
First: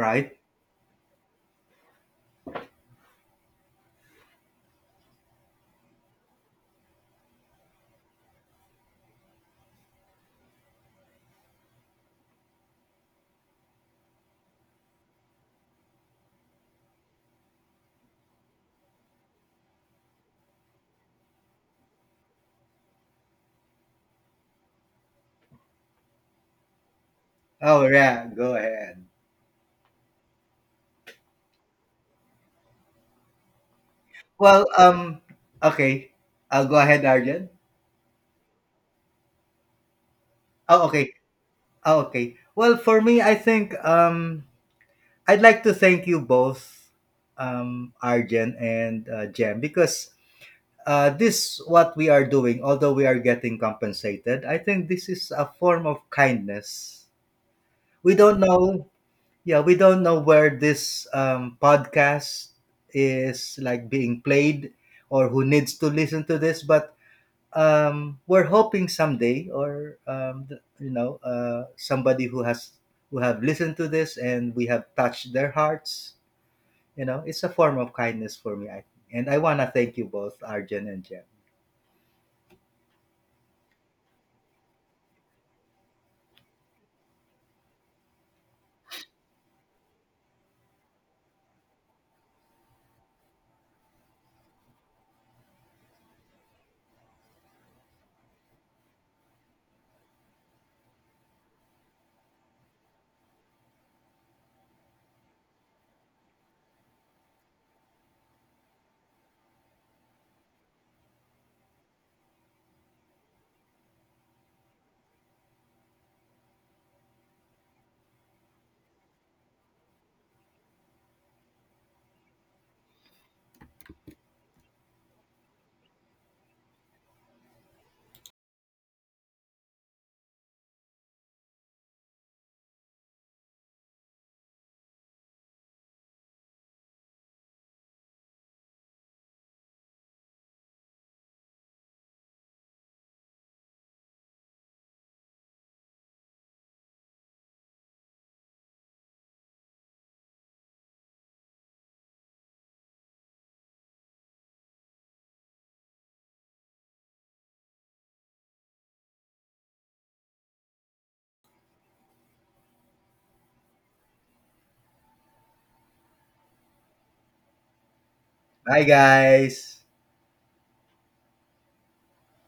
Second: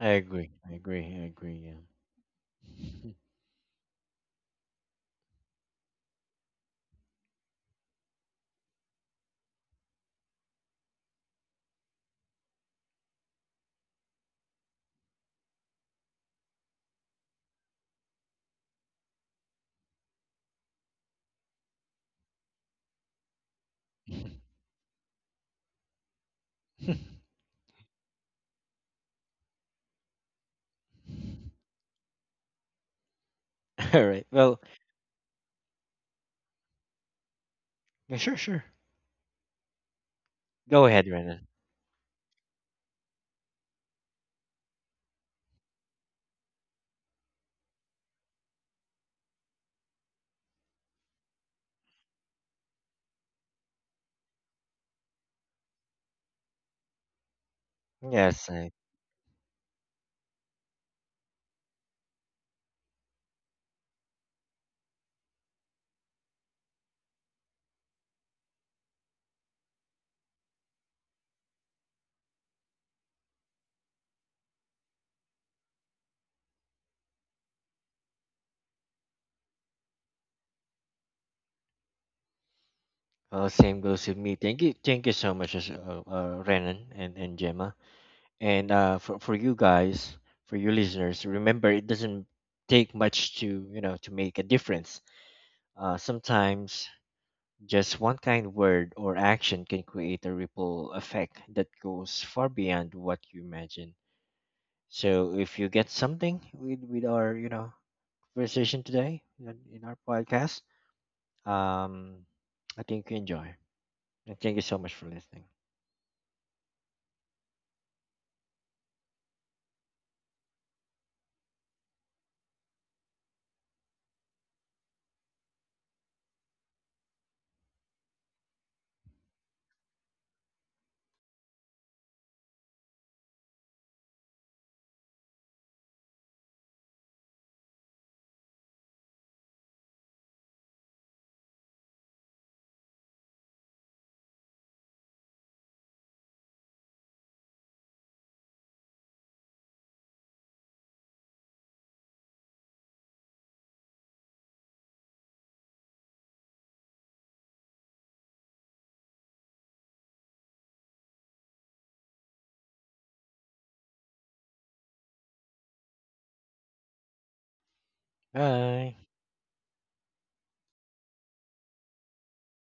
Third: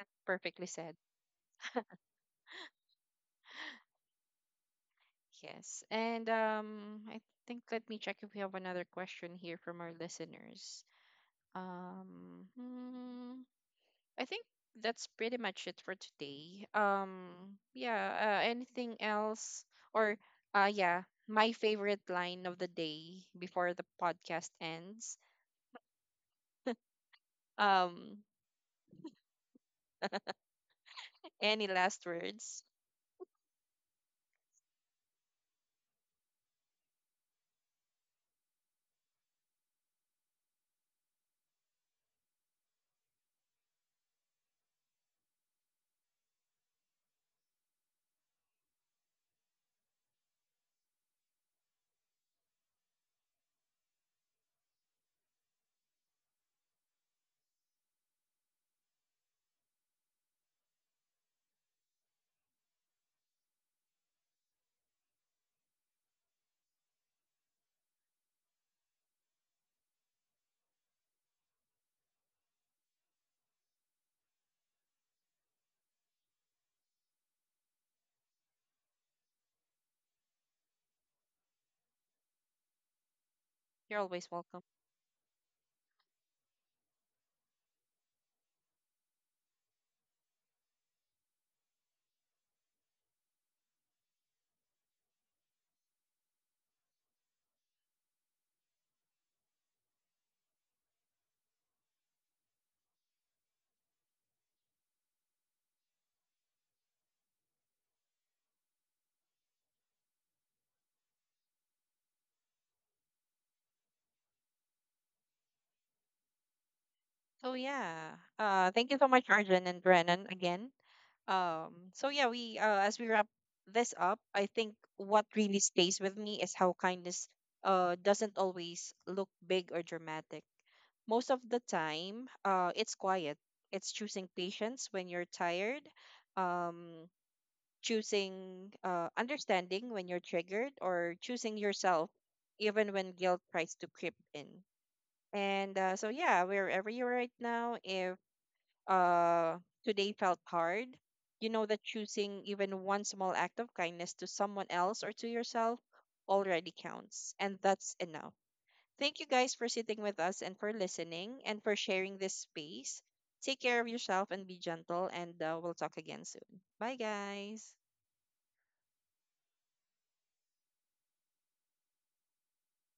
I agree. perfectly I said. agree. I agree. Yeah. Yes. And I think let me check if we have another question here from our listeners. Hmm. I think that's pretty much it for today. Yeah, anything else? Or, yeah, my favorite line of the day before the podcast ends. Oh Um, yeah, go ahead. any last words? All right. Well, Well, okay. I'll go ahead, Arjun. yeah, sure, sure. Go Oh, ahead, okay. Renan. Oh, okay. Well, for me, I think I'd like to thank you both, Arjun and Jem, because this what we are doing, although we are getting compensated, I think this is a form of kindness. We don't Yes, I. know, yeah, we don't know where this podcast is like being played or who needs to listen to this, but we're hoping someday, or you know, somebody who has, who have listened to this and we have touched their hearts. You know, it's a form of kindness for me. I, and I wanna thank you both, Arjun and Jem. Well, same You're goes always with me. welcome. Thank you so much, Renan and Gemma, and, for you guys, for you listeners, remember it doesn't take much to you know to make a difference. Sometimes just one kind word or action can create a ripple effect that goes far beyond what you imagine. So if you get something with our, conversation today in our podcast, um, I think you enjoy. And thank you so much for listening. So, yeah, thank you so much, Arjun and Brennan, again. So yeah, we as we wrap this up, I think what really stays with me is how kindness doesn't always look big or dramatic. Most of the time, it's quiet. It's choosing patience when you're tired, um, choosing understanding when you're triggered, or choosing yourself even when guilt tries to creep in. And so yeah, wherever you're right now, if uh, today felt hard, you know that choosing even one small act of kindness to someone else or to yourself already counts, and that's enough. Thank you guys for sitting with us and for listening and for sharing this space. Take care of yourself and be gentle, and we'll talk again soon. Bye, guys. Bye, Bye. guys.